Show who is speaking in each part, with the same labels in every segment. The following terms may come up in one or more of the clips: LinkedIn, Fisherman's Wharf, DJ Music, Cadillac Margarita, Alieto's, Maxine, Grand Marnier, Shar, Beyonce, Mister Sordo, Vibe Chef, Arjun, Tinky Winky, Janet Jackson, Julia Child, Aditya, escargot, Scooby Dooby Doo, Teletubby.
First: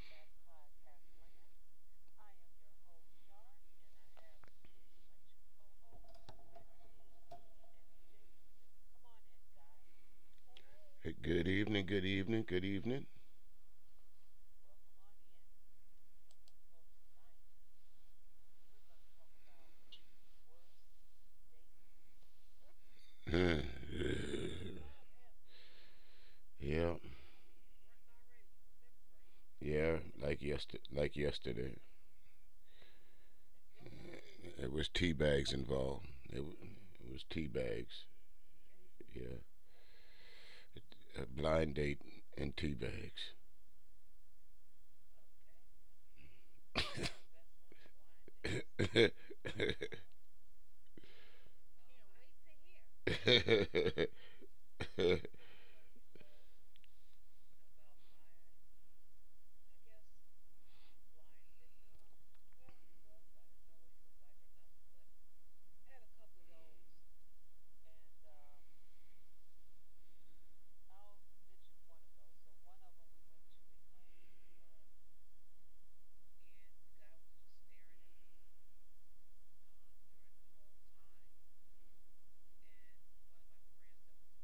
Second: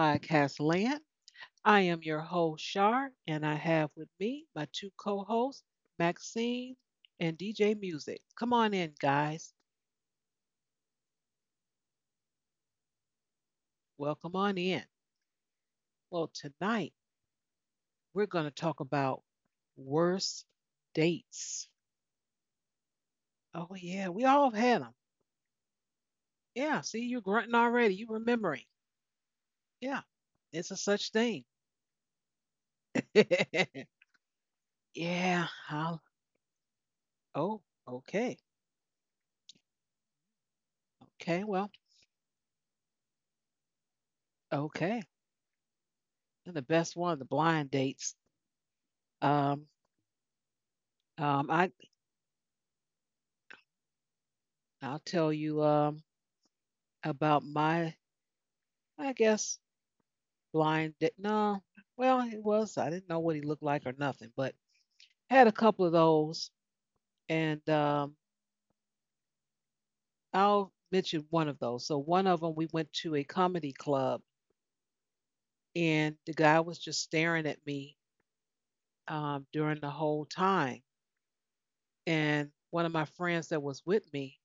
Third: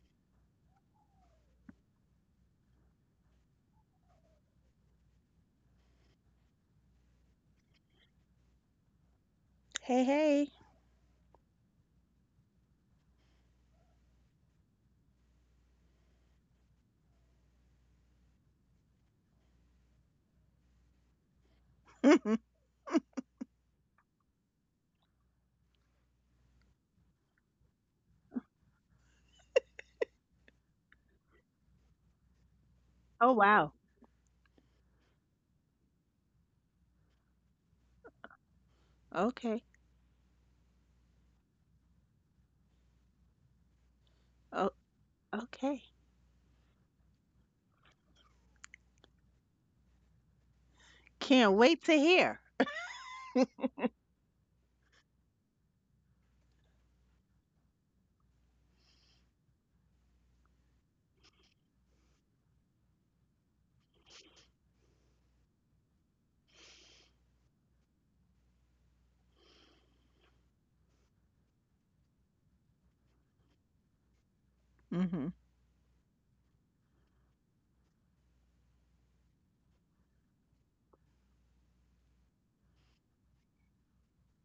Speaker 1: Podcast Land. I am your host, Shar, and I have with me my two co hosts, Maxine and DJ Music. Come on in, guys.
Speaker 2: Hey, hey.
Speaker 3: Good evening, good evening, good evening.
Speaker 1: Welcome on in. Well, tonight we're going to talk about worst dates. Oh, yeah, we all have had them. Yeah,
Speaker 3: yeah,
Speaker 1: see, you're grunting already. You remembering.
Speaker 3: yeah,
Speaker 1: Yeah,
Speaker 3: like
Speaker 1: it's a
Speaker 3: yester
Speaker 1: such
Speaker 3: like
Speaker 1: thing.
Speaker 3: yesterday.
Speaker 2: Oh, wow.
Speaker 3: It was tea
Speaker 1: yeah,
Speaker 3: bags
Speaker 1: I'll,
Speaker 3: involved. It, w- it was tea
Speaker 1: oh,
Speaker 3: bags.
Speaker 1: okay.
Speaker 3: Yeah,
Speaker 2: Okay.
Speaker 3: a
Speaker 1: Okay, well,
Speaker 3: blind date and tea bags.
Speaker 2: Oh,
Speaker 1: okay.
Speaker 2: okay.
Speaker 1: And the best one, the blind dates. Um, um,
Speaker 2: Can't
Speaker 1: I
Speaker 2: wait to hear.
Speaker 1: I'll tell you about my I guess blind. No, well it was I didn't know what he looked like or nothing, but had a couple of those, and I'll mention one of those. So one of them we went to a comedy club,
Speaker 2: Mhm.
Speaker 1: and the guy was just staring at me during the whole time, and one of my friends that was with me,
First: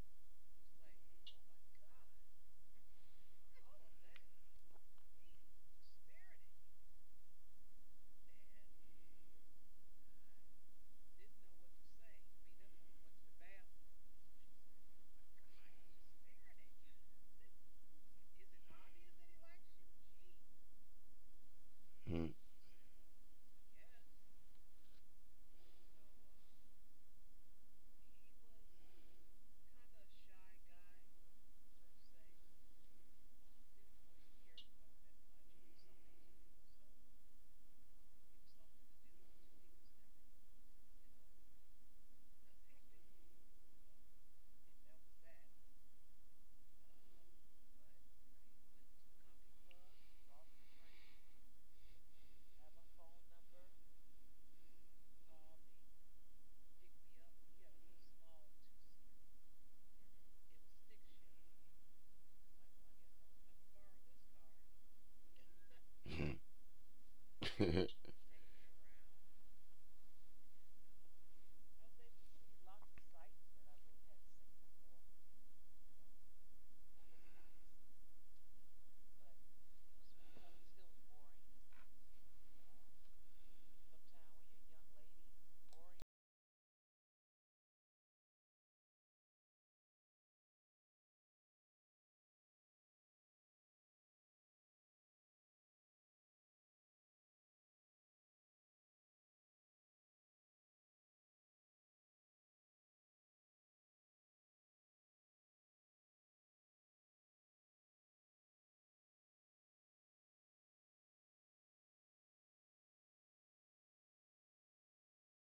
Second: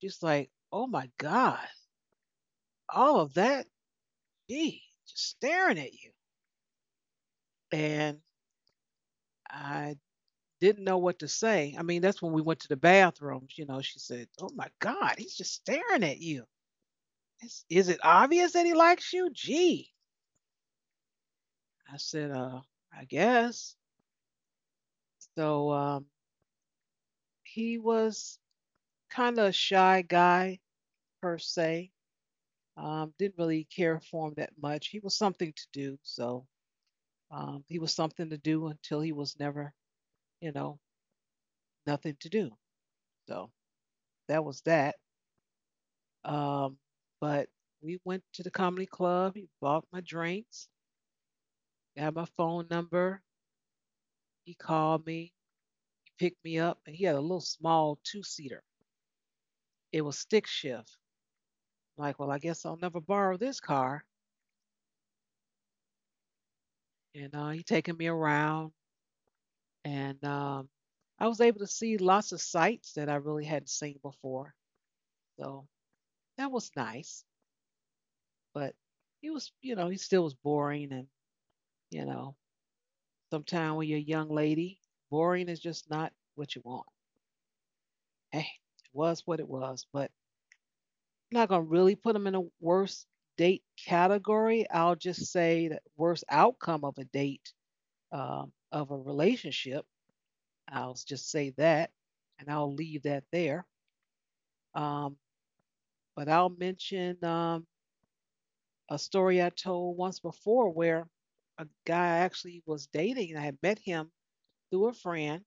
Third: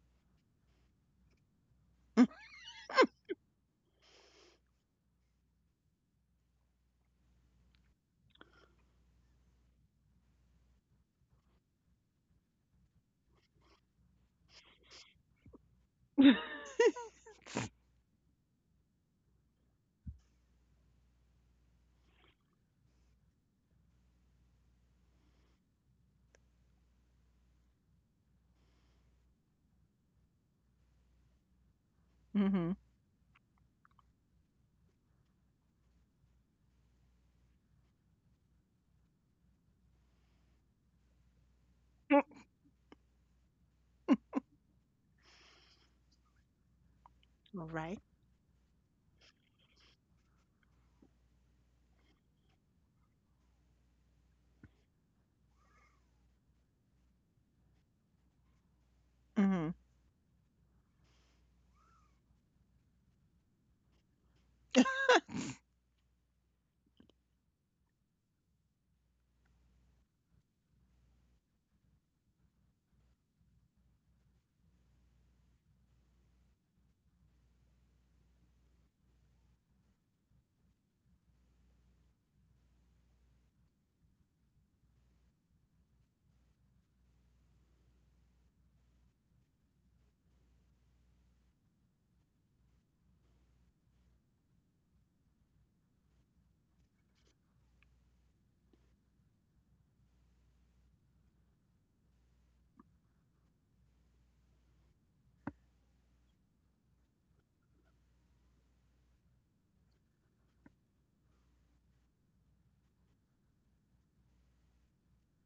Speaker 1: she's like, "Oh my God, all of that, gee, just staring at you," and I didn't know what to say. I mean, that's when we went to the bathrooms, you know, she said, "Oh my God, he's just staring at you. Is it obvious that he likes you? Gee." I said, I guess." So he was kind of a shy guy per se.
Speaker 2: Mhm.
Speaker 1: Didn't really care for him that much. He was something to do, so he was something to do until he was never, you know, nothing to do. So that was that. Um, but
Speaker 2: All
Speaker 1: we
Speaker 2: right.
Speaker 1: went to the comedy club. He bought my drinks, got my phone number. He called me, he picked me up, and he had a little small two seater.
Speaker 2: Mhm.
Speaker 1: It was stick shift. I'm like, well, I guess I'll never borrow this car. And he taking me around, and I was able to see lots of sights that I really hadn't seen before. So that was nice. But he was, you know, he still was boring, and you know, sometimes when you're a young lady, boring is just not what you want. Hey, it was what it was, but I'm not gonna really put them in a worst date category. I'll just say that worst outcome of a date of a relationship. I'll just say that, and I'll leave that there. Um, but I'll mention a story I told once before where a guy I actually was dating. And I had met him through a friend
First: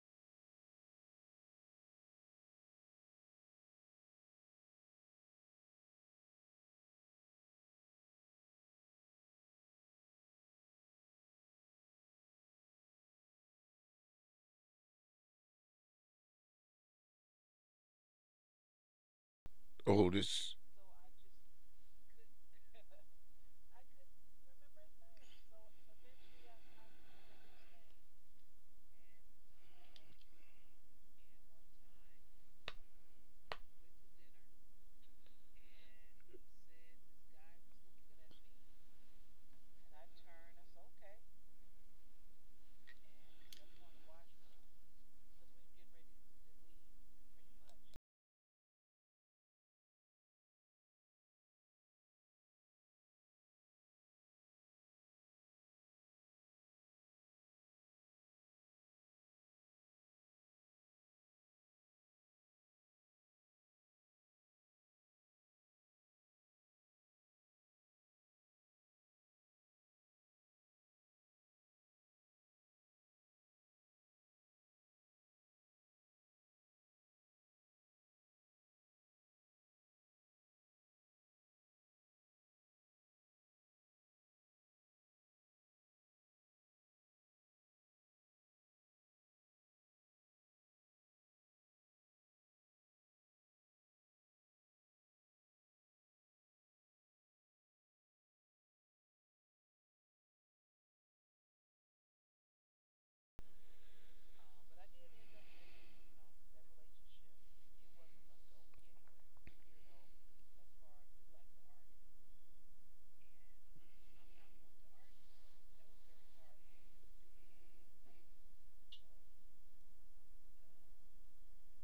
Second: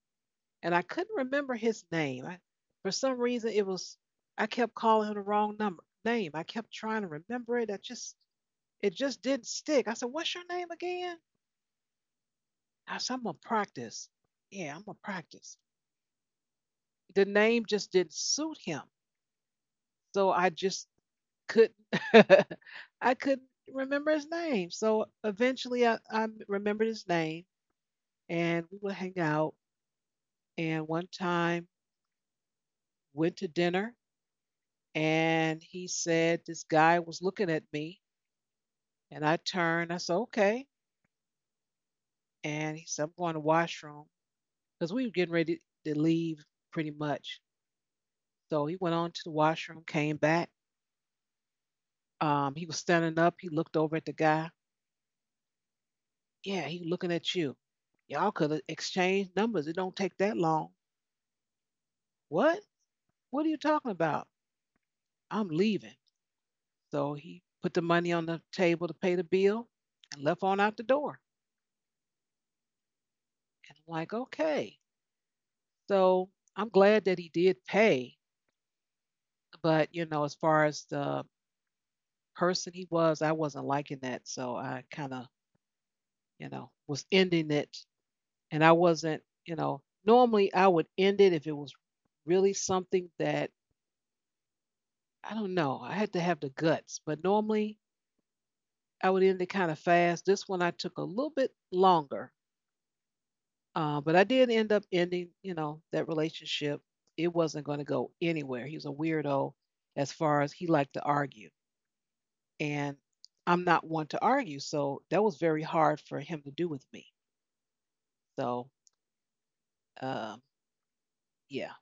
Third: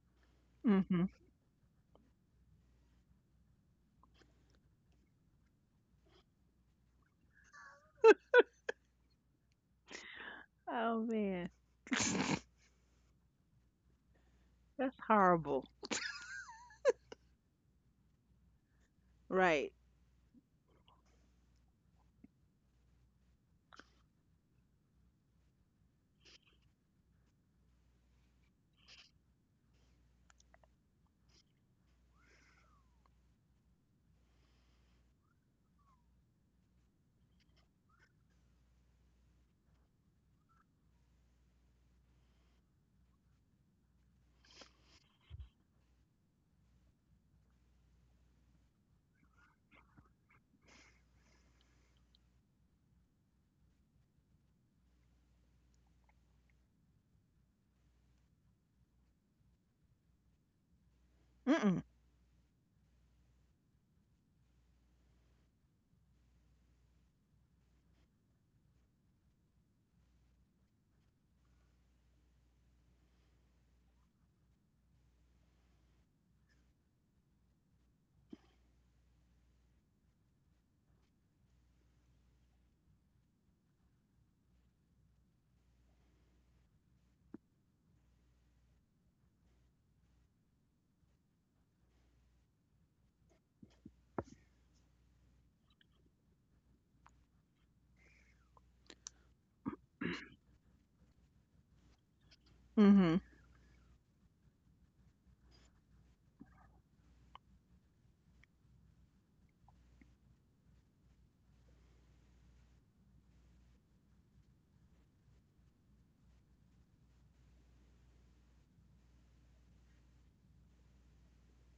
Speaker 1: and I
Speaker 2: Mhm.
Speaker 1: couldn't remember his name. I, for some reason, it was I kept calling him the wrong number name. I kept trying to remember it. I just it just didn't stick. I said, "What's your name
Speaker 2: Oh,
Speaker 1: again?"
Speaker 2: man. That's
Speaker 1: I said, "I'm gonna practice." Yeah, I'm gonna practice.
Speaker 2: horrible.
Speaker 1: The name just didn't suit him,
Speaker 2: Right.
Speaker 3: Oh,
Speaker 1: so I
Speaker 3: this.
Speaker 1: just couldn't. I couldn't remember his name. So eventually, I remembered his name, and we would hang out. And one time, went to dinner, and he said, "This guy was looking at me." And I turned, I said, "Okay." And he said, "I'm going to the washroom," because we were getting ready to leave pretty much. So he went on to the washroom, came back. He was standing up. He looked over at the guy. Yeah, he looking at you. Y'all could have exchanged numbers. It don't take that long.
Speaker 2: Mm-mm.
Speaker 1: What? What are you talking about? I'm leaving. So he put the money on the table to pay the bill and left on out the door. And I'm like, okay. So I'm glad that he did pay, but you know, as far as the person he was, I wasn't liking that. So I kind of, you know, was ending it, and I wasn't, you know, normally I would end it if it was really something that I don't know. I had to have the guts, but normally I would end it kind of fast. This one I took a little bit longer,
Speaker 2: Mhm.
Speaker 1: but I did end up ending, you know, that relationship. It wasn't going to go anywhere. He was a weirdo as far as he liked to argue. And I'm not one to argue, so that was very hard for him to do with me. So, um, yeah,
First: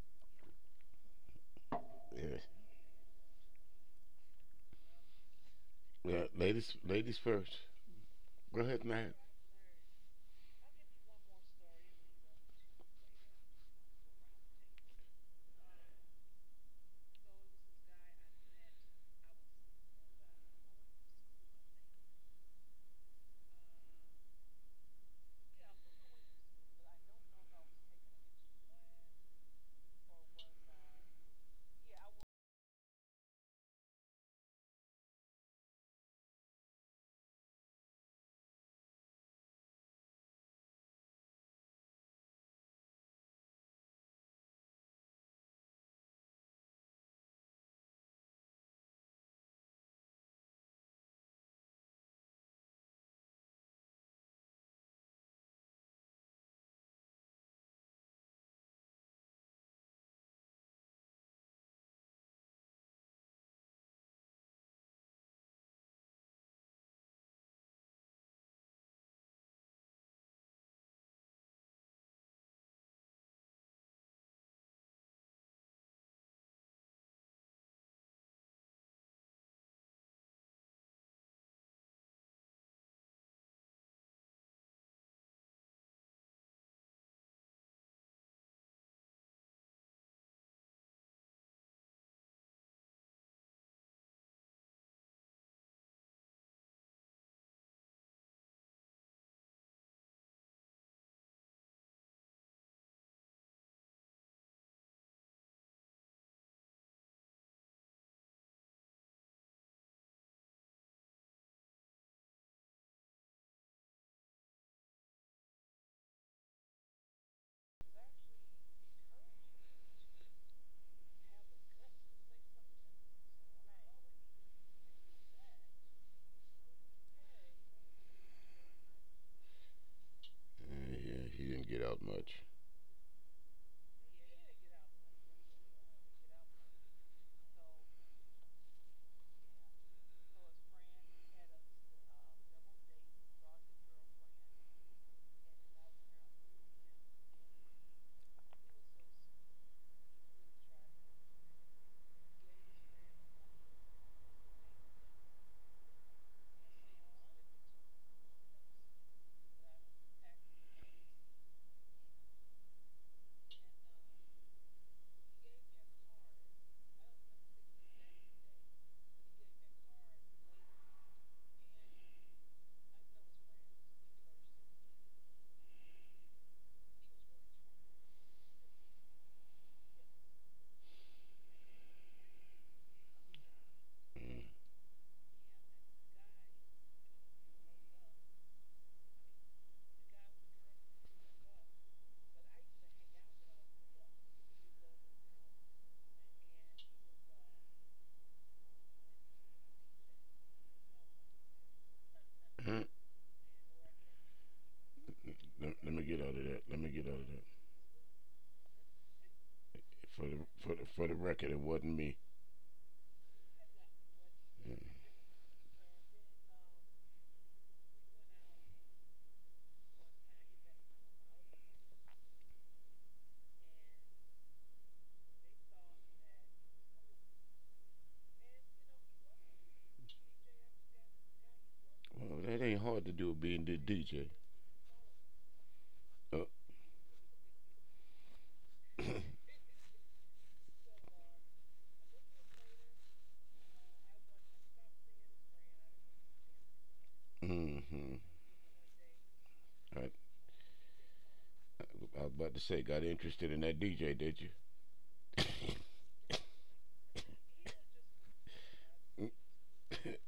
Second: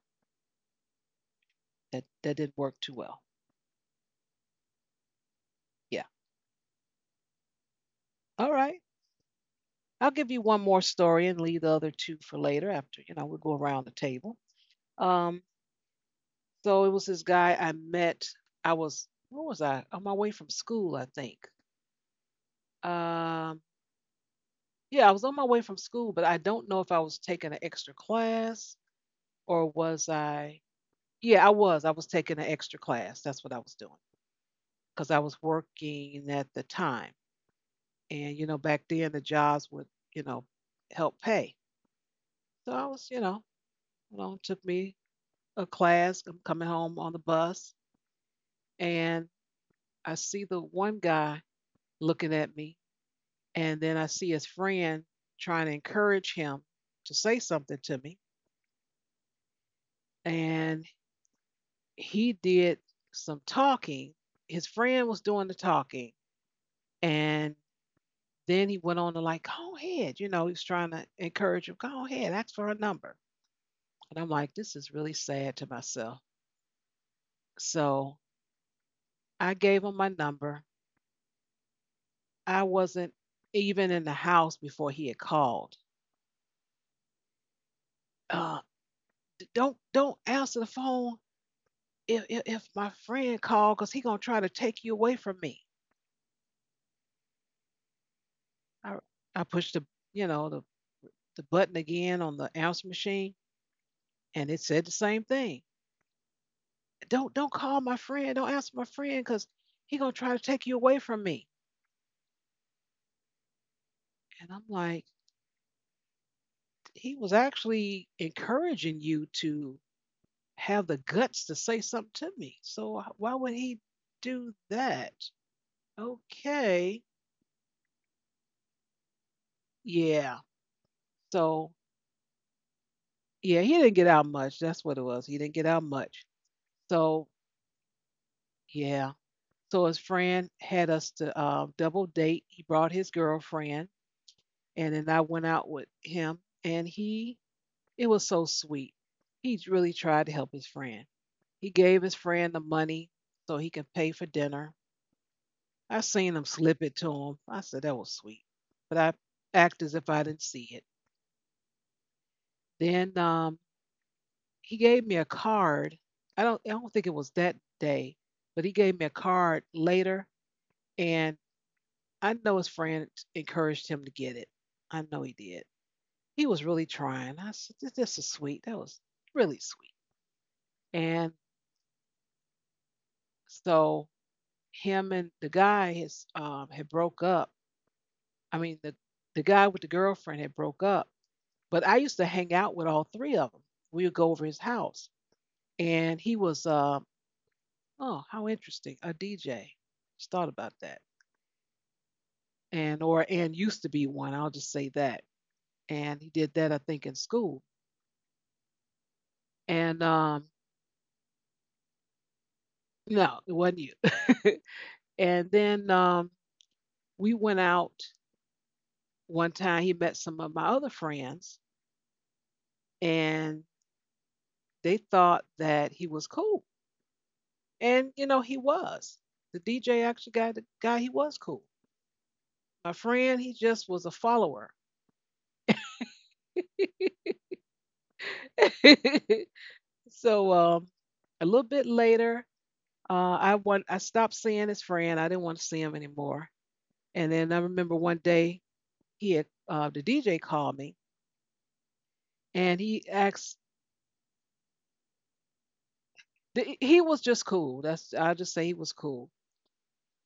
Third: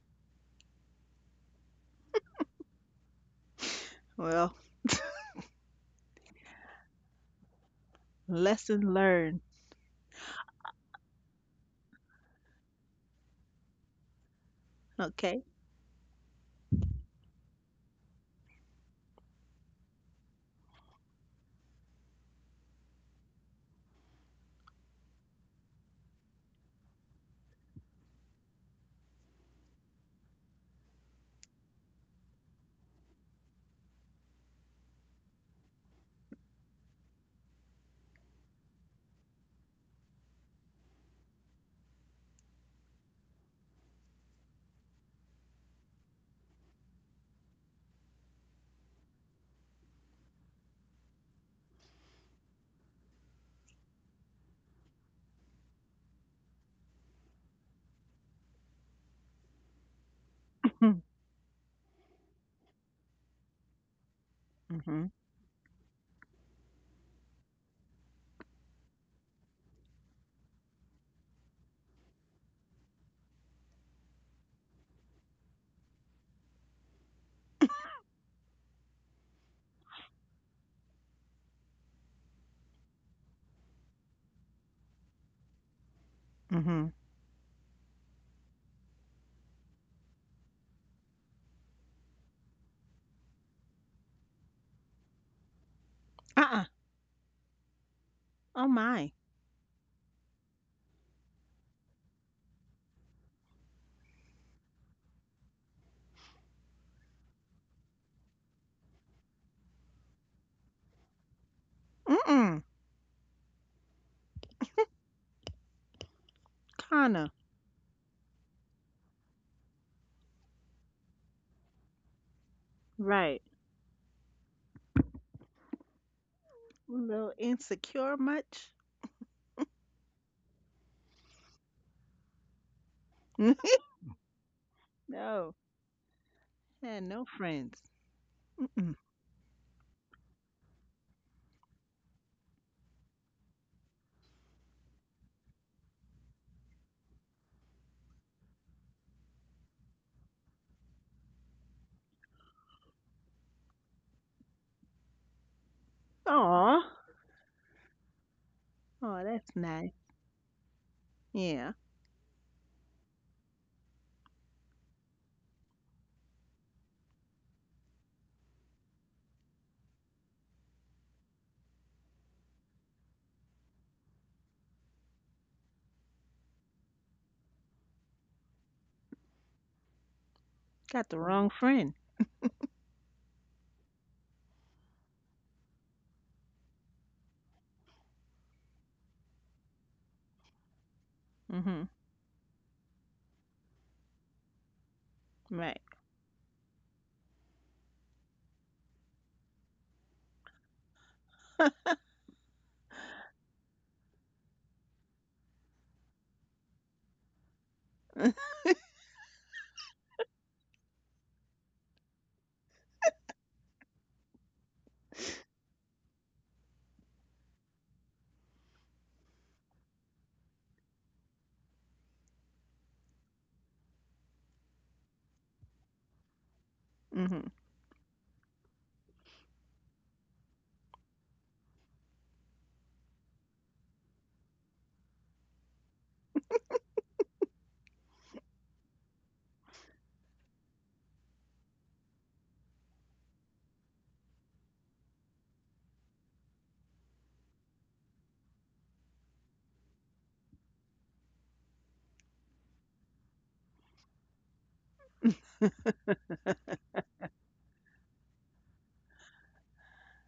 Speaker 1: that
Speaker 3: Yeah.
Speaker 1: didn't work too well.
Speaker 2: Well,
Speaker 1: Yeah.
Speaker 3: Yeah, ladies first.
Speaker 1: All
Speaker 3: Go ahead,
Speaker 1: right.
Speaker 2: lesson
Speaker 3: man.
Speaker 2: learned.
Speaker 1: I'll give you one more story and leave the other two for later. After you know, we'll go around the table.
Speaker 2: Okay.
Speaker 1: Um, so it was this guy I met. I was what was I on my way from school? I think. Um, yeah, I was on my way from school, but I don't know if I was taking an extra class or was I. Yeah, I was. I was taking an extra class. That's what I was doing. Because I was working at the time. And, you know, back then the jobs would, you know, help pay. So I was, you know, it took me a class. I'm coming home on the bus and I see the one guy looking at me. And then I see his friend trying to encourage him to say something to me. And
Speaker 2: Mhm.
Speaker 1: he did some talking. His friend
Speaker 2: Mhm.
Speaker 1: was doing the talking. And then he went on to like, go ahead. You know, he was trying to encourage him, go ahead, ask for her number. And I'm like, this is really sad to myself. So I gave him my number. I wasn't even in the house before he had called.
Speaker 2: Mhm.
Speaker 1: Uh, don't answer the phone if my friend called because he gonna try to take you away from me.
Speaker 2: Uh-uh. Oh,
Speaker 1: I
Speaker 2: my.
Speaker 1: I pushed the you know the button again on the answer machine and it said the same thing. Don't call my friend, don't answer my friend because he gonna try to take you away from me.
Speaker 2: Mm-mm.
Speaker 1: And I'm like, he
Speaker 2: Kinda.
Speaker 1: was actually encouraging you to have the guts to say something to me, so why
Speaker 2: Right.
Speaker 1: would he do that?
Speaker 2: A
Speaker 1: Okay.
Speaker 2: little insecure much?
Speaker 1: Yeah.
Speaker 3: Yeah, he didn't
Speaker 1: So
Speaker 3: get out much.
Speaker 1: yeah, he didn't get out much. That's what it was. He
Speaker 2: No.
Speaker 1: didn't get out much.
Speaker 2: And no
Speaker 1: So
Speaker 2: friends. Mm-mm.
Speaker 1: yeah. So his friend had us to double date. He brought his girlfriend, and then I went out with him, and he it was so sweet. He really tried to help his friend. He gave his friend the money so he could pay for dinner. I seen him
Speaker 2: Aw.
Speaker 1: slip it to him. I said that was sweet, but
Speaker 2: Oh,
Speaker 1: I
Speaker 2: that's nice.
Speaker 1: act as if I didn't see it.
Speaker 2: Yeah.
Speaker 1: Then he gave me a card. I don't think it was that day, but he gave me a card later, and I know his friend encouraged him to get it. I know he did. He was really trying. I said this is sweet. That was really sweet.
Speaker 2: Got the
Speaker 1: And
Speaker 2: wrong friend.
Speaker 1: so him and the guy has had broke up. I mean, the guy with the girlfriend had broke up.
Speaker 2: Mm-hmm.
Speaker 1: But I used to hang out with all three of them. We would go over his house,
Speaker 2: Right.
Speaker 1: and he was oh how interesting, a DJ. Just thought about that,
Speaker 3: Mm.
Speaker 1: and or and used to be one. I'll just say that.
Speaker 3: Let me get
Speaker 1: And
Speaker 3: out
Speaker 1: he
Speaker 3: of
Speaker 1: did
Speaker 3: that.
Speaker 1: that
Speaker 3: Let
Speaker 1: I
Speaker 3: me get
Speaker 1: think
Speaker 3: out
Speaker 1: in
Speaker 3: of that.
Speaker 1: school. And
Speaker 3: For the for the for the record, it wasn't me.
Speaker 1: no, it wasn't you. and then we went out one time. He met some of my other friends, and they thought that he was cool.
Speaker 2: Mm-hmm.
Speaker 1: And you know, he was. The DJ actually got the guy he was cool.
Speaker 3: Well, that ain't
Speaker 1: My
Speaker 3: hard to do
Speaker 1: friend, he
Speaker 3: being the
Speaker 1: just was a
Speaker 3: DJ.
Speaker 1: follower.
Speaker 3: Uh,
Speaker 1: so a little bit later, I stopped seeing his friend. I didn't want to see him anymore. And then I remember
Speaker 3: mm-hmm.
Speaker 1: one day he had
Speaker 3: I,
Speaker 1: the
Speaker 3: I
Speaker 1: DJ called me
Speaker 3: was about to say,
Speaker 1: and
Speaker 3: got
Speaker 1: he
Speaker 3: interested
Speaker 1: asked.
Speaker 3: in that DJ, did you?
Speaker 1: He was just cool. That's I'll just say he was cool.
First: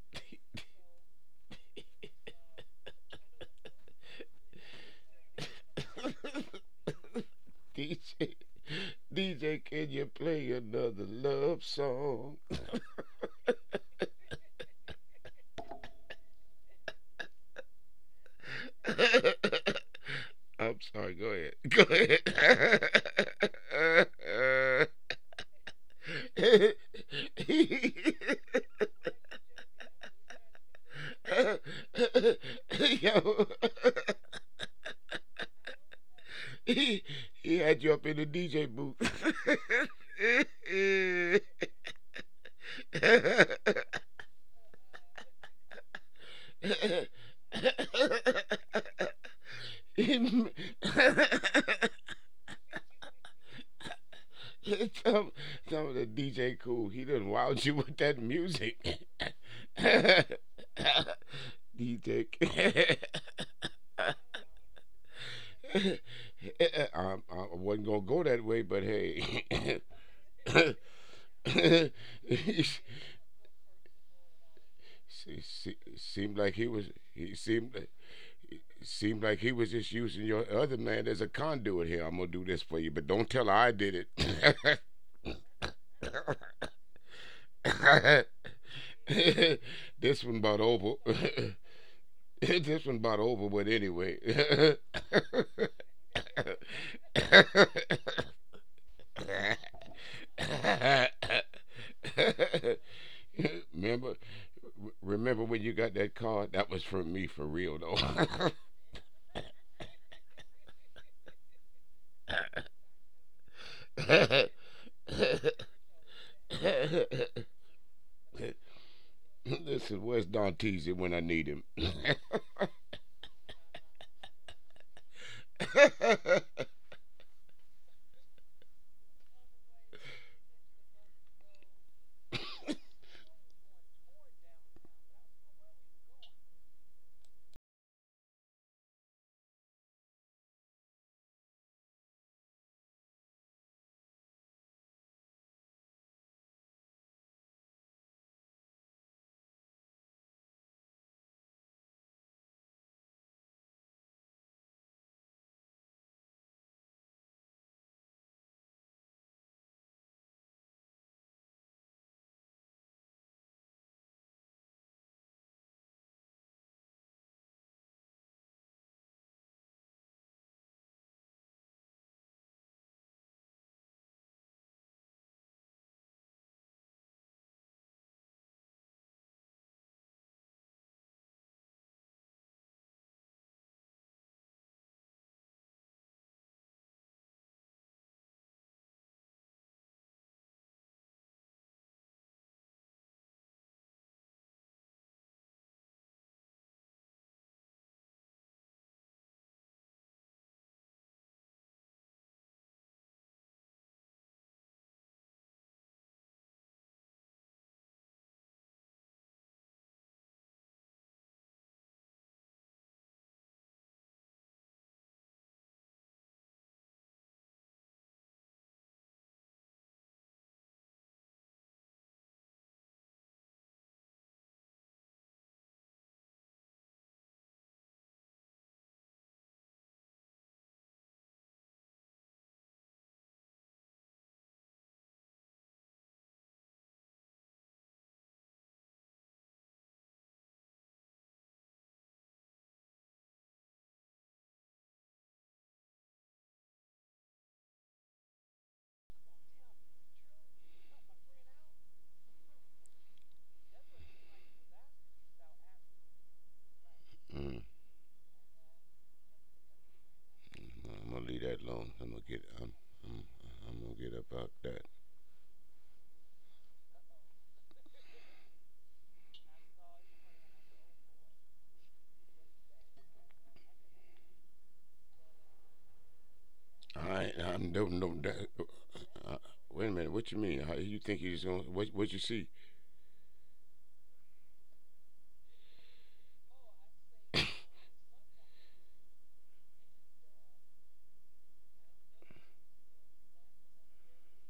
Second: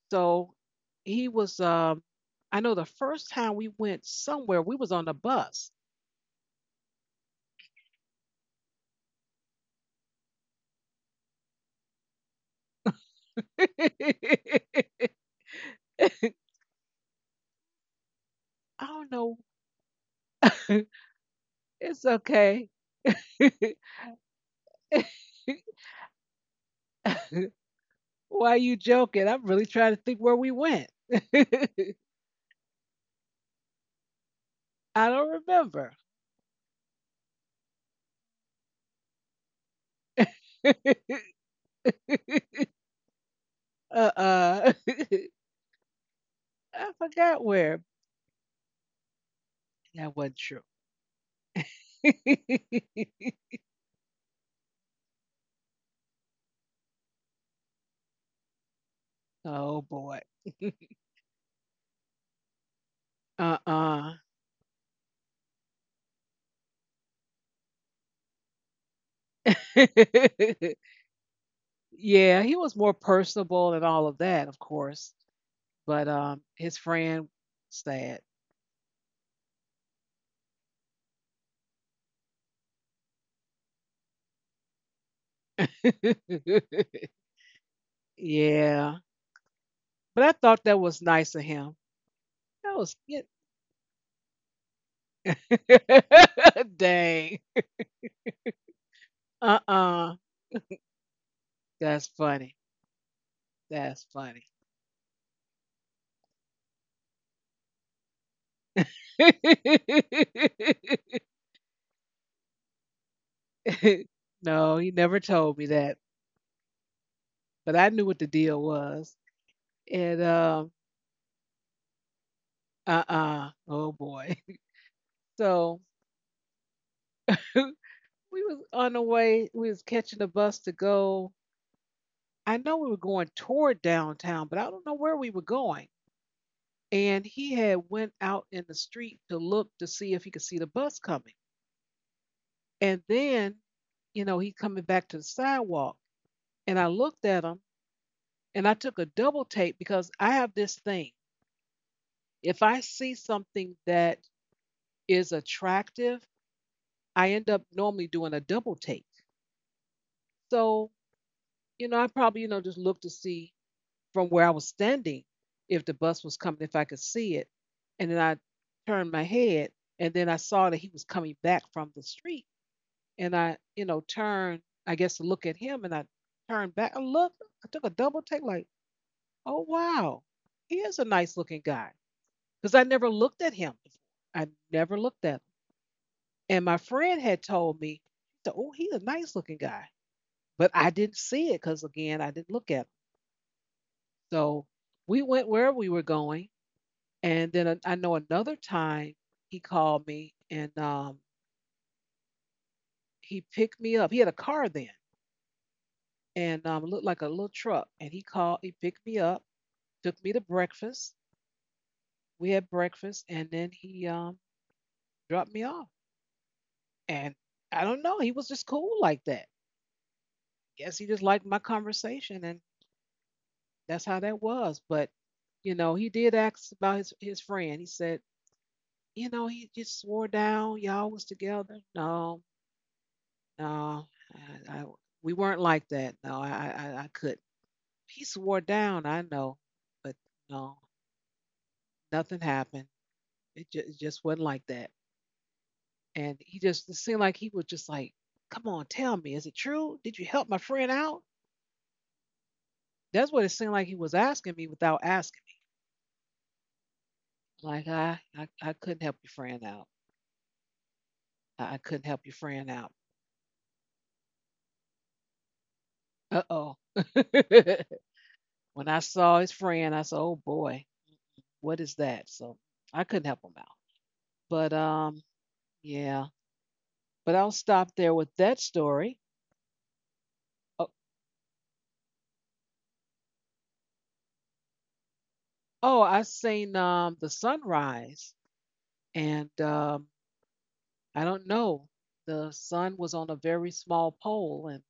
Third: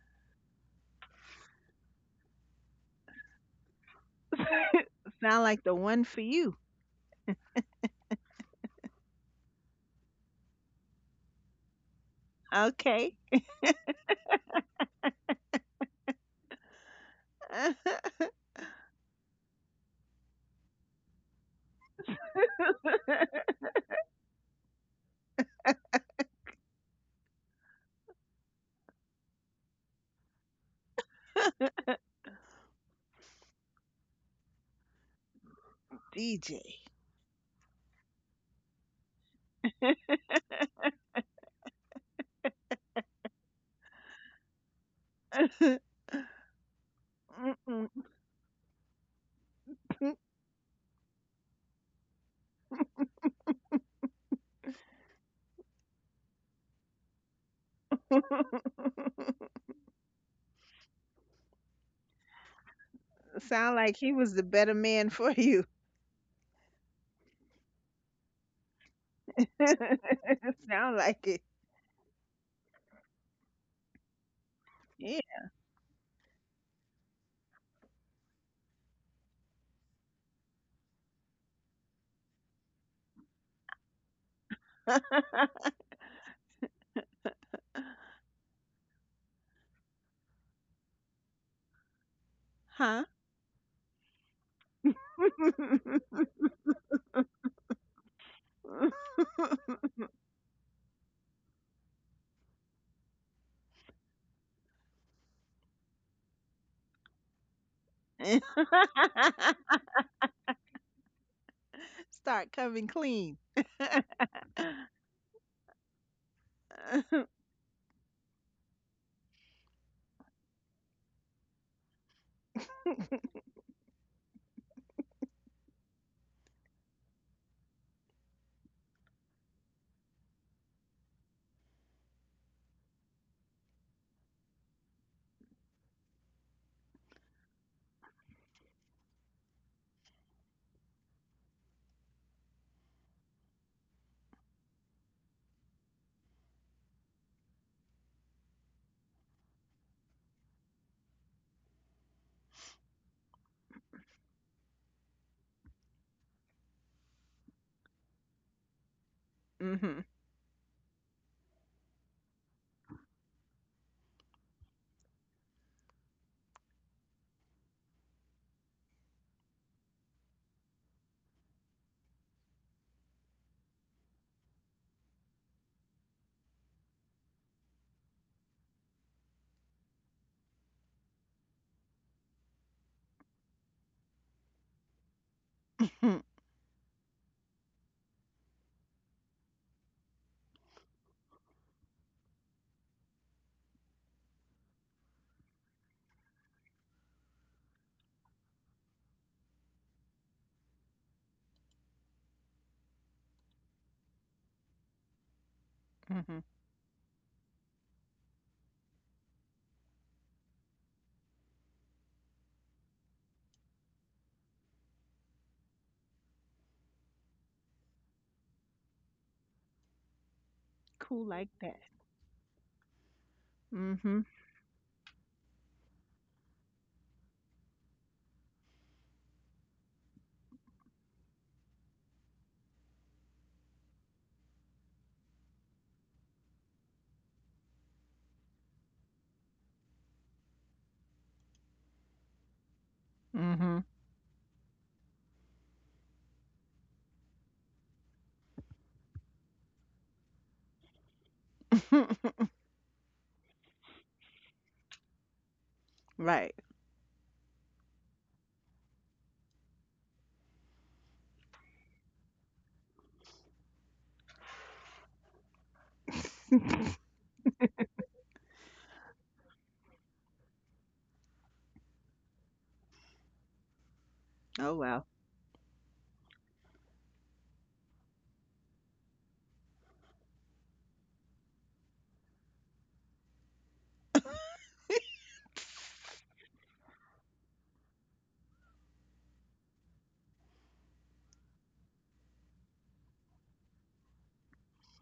Speaker 1: So he was. I know the first time we went somewhere, we was on a
Speaker 2: Sound like
Speaker 1: bus.
Speaker 2: the one for you.
Speaker 3: DJ, DJ, can you play another love song?
Speaker 2: Okay.
Speaker 1: I don't know.
Speaker 3: I'm sorry. Go ahead.
Speaker 1: It's
Speaker 3: Go
Speaker 1: okay.
Speaker 3: ahead.
Speaker 1: Why are you joking? I'm really trying to think where we went. I
Speaker 3: Yo.
Speaker 1: don't remember.
Speaker 2: DJ.
Speaker 3: he he had you up in the DJ booth.
Speaker 1: Uh-uh. I forgot where.
Speaker 2: Mm-mm.
Speaker 1: That wasn't true.
Speaker 3: some, some of the DJ cool. He done wild you with that music.
Speaker 1: Oh boy.
Speaker 3: DJ.
Speaker 2: Sound like he
Speaker 1: Uh-uh.
Speaker 2: was the better man for you.
Speaker 3: um, I wasn't gonna go that way, but hey.
Speaker 2: Sound like it.
Speaker 3: Se-
Speaker 1: Yeah, he was more personable and all of that, of
Speaker 2: Yeah.
Speaker 1: course. But
Speaker 3: Seemed like he
Speaker 1: his
Speaker 3: was.
Speaker 1: friend,
Speaker 3: He seemed.
Speaker 1: sad.
Speaker 3: Seemed like he was just using your other man as a conduit here. I'm gonna do this for you, but don't tell her I did it.
Speaker 1: Yeah.
Speaker 3: This
Speaker 1: But I
Speaker 3: one about
Speaker 1: thought that
Speaker 3: over.
Speaker 1: was nice of him. That
Speaker 3: This
Speaker 1: was
Speaker 3: one
Speaker 2: Huh?
Speaker 3: about
Speaker 1: good.
Speaker 3: over, but anyway.
Speaker 1: Dang. Uh-uh. That's funny. That's
Speaker 3: remember,
Speaker 1: funny.
Speaker 3: Remember when you got that card? That was from me for real,
Speaker 2: Start coming clean.
Speaker 1: no, he never told me that.
Speaker 3: though.
Speaker 1: But I knew what the deal was.
Speaker 3: Listen,
Speaker 1: And
Speaker 3: where's Don when I need him?
Speaker 1: uh-uh. Oh boy. So we was on the way, we was catching the bus to go. I know we were going toward downtown, but I don't know where we were going. And he had went out in the street to look to see if he could see the bus coming. And then, you know, he coming back to the sidewalk, and I looked at him, and I took a double take because I have this thing. If I see something that is attractive, I end up normally doing a double take.
Speaker 2: Mm-hmm.
Speaker 1: So I probably, just looked to see from where I was standing if the bus was coming, if I could see it. And then I turned my head and then I saw that he was coming back from the street. And I, turned, I guess, to look at him, and I turned back and looked. I took a double take, like, oh wow, he is a nice looking guy, because I never looked at him before. I never looked at him, and my friend had told me, so, oh, he's a nice looking guy, but I didn't see it because again, I didn't look at him. So we went where we were going, and then I know another time he called me and he picked me up. He had a car then,
Speaker 2: hmm
Speaker 1: and looked like a little truck, and he called, he picked me up, took me to breakfast. We had breakfast, and then he dropped me off. And I don't know, he was just cool like that. Guess he
Speaker 2: cool
Speaker 1: just
Speaker 2: like
Speaker 1: liked my
Speaker 2: that.
Speaker 1: conversation, and that's
Speaker 2: Mm-hmm.
Speaker 1: how that was. But you know, he did ask about his friend. He said, you know, he just swore down y'all was together. No, no, I, I, we weren't like that. No, I couldn't. He swore down. I know, but no, nothing happened.
Speaker 2: Mm-hmm.
Speaker 1: It just wasn't like that. And he just it seemed like he was just like, "Come on, tell me, is it true? Did you help my friend out?" That's what it seemed like he was asking me without asking me.
Speaker 2: Right.
Speaker 1: Like
Speaker 3: I'm
Speaker 1: I couldn't help your friend out.
Speaker 3: gonna
Speaker 1: I
Speaker 3: leave that
Speaker 1: couldn't help
Speaker 3: alone.
Speaker 1: your
Speaker 3: I'm gonna
Speaker 1: friend
Speaker 3: get.
Speaker 1: out.
Speaker 3: I'm. I'm, I'm gonna get about that.
Speaker 1: Uh oh. When I saw his friend, I said, "Oh boy, what is that?" So I couldn't help him out. But
Speaker 2: Oh well.
Speaker 1: um, yeah. But I'll
Speaker 3: I.
Speaker 1: stop
Speaker 3: I
Speaker 1: there with
Speaker 3: don't know
Speaker 1: that
Speaker 3: no, that.
Speaker 1: story.
Speaker 3: Wait a minute. What you
Speaker 1: Oh,
Speaker 3: mean? You think he's gonna? What? What you see?
Speaker 1: oh, I seen the sunrise, and I don't know. The sun was on a very small pole, and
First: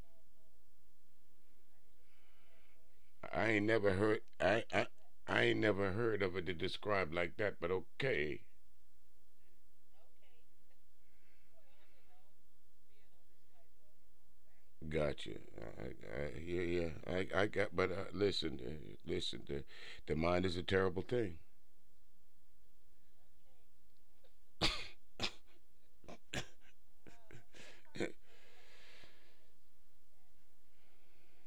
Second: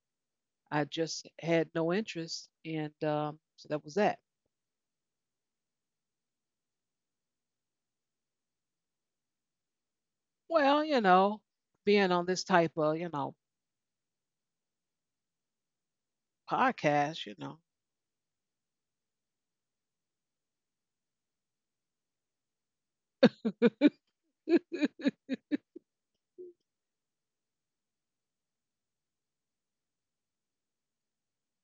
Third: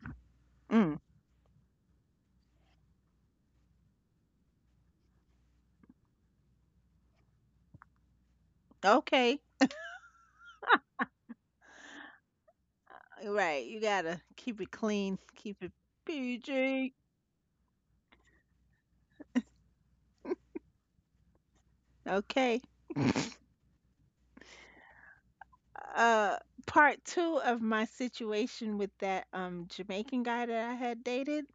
Speaker 1: I
Speaker 2: Mm.
Speaker 1: just had no interest, and
Speaker 3: I ain't
Speaker 1: so that was
Speaker 3: never
Speaker 1: that.
Speaker 3: heard. I ain't never heard of it described like that. But okay.
Speaker 2: Okay.
Speaker 1: Well, you know, being on this type of, you know,
Speaker 2: Right. You gotta keep it clean.
Speaker 3: Gotcha.
Speaker 2: Keep it
Speaker 3: I, yeah, yeah.
Speaker 2: PG.
Speaker 1: podcast, you
Speaker 3: I
Speaker 1: know,
Speaker 3: got. But listen, listen. The mind is a terrible thing.
Speaker 2: Okay. uh Part two of my situation with that Jamaican guy that I had dated.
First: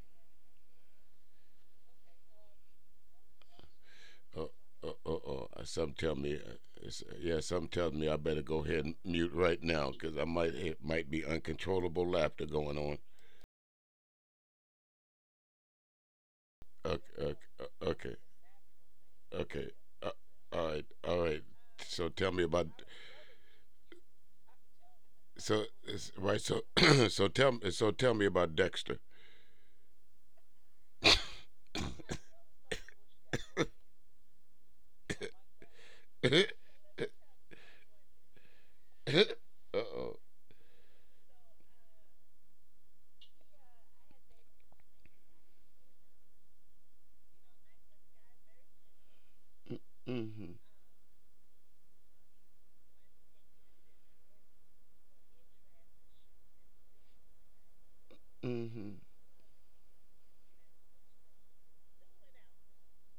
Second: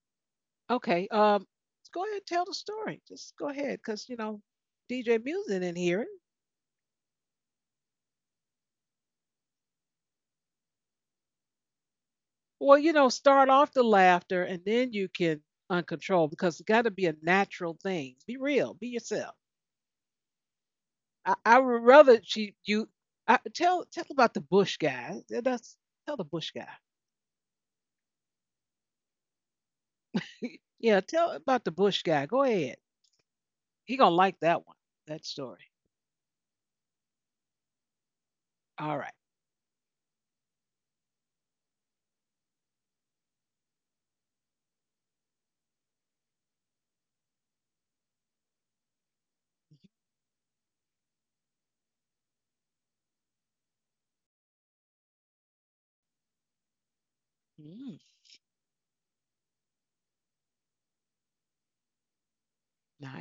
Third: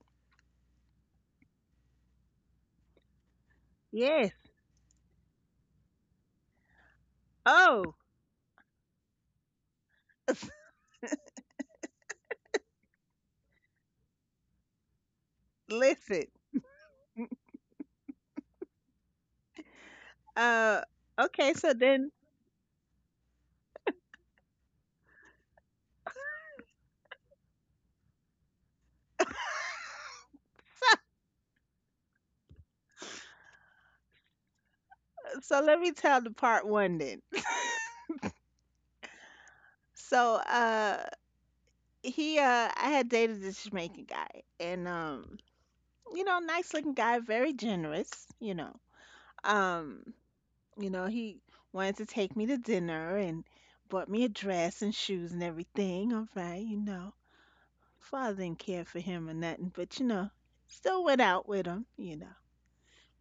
Speaker 1: okay, go ahead and tell the story. Just go ahead, because you
Speaker 2: Yes.
Speaker 1: know,
Speaker 3: Uh,
Speaker 1: DJ Music didn't
Speaker 3: some
Speaker 1: hear it.
Speaker 3: tell me, yeah, some tell
Speaker 2: Oh,
Speaker 3: me I better go ahead and mute right now because I might it might be uncontrollable laughter
Speaker 1: Well,
Speaker 3: going
Speaker 1: you
Speaker 3: on.
Speaker 1: know, start off the laughter, and then you can
Speaker 2: listen.
Speaker 1: uncontrol because it's got to be a natural thing.
Speaker 3: Okay.
Speaker 1: Be real, be yourself.
Speaker 3: Okay. Uh, all
Speaker 2: Uh
Speaker 3: right, all right.
Speaker 2: okay,
Speaker 1: I
Speaker 2: so
Speaker 1: would
Speaker 3: So
Speaker 2: then.
Speaker 1: rather
Speaker 3: tell me
Speaker 1: she
Speaker 3: about
Speaker 1: you I, tell tell about the Bush guy. Yeah, that's tell the
Speaker 3: right.
Speaker 1: Bush
Speaker 3: So
Speaker 1: guy.
Speaker 3: so tell me about Dexter.
Speaker 1: Yeah, tell about the Bush guy. Go ahead. He gonna like that one. That
Speaker 2: So
Speaker 1: story.
Speaker 2: let me tell the
Speaker 3: uh
Speaker 2: part one then.
Speaker 1: All right.
Speaker 3: oh.
Speaker 2: So he I had dated this Jamaican guy, and nice looking guy, very generous, you know. Um,
Speaker 3: Mm-hmm.
Speaker 2: he wanted to take me to dinner and bought me a dress and shoes and everything. All right.
Speaker 1: Mm,
Speaker 2: Father didn't care
Speaker 3: Mm-hmm.
Speaker 2: for him or nothing, but still went out with him.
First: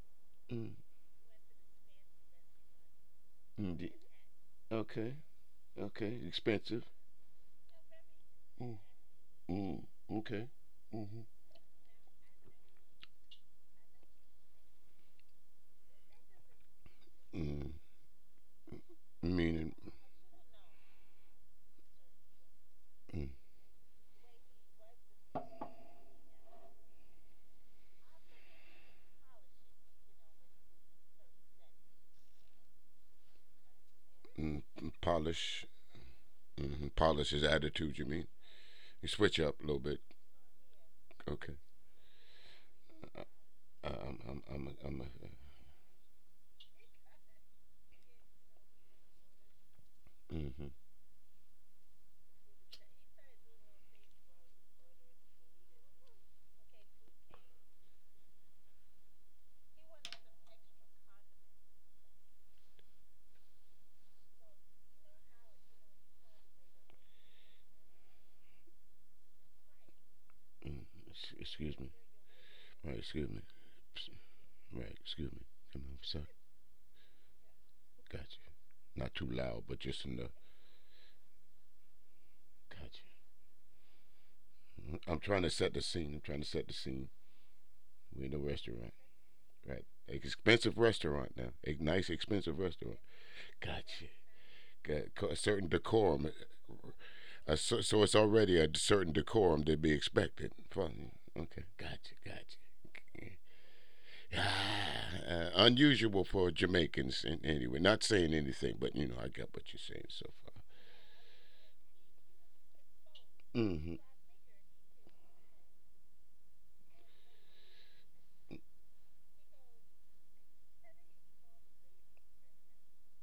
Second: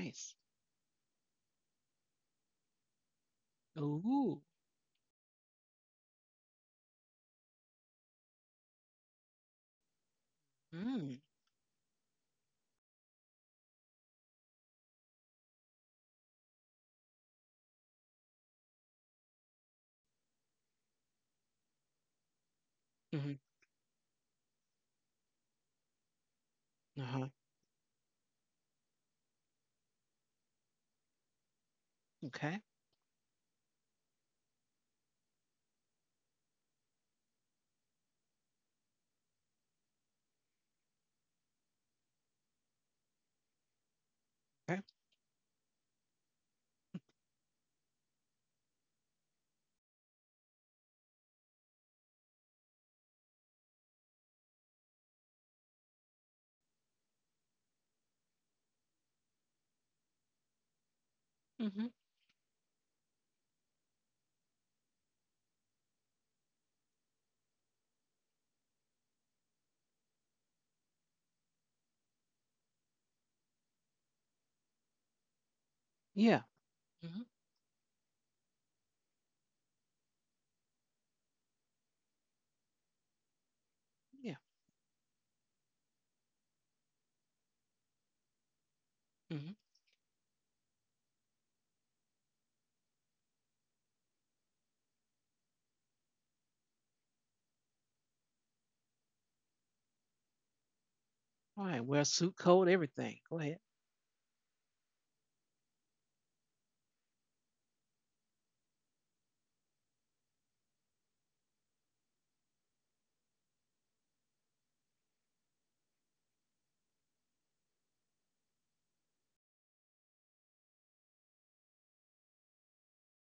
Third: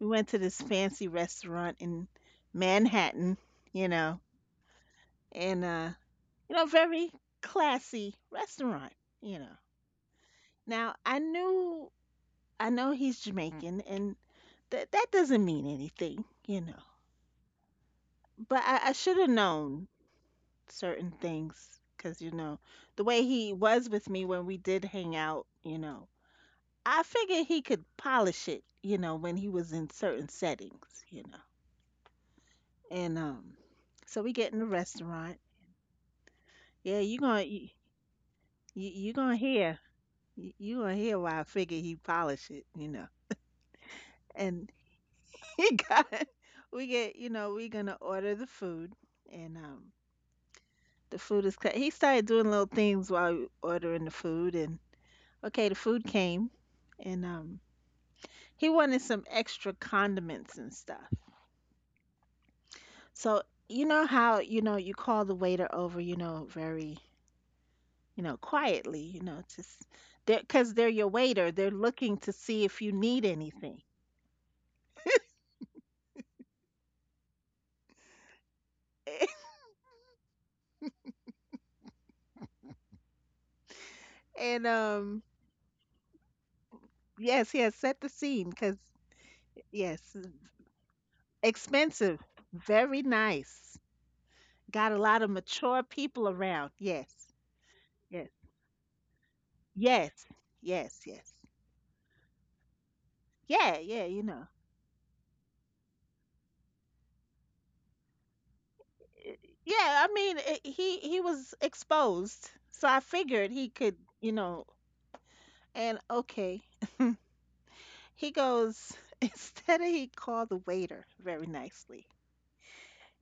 Speaker 2: We went to this
Speaker 3: Mm.
Speaker 2: fancy restaurant in Manhattan, you
Speaker 3: Ye-
Speaker 2: know,
Speaker 1: Ooh.
Speaker 3: Okay.
Speaker 2: and
Speaker 3: Okay. Expensive.
Speaker 2: very classy
Speaker 3: Mm.
Speaker 2: restaurant, you know.
Speaker 3: Mm. Okay.
Speaker 2: Now, I
Speaker 1: Mm,
Speaker 3: Mm-hmm.
Speaker 2: knew I know he's Jamaican, and that that doesn't mean anything.
Speaker 3: Mm.
Speaker 2: But I should have
Speaker 3: Meaning
Speaker 2: known certain things, because you know the way
Speaker 3: mm,
Speaker 1: mm-hmm.
Speaker 2: he was with me when we did hang out. I
Speaker 1: Uh-huh.
Speaker 2: figured he could polish it. When he was in certain settings.
Speaker 1: Okay.
Speaker 2: And so we get in the restaurant.
Speaker 3: polish, hmm
Speaker 2: Yeah,
Speaker 3: polish his attitude. You mean you
Speaker 2: you gonna
Speaker 3: switch up a little
Speaker 2: hear
Speaker 3: bit?
Speaker 2: you gonna hear why I
Speaker 3: Okay.
Speaker 2: figured he polish it.
Speaker 3: I, I'm,
Speaker 2: And
Speaker 1: Okay.
Speaker 3: I'm. A,
Speaker 2: he got we get we gonna order the food and.
Speaker 3: mm-hmm,
Speaker 2: The food is cut. He started doing little things while we ordering the food, and okay, the food came and he wanted some extra condiments and stuff.
Speaker 1: Mm-hmm.
Speaker 2: So, you know how, you call the waiter over, very, quietly, cuz
Speaker 3: mm,
Speaker 2: they're your waiter, they're
Speaker 3: excuse me.
Speaker 2: looking to see if you
Speaker 3: Right,
Speaker 2: need
Speaker 3: excuse me.
Speaker 2: anything.
Speaker 3: Ps- Right, excuse me. Come on, sorry.
Speaker 1: Yeah. Mm-hmm.
Speaker 3: Gotcha. Not too loud, but just enough. Gotcha.
Speaker 1: Yeah.
Speaker 2: And
Speaker 3: Mm-hmm. I'm
Speaker 2: um
Speaker 3: trying to set the scene. I'm trying to set the scene.
Speaker 2: yes, yes, set the
Speaker 3: We in a
Speaker 2: scene cuz
Speaker 3: restaurant,
Speaker 1: Mm-hmm.
Speaker 3: right?
Speaker 2: yes,
Speaker 3: Expensive restaurant now. A nice,
Speaker 2: expensive,
Speaker 3: expensive restaurant.
Speaker 2: very nice.
Speaker 3: Gotcha.
Speaker 2: Got a lot of
Speaker 3: A certain
Speaker 2: mature
Speaker 3: decorum
Speaker 2: people around.
Speaker 3: uh,
Speaker 2: Yes.
Speaker 3: So, so it's
Speaker 2: Yes.
Speaker 3: already a certain decorum to be
Speaker 2: Yes.
Speaker 3: expected.
Speaker 2: Yes, yes.
Speaker 1: All
Speaker 3: Okay,
Speaker 1: right. Wear a suit, coat, everything.
Speaker 3: gotcha.
Speaker 1: Go ahead.
Speaker 2: Yeah, yeah.
Speaker 3: Ah, unusual for Jamaicans, and anyway, not saying anything, but you know, I
Speaker 2: eh,
Speaker 3: got what you're
Speaker 2: Yeah,
Speaker 3: saying
Speaker 2: I
Speaker 3: so
Speaker 2: mean, it, he was exposed, so I figured he could. And okay, he goes. Instead of he called the waiter very nicely,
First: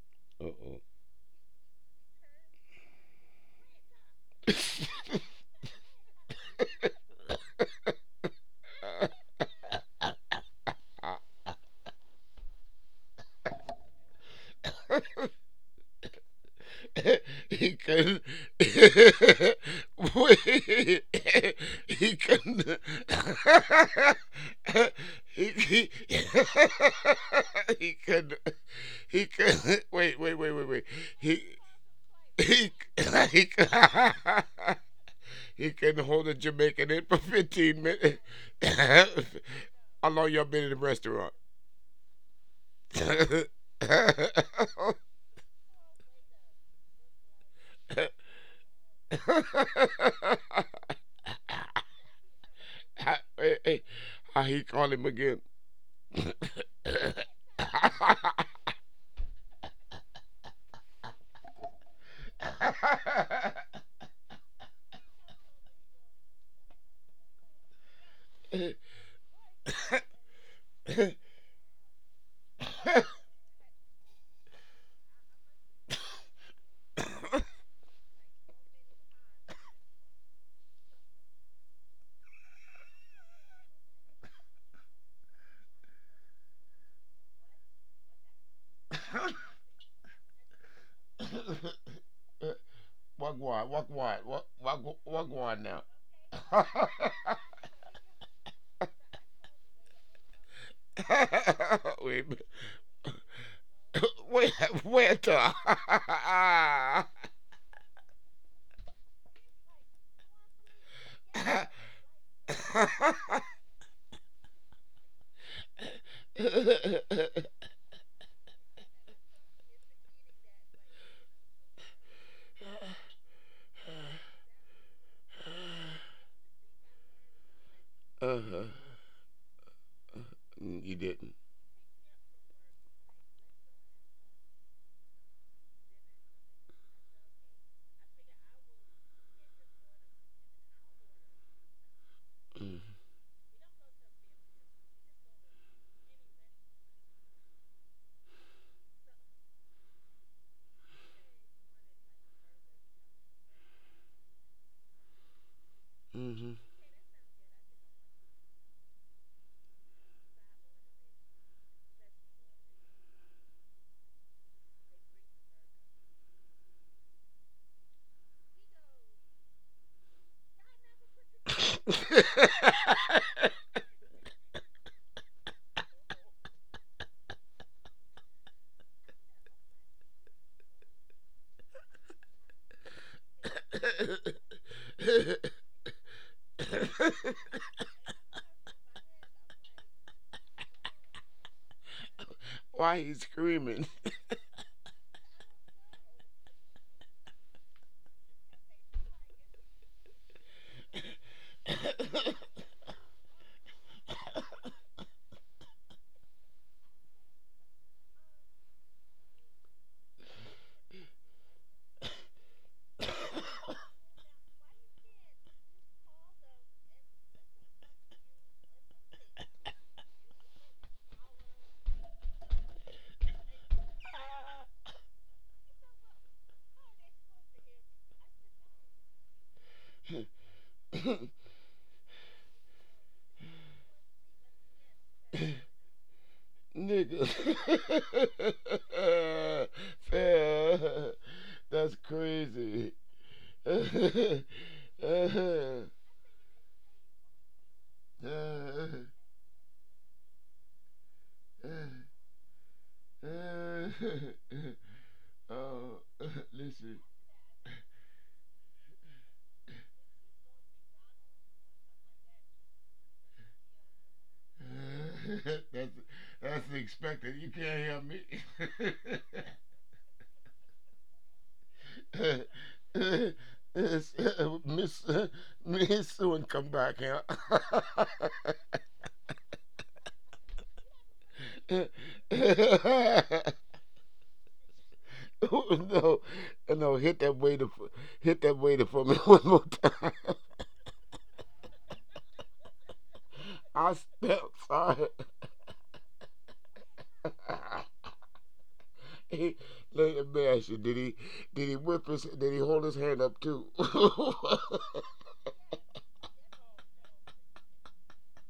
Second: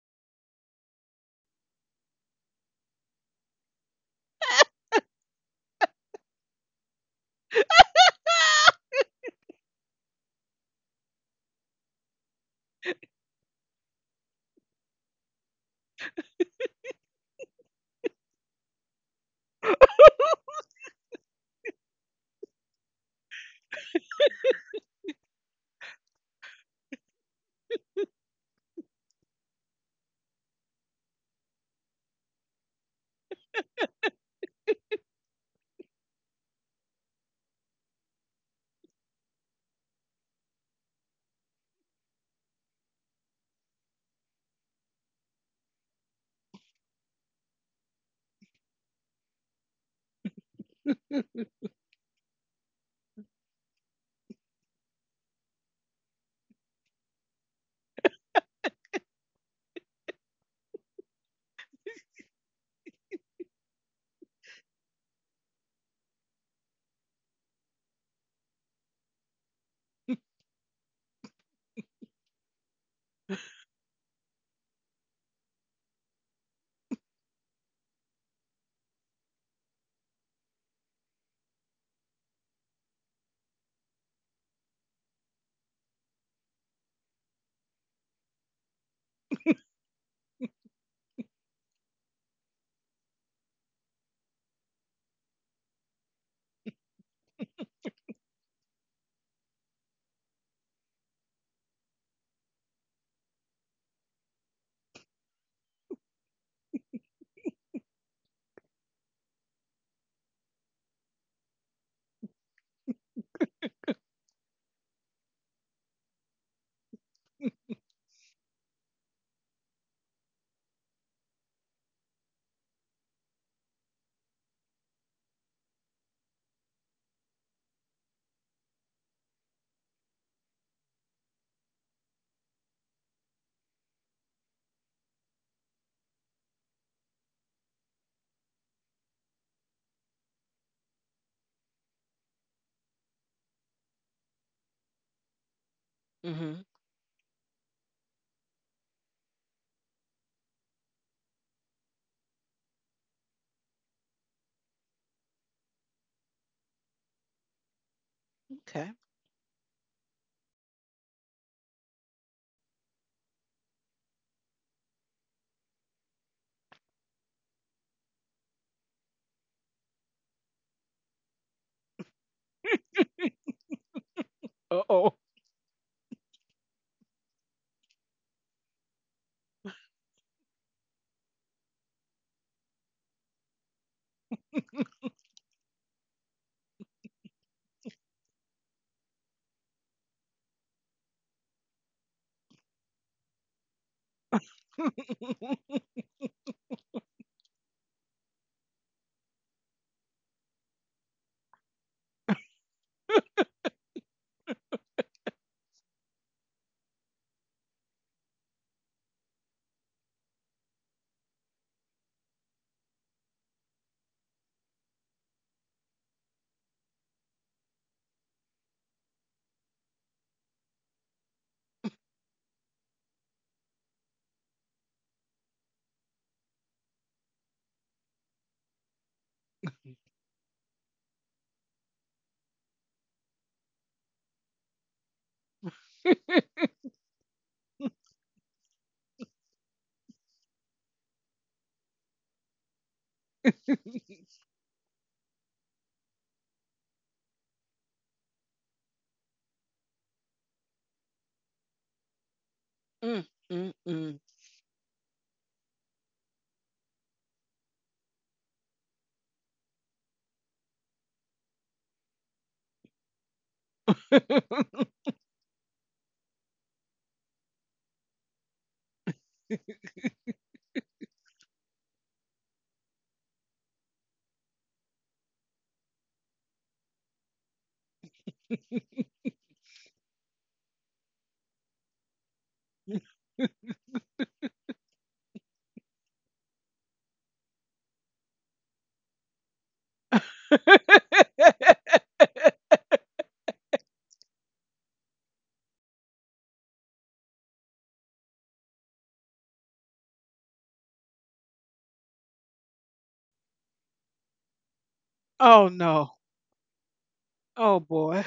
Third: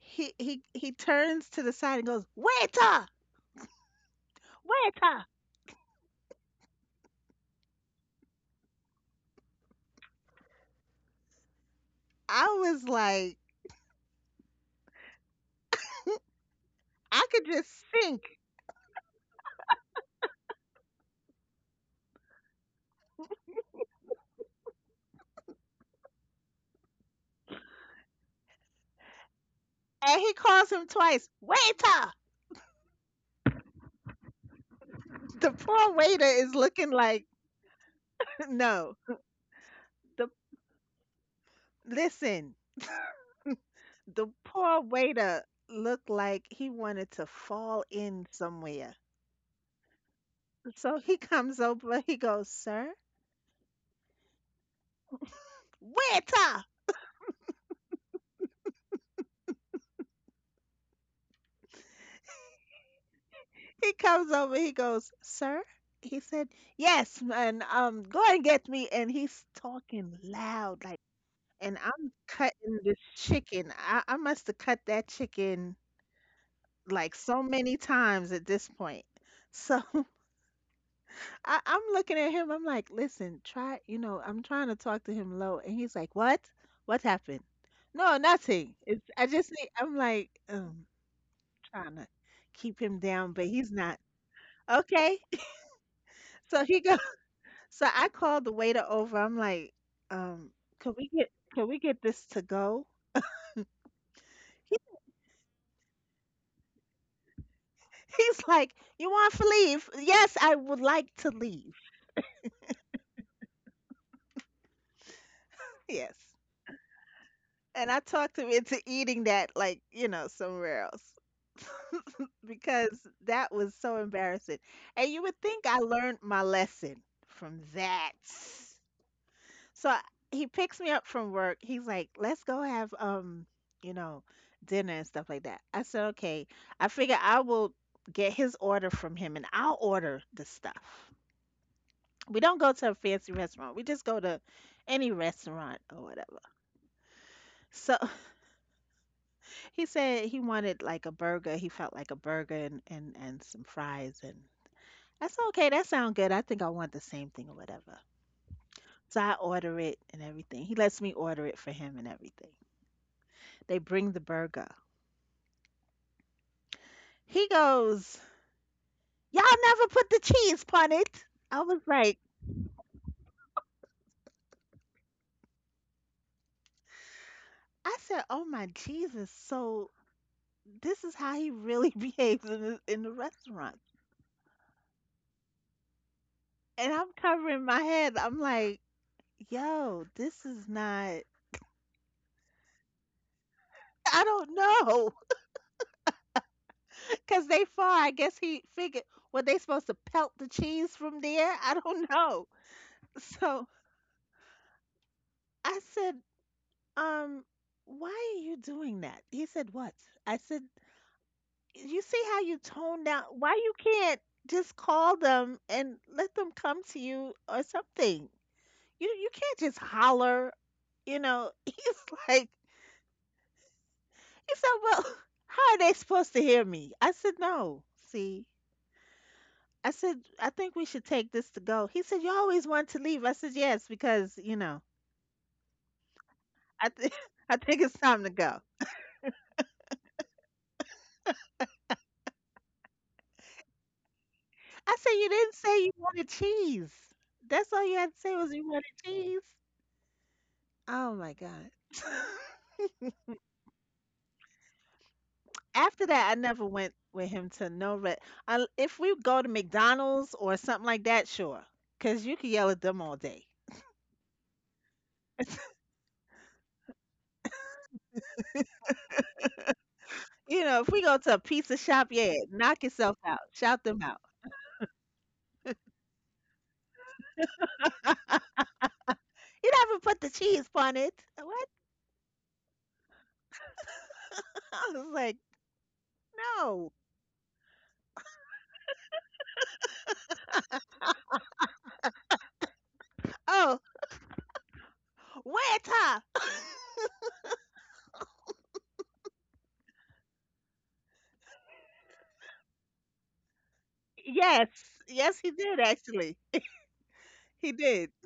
Speaker 2: he he
Speaker 3: far.
Speaker 2: he turns to the side and goes, "Waiter,
Speaker 3: Mm-hmm. Uh
Speaker 2: waiter."
Speaker 3: oh.
Speaker 2: I was like, I could just
Speaker 3: He couldn't.
Speaker 2: sink.
Speaker 3: Wait. He couldn't. he, he, he couldn't. He couldn't.
Speaker 2: And he calls him
Speaker 3: Wait.
Speaker 2: twice,
Speaker 3: He.
Speaker 2: "Waiter."
Speaker 3: He, he,
Speaker 2: The poor
Speaker 3: he
Speaker 2: waiter
Speaker 3: couldn't
Speaker 2: is
Speaker 3: hold a
Speaker 2: looking
Speaker 3: Jamaican
Speaker 2: like,
Speaker 3: in for 15 minutes.
Speaker 2: no. The
Speaker 3: How long y'all been in the restaurant?
Speaker 2: Listen, the poor waiter looked like he wanted to fall in somewhere. So he comes over, he goes, "Sir,
Speaker 3: I. How he call him again?
Speaker 2: waiter." He comes over, he goes, "Sir." He said, "Yes, man, go and get me." And he's talking loud, like, and I'm cutting this chicken. I must have cut that chicken like so many times at this point. So I'm looking at him, I'm like, "Listen, try," you know, I'm trying to talk to him low. And he's like, "What? What happened?" "No, nothing. I just need," I'm like, oh, trying to keep him down, but he's not.
Speaker 3: Walk
Speaker 2: Okay.
Speaker 3: wide now.
Speaker 2: So he goes. So I called the waiter over. I'm like, um, could we get
Speaker 3: wait,
Speaker 2: this to go?"
Speaker 3: wait, wait,
Speaker 2: He's like, "You want to leave?" "Yes, I would like to
Speaker 3: uh-huh.
Speaker 2: leave. Yes." And I talked him into eating that, like, somewhere else, because that was so embarrassing. And you would think I learned my lesson from that. So he
Speaker 3: Mm,
Speaker 2: picks
Speaker 3: you
Speaker 2: me up
Speaker 3: didn't.
Speaker 2: from work. He's like, "Let's go have you know, dinner and stuff like that." I said, "Okay." I figure I will get his order from him and I'll order the stuff. We don't go to a fancy restaurant. We just go to any restaurant or whatever.
Speaker 1: Mm-hmm.
Speaker 2: So he said he wanted like a burger. He felt like a burger, and some fries, and I said, "Okay, that sounds good. I think I want the same thing or whatever."
Speaker 1: Okay.
Speaker 2: So I order it and everything. He lets me order it for him and everything. They bring the burger. He goes, "Y'all never put the cheese upon it." I was like,
Speaker 3: Mm-hmm.
Speaker 1: Uh-oh.
Speaker 2: I said, "Oh my Jesus." So this is how he really behaves in the, in the, restaurant. And I'm covering my head. I'm like, "Yo, this is not.
Speaker 3: Why he's screaming,
Speaker 2: I don't know." Because they far. I guess he figured, were they supposed to pelt the cheese from there? I don't know. So I said, Um, why are you doing that?" He said, "What?" I said, "You see how you tone down? Why you can't just call them and let them come to you or something? You can't just holler? He's like, he said, well, "How are they supposed to hear me?" I said, "No. See," I said, "I think we should take this to go." He said, "You always want to leave." I said, "Yes, because you know I
Speaker 3: nigga?
Speaker 2: I think it's time to go."
Speaker 3: Fam, that's crazy.
Speaker 2: I said, "You didn't say you wanted cheese. That's all you had to say, was you wanted cheese." Oh my
Speaker 3: oh,
Speaker 2: god.
Speaker 1: Mm, mm, mm.
Speaker 2: After that, I never
Speaker 3: listen.
Speaker 2: went with him to no red. If we go to McDonald's or something like that, sure, because you can yell at them all day.
Speaker 3: that's that's expected. You can't hear me.
Speaker 2: If we go to a pizza shop, yeah, knock yourself out, shout
Speaker 3: Miss
Speaker 2: them out.
Speaker 3: uh, Miss Sue and come back here.
Speaker 2: "You never put the cheese on it. What?"
Speaker 3: No,
Speaker 2: I was like,
Speaker 3: no,
Speaker 2: no.
Speaker 3: hit that waiter for me one more time. I
Speaker 2: Oh,
Speaker 3: stepped. Sorry.
Speaker 2: waiter.
Speaker 3: He, let me ask you, did he did he hold his hand up too?
Speaker 2: Yes, yes, he
Speaker 1: Oh
Speaker 2: did
Speaker 1: no.
Speaker 2: actually. He
Speaker 1: Oh
Speaker 2: did.
Speaker 1: boy.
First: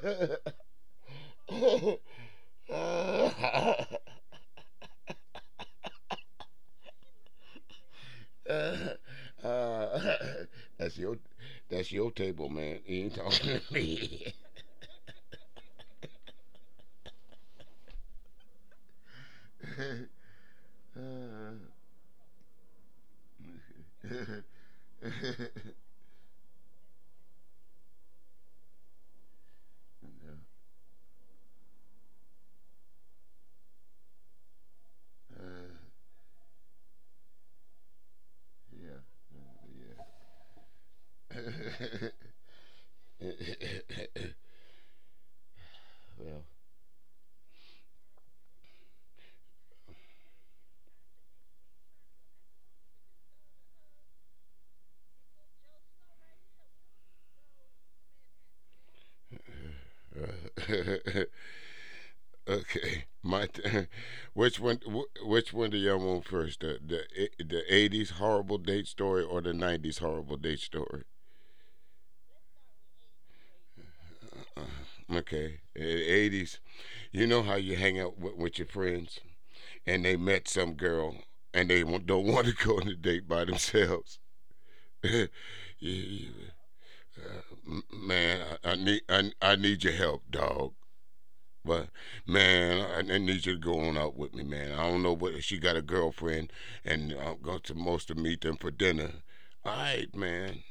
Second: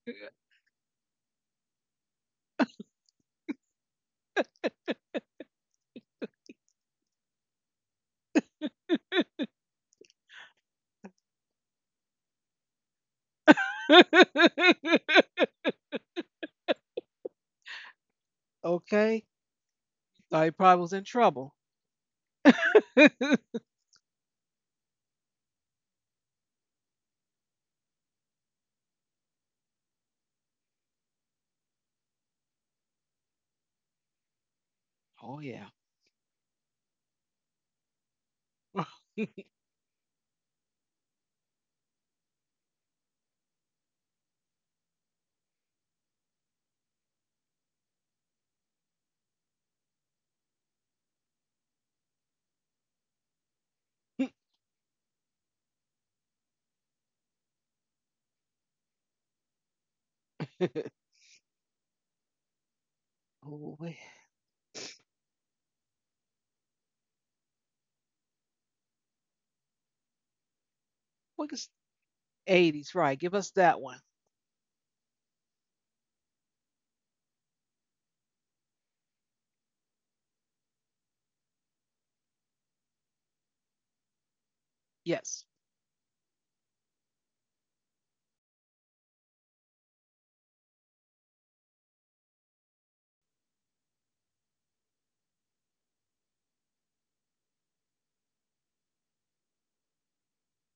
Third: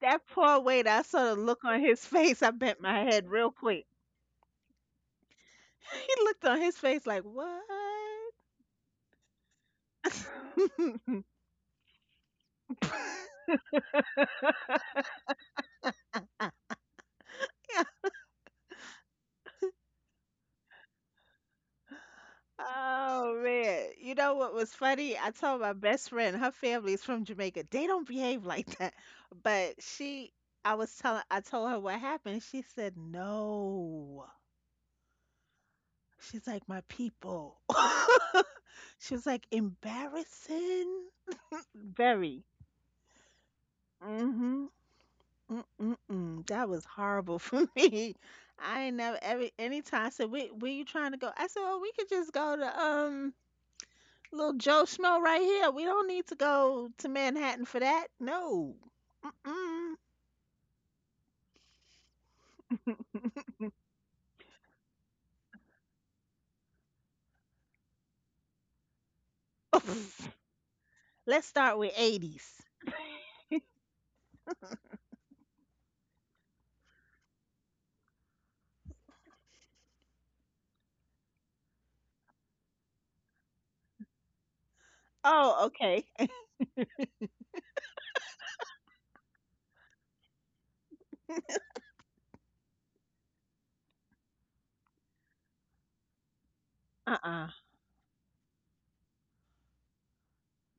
Speaker 2: That poor waiter. I saw the look on his face. I bent my head real quick. He looked on his face like, what?
Speaker 3: that's your, that's your table, man. He ain't talking to me.
Speaker 2: Yeah.
Speaker 1: Okay. Thought he probably was in trouble.
Speaker 2: Oh man. You know what was funny? I told my best friend, her family's from Jamaica. They don't behave like that. But she I was telling I told her what happened. She said, "No."
Speaker 1: Oh yeah.
Speaker 3: Uh,
Speaker 2: She's like, "My people." She was
Speaker 3: yeah.
Speaker 2: like, "Embarrassing?"
Speaker 3: Yeah.
Speaker 2: Very. Mm-hmm. Mm-mm-mm. That
Speaker 3: Well,
Speaker 2: was horrible for me. I ain't never every anytime I said, "Where you trying to go?" I said, "Oh, we could just go to Little Joe Schmo right here. We don't need to go to Manhattan for that. No." Mm.
Speaker 3: Uh, okay,
Speaker 1: Oh,
Speaker 3: my
Speaker 1: wait.
Speaker 3: turn. Which one do y'all want first? The 80s horrible date story or the 90s horrible date story?
Speaker 2: Let's
Speaker 1: What is
Speaker 2: start with 80s.
Speaker 1: 80s, right? Give us that one.
Speaker 3: Okay, eighties. You know how you hang out with your friends and they met some girl and they don't want to go on a date by themselves.
Speaker 1: Yes.
Speaker 2: Oh,
Speaker 3: You-
Speaker 2: okay.
Speaker 3: you- man, I need your help, dog. But man, I need you to go on out with me, man. I don't know what she got a girlfriend, and
Speaker 2: Uh-uh.
Speaker 3: I'm going to most to meet them for dinner. All right, man,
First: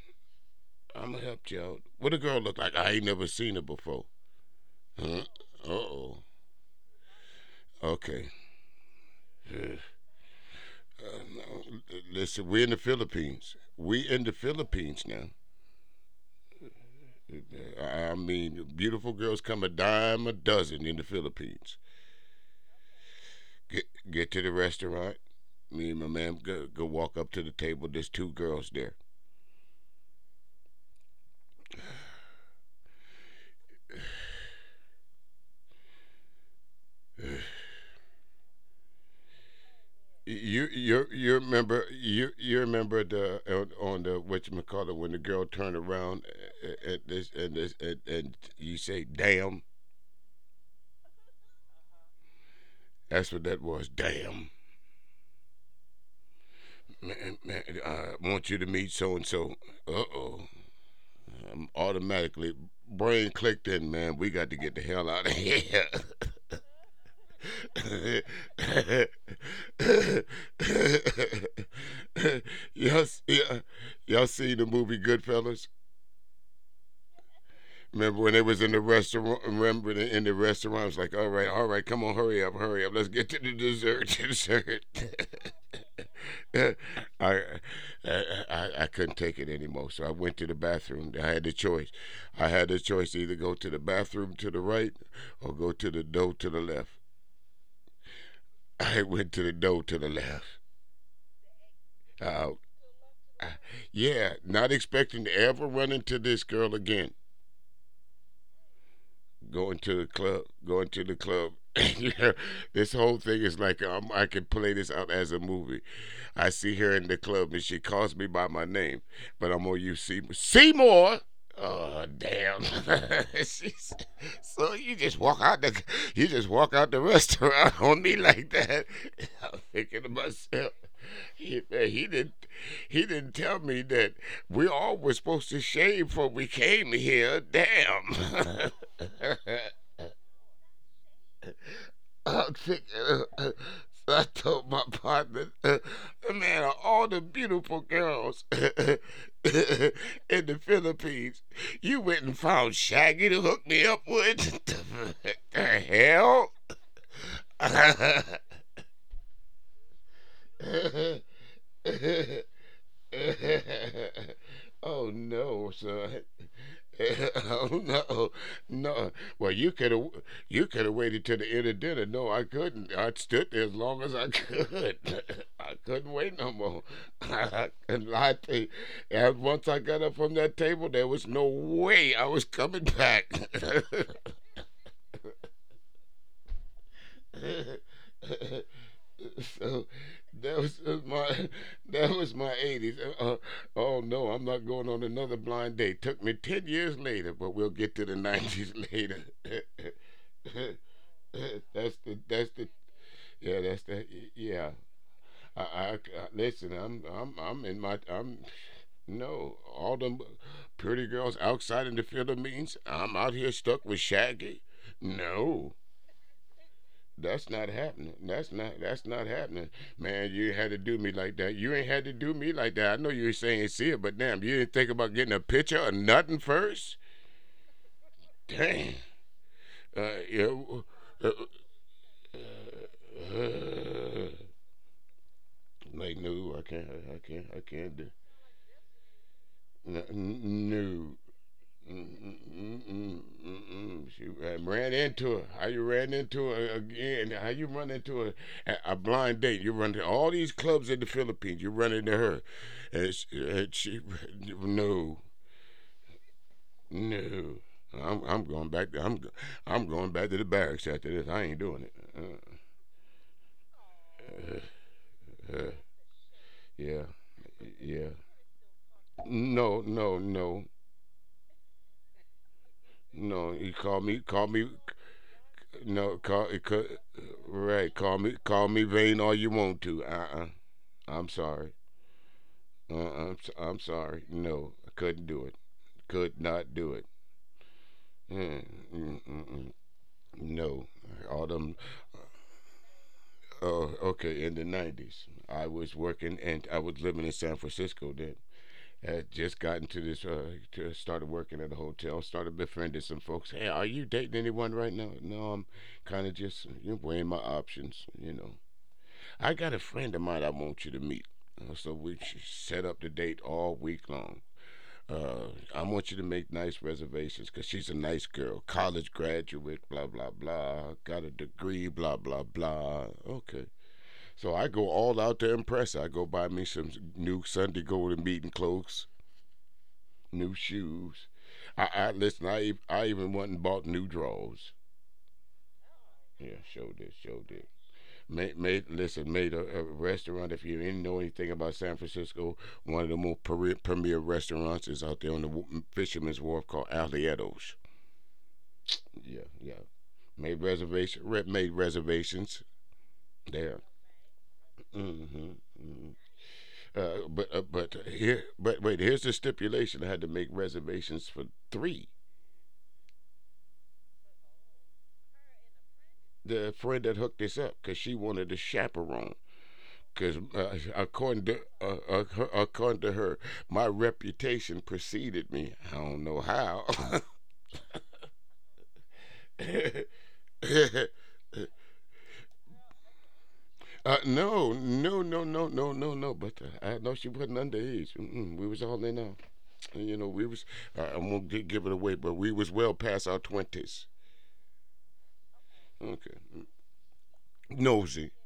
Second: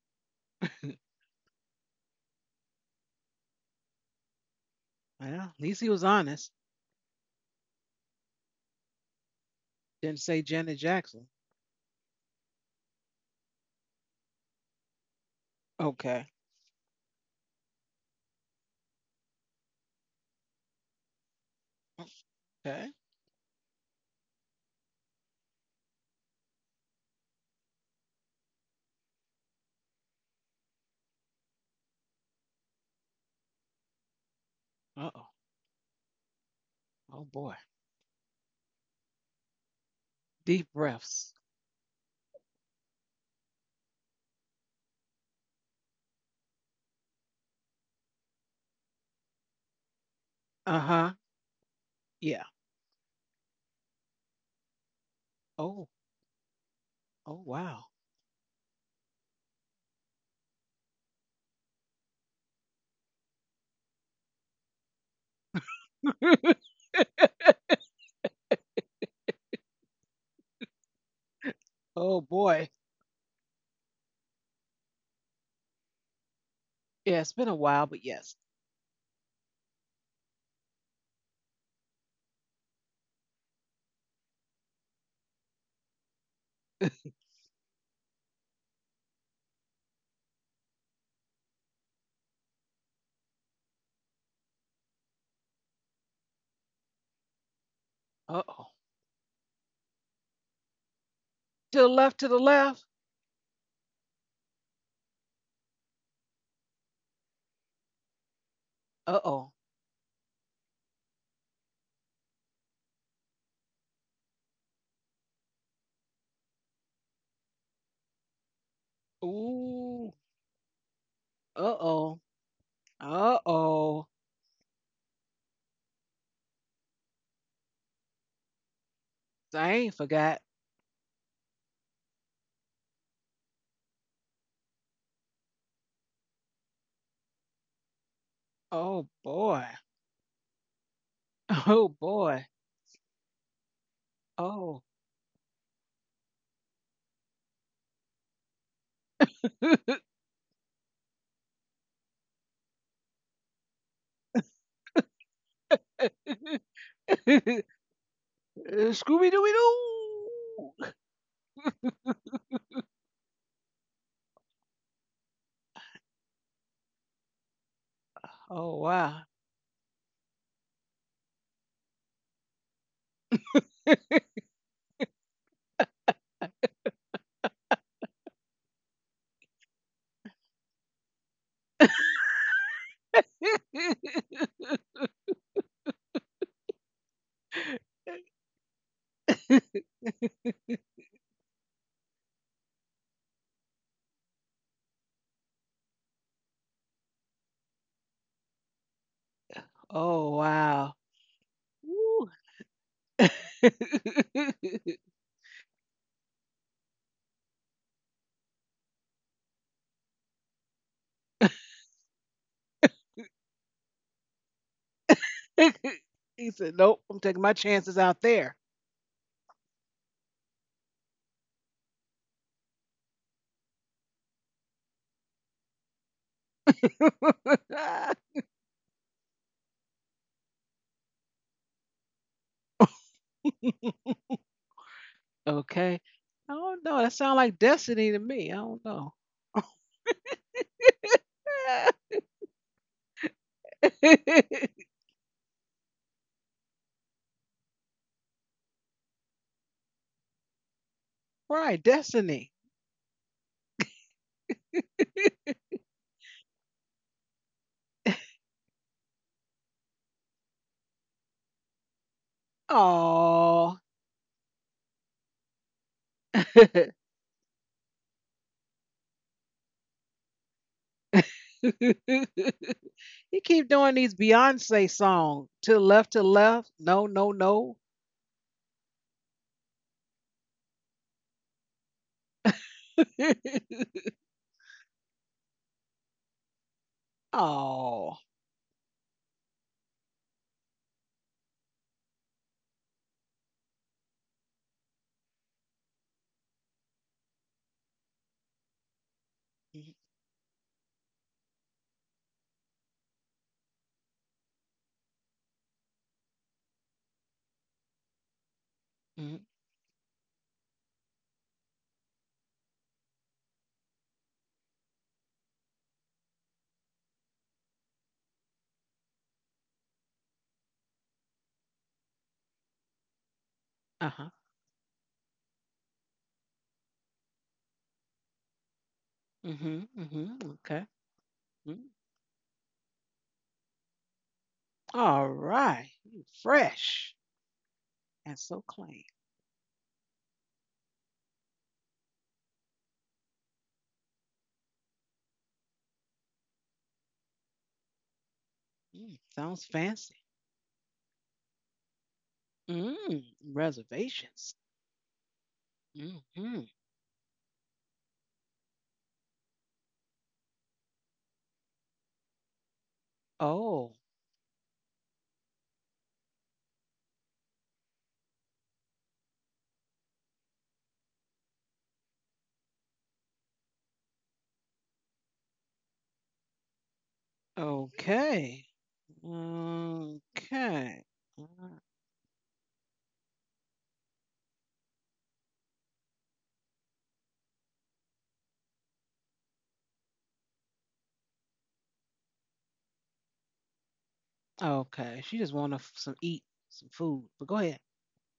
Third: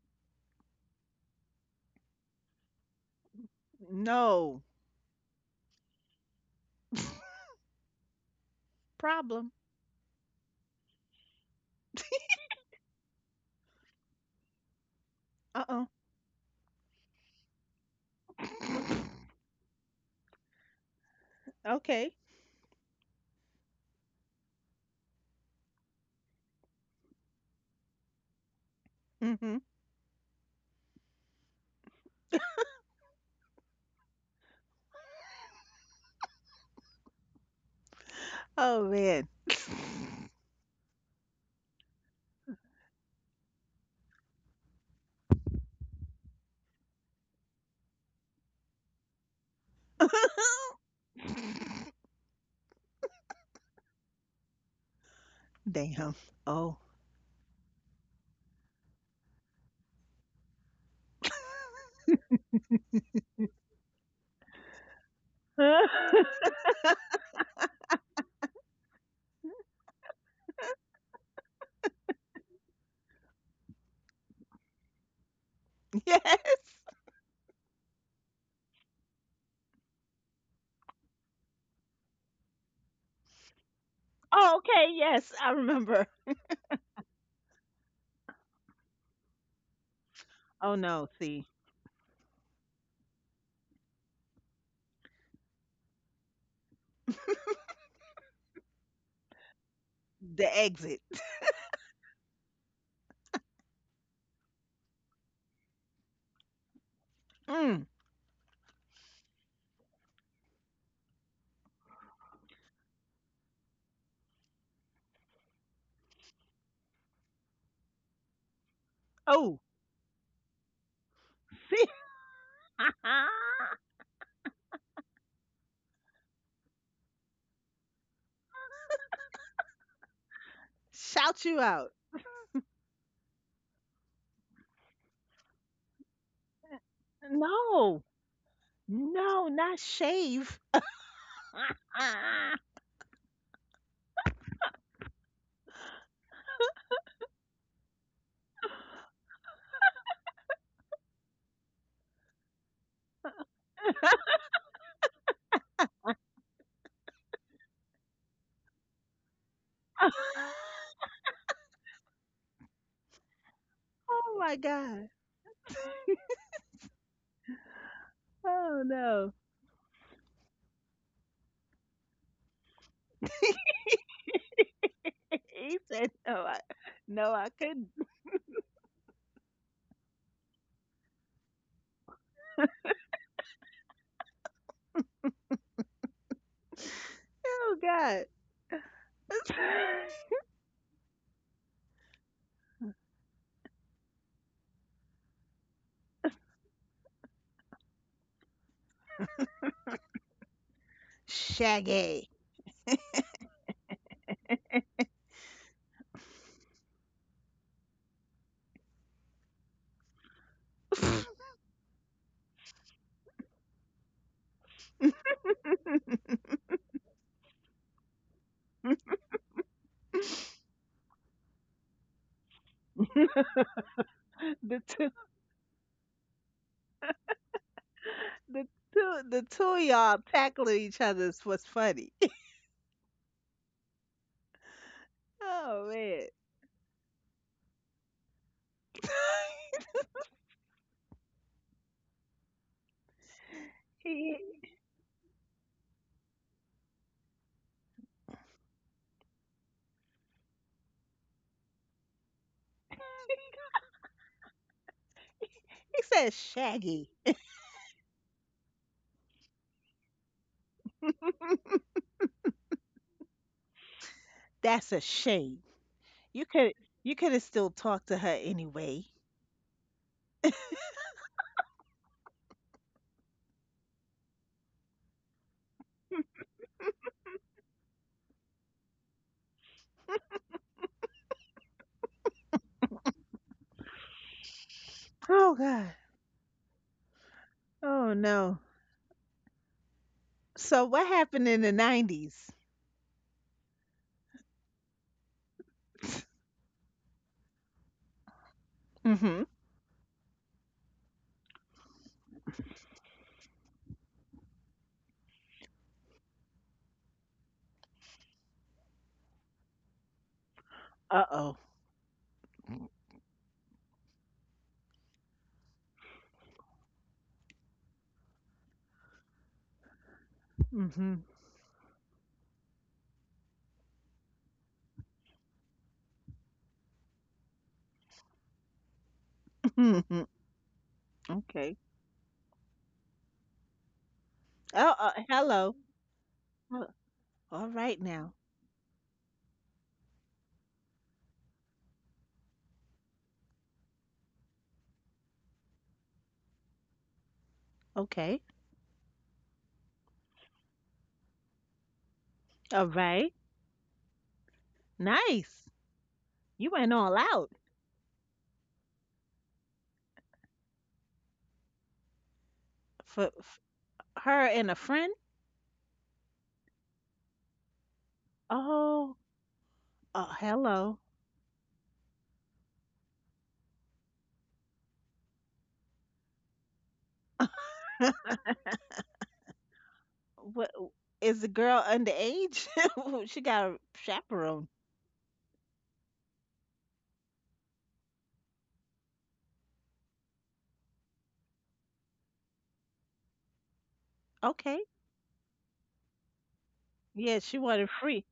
Speaker 3: I'ma help you out. What a girl look like? I ain't never seen her before.
Speaker 2: No.
Speaker 3: Huh?
Speaker 1: Well, at
Speaker 3: Uh
Speaker 1: least he was
Speaker 3: oh.
Speaker 1: honest.
Speaker 3: Okay.
Speaker 2: Problem.
Speaker 1: Didn't say Janet Jackson.
Speaker 3: No. Listen, we're in the Philippines. We in the Philippines now.
Speaker 2: Uh-uh.
Speaker 1: Okay.
Speaker 3: Uh, I mean, beautiful girls come a dime a dozen in the Philippines.
Speaker 2: Okay.
Speaker 1: Okay.
Speaker 3: Get to the restaurant. Me and my man go walk up to the table. There's two girls there.
Speaker 2: Mm-hmm.
Speaker 1: Uh-oh. Oh boy.
Speaker 2: Oh, man.
Speaker 1: Deep breaths.
Speaker 3: You you remember the on the what you call it when the girl turned around and this and you say damn?
Speaker 1: Uh-huh. Yeah.
Speaker 3: That's what that was. Damn,
Speaker 1: Oh.
Speaker 2: Damn. Oh.
Speaker 1: Oh
Speaker 3: man,
Speaker 1: wow.
Speaker 3: I want you to meet so and so. Uh oh. I'm automatically brain clicked in. Man, we got to get the hell out of here.
Speaker 1: Oh boy.
Speaker 3: y'all, y'all, y'all seen the movie Goodfellas?
Speaker 2: Yes.
Speaker 1: Yeah, it's been a while,
Speaker 3: Remember
Speaker 1: but
Speaker 3: when they
Speaker 1: yes.
Speaker 3: was in the restaurant? Remember in the restaurant? It's like, all right, come on, hurry up, let's get to the
Speaker 2: Oh, okay.
Speaker 3: dessert.
Speaker 2: Yes, I remember.
Speaker 3: I, I I couldn't take it anymore, so I went to
Speaker 2: Oh,
Speaker 3: the
Speaker 2: no.
Speaker 3: bathroom.
Speaker 2: See,
Speaker 3: I had the choice. I had the choice to either go to the bathroom to the right or go to the door to the left.
Speaker 1: Uh-oh.
Speaker 3: I went to the door to the left.
Speaker 2: the exit.
Speaker 1: To the left, to
Speaker 3: Uh,
Speaker 1: the left.
Speaker 3: yeah, not expecting to ever run into this girl again.
Speaker 2: Mm.
Speaker 1: Uh-oh.
Speaker 3: Going to the club, going to the club. Yeah, this whole thing is like I could play this out as a movie. I see her in the club and she calls me by my name, but I'm gonna
Speaker 2: Oh,
Speaker 3: use Seymour.
Speaker 1: Ooh.
Speaker 3: Seymour. Oh
Speaker 2: see.
Speaker 1: Uh-oh.
Speaker 3: damn! She's-
Speaker 1: Uh-oh.
Speaker 3: so you just walk out the you just walk out the restaurant on me like that. I'm thinking
Speaker 1: I
Speaker 3: to
Speaker 1: ain't
Speaker 3: myself,
Speaker 1: forgot.
Speaker 2: Shout
Speaker 3: man,
Speaker 2: you out.
Speaker 3: he didn't tell me that we all were supposed to shave before we came here.
Speaker 2: No,
Speaker 3: Damn.
Speaker 1: Oh
Speaker 2: no,
Speaker 1: boy.
Speaker 2: not shave.
Speaker 1: Oh
Speaker 3: I
Speaker 1: boy.
Speaker 3: think, so I told my
Speaker 1: Oh.
Speaker 3: partner, man, of all the beautiful girls in the Philippines, you went and found Shaggy to hook me up with? The hell?
Speaker 1: Scooby Dooby Doo.
Speaker 2: Oh my
Speaker 3: Oh
Speaker 2: god.
Speaker 3: no, son. Oh no,
Speaker 1: Oh
Speaker 2: Oh
Speaker 3: no.
Speaker 1: wow.
Speaker 3: Well,
Speaker 2: no.
Speaker 3: you could have waited till the end of dinner. No, I couldn't. I stood there as long as I could. I
Speaker 2: He
Speaker 3: couldn't
Speaker 2: said,
Speaker 3: wait no
Speaker 2: "No,
Speaker 3: more.
Speaker 2: no, I
Speaker 3: I
Speaker 2: couldn't."
Speaker 3: couldn't lie to you. And once I got up from that table, there was no way I was coming back.
Speaker 2: Oh god.
Speaker 3: So that was my that was my eighties. Oh no, I'm not going on another blind date. Took me 10 years later, but we'll get to the 90s later.
Speaker 1: Oh wow.
Speaker 2: Shaggy.
Speaker 3: That's the yeah that's the
Speaker 1: Woo.
Speaker 3: yeah. I listen. I'm in my I'm no all them pretty girls outside in the field of means, I'm out here stuck with Shaggy. No,
Speaker 1: He said, Nope, I'm taking
Speaker 3: that's
Speaker 1: my
Speaker 3: not
Speaker 1: chances
Speaker 3: happening.
Speaker 1: out there.
Speaker 3: That's not happening, man. You had to do me like that. You ain't had to do me like that. I know you ain't saying see it, but damn, you didn't
Speaker 2: the
Speaker 3: think
Speaker 2: two,
Speaker 3: about getting a picture or nothing first.
Speaker 2: the
Speaker 3: Damn.
Speaker 2: two, the two of y'all
Speaker 3: Yeah.
Speaker 2: tackling each
Speaker 3: Uh,
Speaker 2: other was funny.
Speaker 3: uh, uh,
Speaker 2: Oh
Speaker 1: Okay.
Speaker 3: like
Speaker 2: man.
Speaker 3: no, I
Speaker 1: I
Speaker 3: can't.
Speaker 1: don't know.
Speaker 3: I
Speaker 1: That
Speaker 3: can't.
Speaker 1: sounds
Speaker 3: I
Speaker 1: like
Speaker 3: can't do.
Speaker 1: destiny to me. I don't know.
Speaker 3: n- No. Mm-mm-mm-mm-mm. She
Speaker 2: he,
Speaker 3: I
Speaker 2: he
Speaker 3: ran into her. How you ran into her again? How you run into her at a blind date? You run to all these clubs in the Philippines. You run
Speaker 1: Right,
Speaker 3: into her,
Speaker 1: destiny.
Speaker 3: and she no,
Speaker 2: said, "Shaggy."
Speaker 3: no. I'm going back. I'm going back to the barracks after this. I ain't doing it.
Speaker 1: Oh,
Speaker 2: That's a
Speaker 3: Uh, uh,
Speaker 2: shame. You
Speaker 1: he
Speaker 3: yeah,
Speaker 2: could you could have still
Speaker 3: yeah.
Speaker 2: talked to her anyway.
Speaker 3: No, no, no, no,
Speaker 1: keep doing these
Speaker 3: called me,
Speaker 1: Beyonce songs to the
Speaker 3: no,
Speaker 1: left, to the
Speaker 3: call it
Speaker 1: left.
Speaker 3: could,
Speaker 1: No, no,
Speaker 3: right,
Speaker 1: no.
Speaker 3: call me vain all you want to. Uh-uh, I'm sorry. Uh-uh, I'm sorry. No, I couldn't do it.
Speaker 2: Oh god.
Speaker 3: Could not do it.
Speaker 2: Oh
Speaker 1: Oh,
Speaker 3: Mm,
Speaker 2: no.
Speaker 3: mm. No,
Speaker 2: So what
Speaker 3: all
Speaker 2: happened
Speaker 3: them.
Speaker 2: in the 90s?
Speaker 3: Oh, okay. In the 90s, I was working and I was living in San Francisco then, had just
Speaker 2: Mm-hmm.
Speaker 3: gotten to this, started working at a hotel, started befriending some folks. Hey, are you dating anyone right now? No, I'm kind of just you know, weighing my options, you know. I got a friend of mine I want you to meet.
Speaker 2: Uh-oh.
Speaker 3: So we set up the date all week long. Uh, I want you to make nice reservations because she's a nice girl, college graduate, blah, blah, blah, got a
Speaker 2: Mhm.
Speaker 3: degree, blah, blah, blah. Okay.
Speaker 1: uh huh,
Speaker 3: So I go all out to impress. I go buy me some new Sunday golden meeting clothes,
Speaker 1: mm-hmm, mm-hmm.
Speaker 3: new
Speaker 2: Mhm.
Speaker 1: Okay,
Speaker 3: shoes. I,
Speaker 2: Okay.
Speaker 3: I
Speaker 1: mm.
Speaker 3: listen. I even went and bought new drawers.
Speaker 2: Oh,
Speaker 1: All
Speaker 2: hello.
Speaker 1: right,
Speaker 3: Yeah, sure did,
Speaker 2: Oh,
Speaker 3: sure
Speaker 1: fresh
Speaker 3: did.
Speaker 2: all right
Speaker 3: Made,
Speaker 2: now.
Speaker 1: and
Speaker 3: made
Speaker 1: so
Speaker 3: listen,
Speaker 1: clean.
Speaker 3: made a restaurant. If you didn't know anything about San Francisco, one of the more premier restaurants is out there on the Fisherman's Wharf called Alieto's.
Speaker 2: Okay.
Speaker 3: Yeah,
Speaker 1: Mm,
Speaker 3: yeah.
Speaker 1: sounds fancy.
Speaker 3: Made reservation, made reservations
Speaker 2: All
Speaker 1: Mm,
Speaker 2: right.
Speaker 3: there.
Speaker 1: reservations.
Speaker 3: Mm-hmm.
Speaker 2: Nice.
Speaker 3: Hmm.
Speaker 1: Hmm.
Speaker 2: You went all out
Speaker 3: But here, but wait, here's the stipulation. I had to make reservations for three.
Speaker 2: for, f
Speaker 1: Oh,
Speaker 2: her and a friend.
Speaker 3: The friend that hooked us up because she wanted a
Speaker 2: Oh,
Speaker 3: chaperone.
Speaker 2: oh,
Speaker 3: Because
Speaker 2: hello.
Speaker 3: according to her, my reputation preceded me. I don't know how.
Speaker 1: okay. Okay. Mm,
Speaker 2: What, is the girl underage? She got a chaperone.
Speaker 3: No, no, no, no, no, no, no. But I know she wasn't underage. Mm-mm, we was all in. You know, we was. I won't give it away, but we was well past our twenties.
Speaker 2: Okay.
Speaker 1: okay. She just want some
Speaker 3: Okay,
Speaker 1: eat some food,
Speaker 2: Yeah,
Speaker 1: but go
Speaker 2: she
Speaker 1: ahead.
Speaker 2: wanted
Speaker 3: nosy.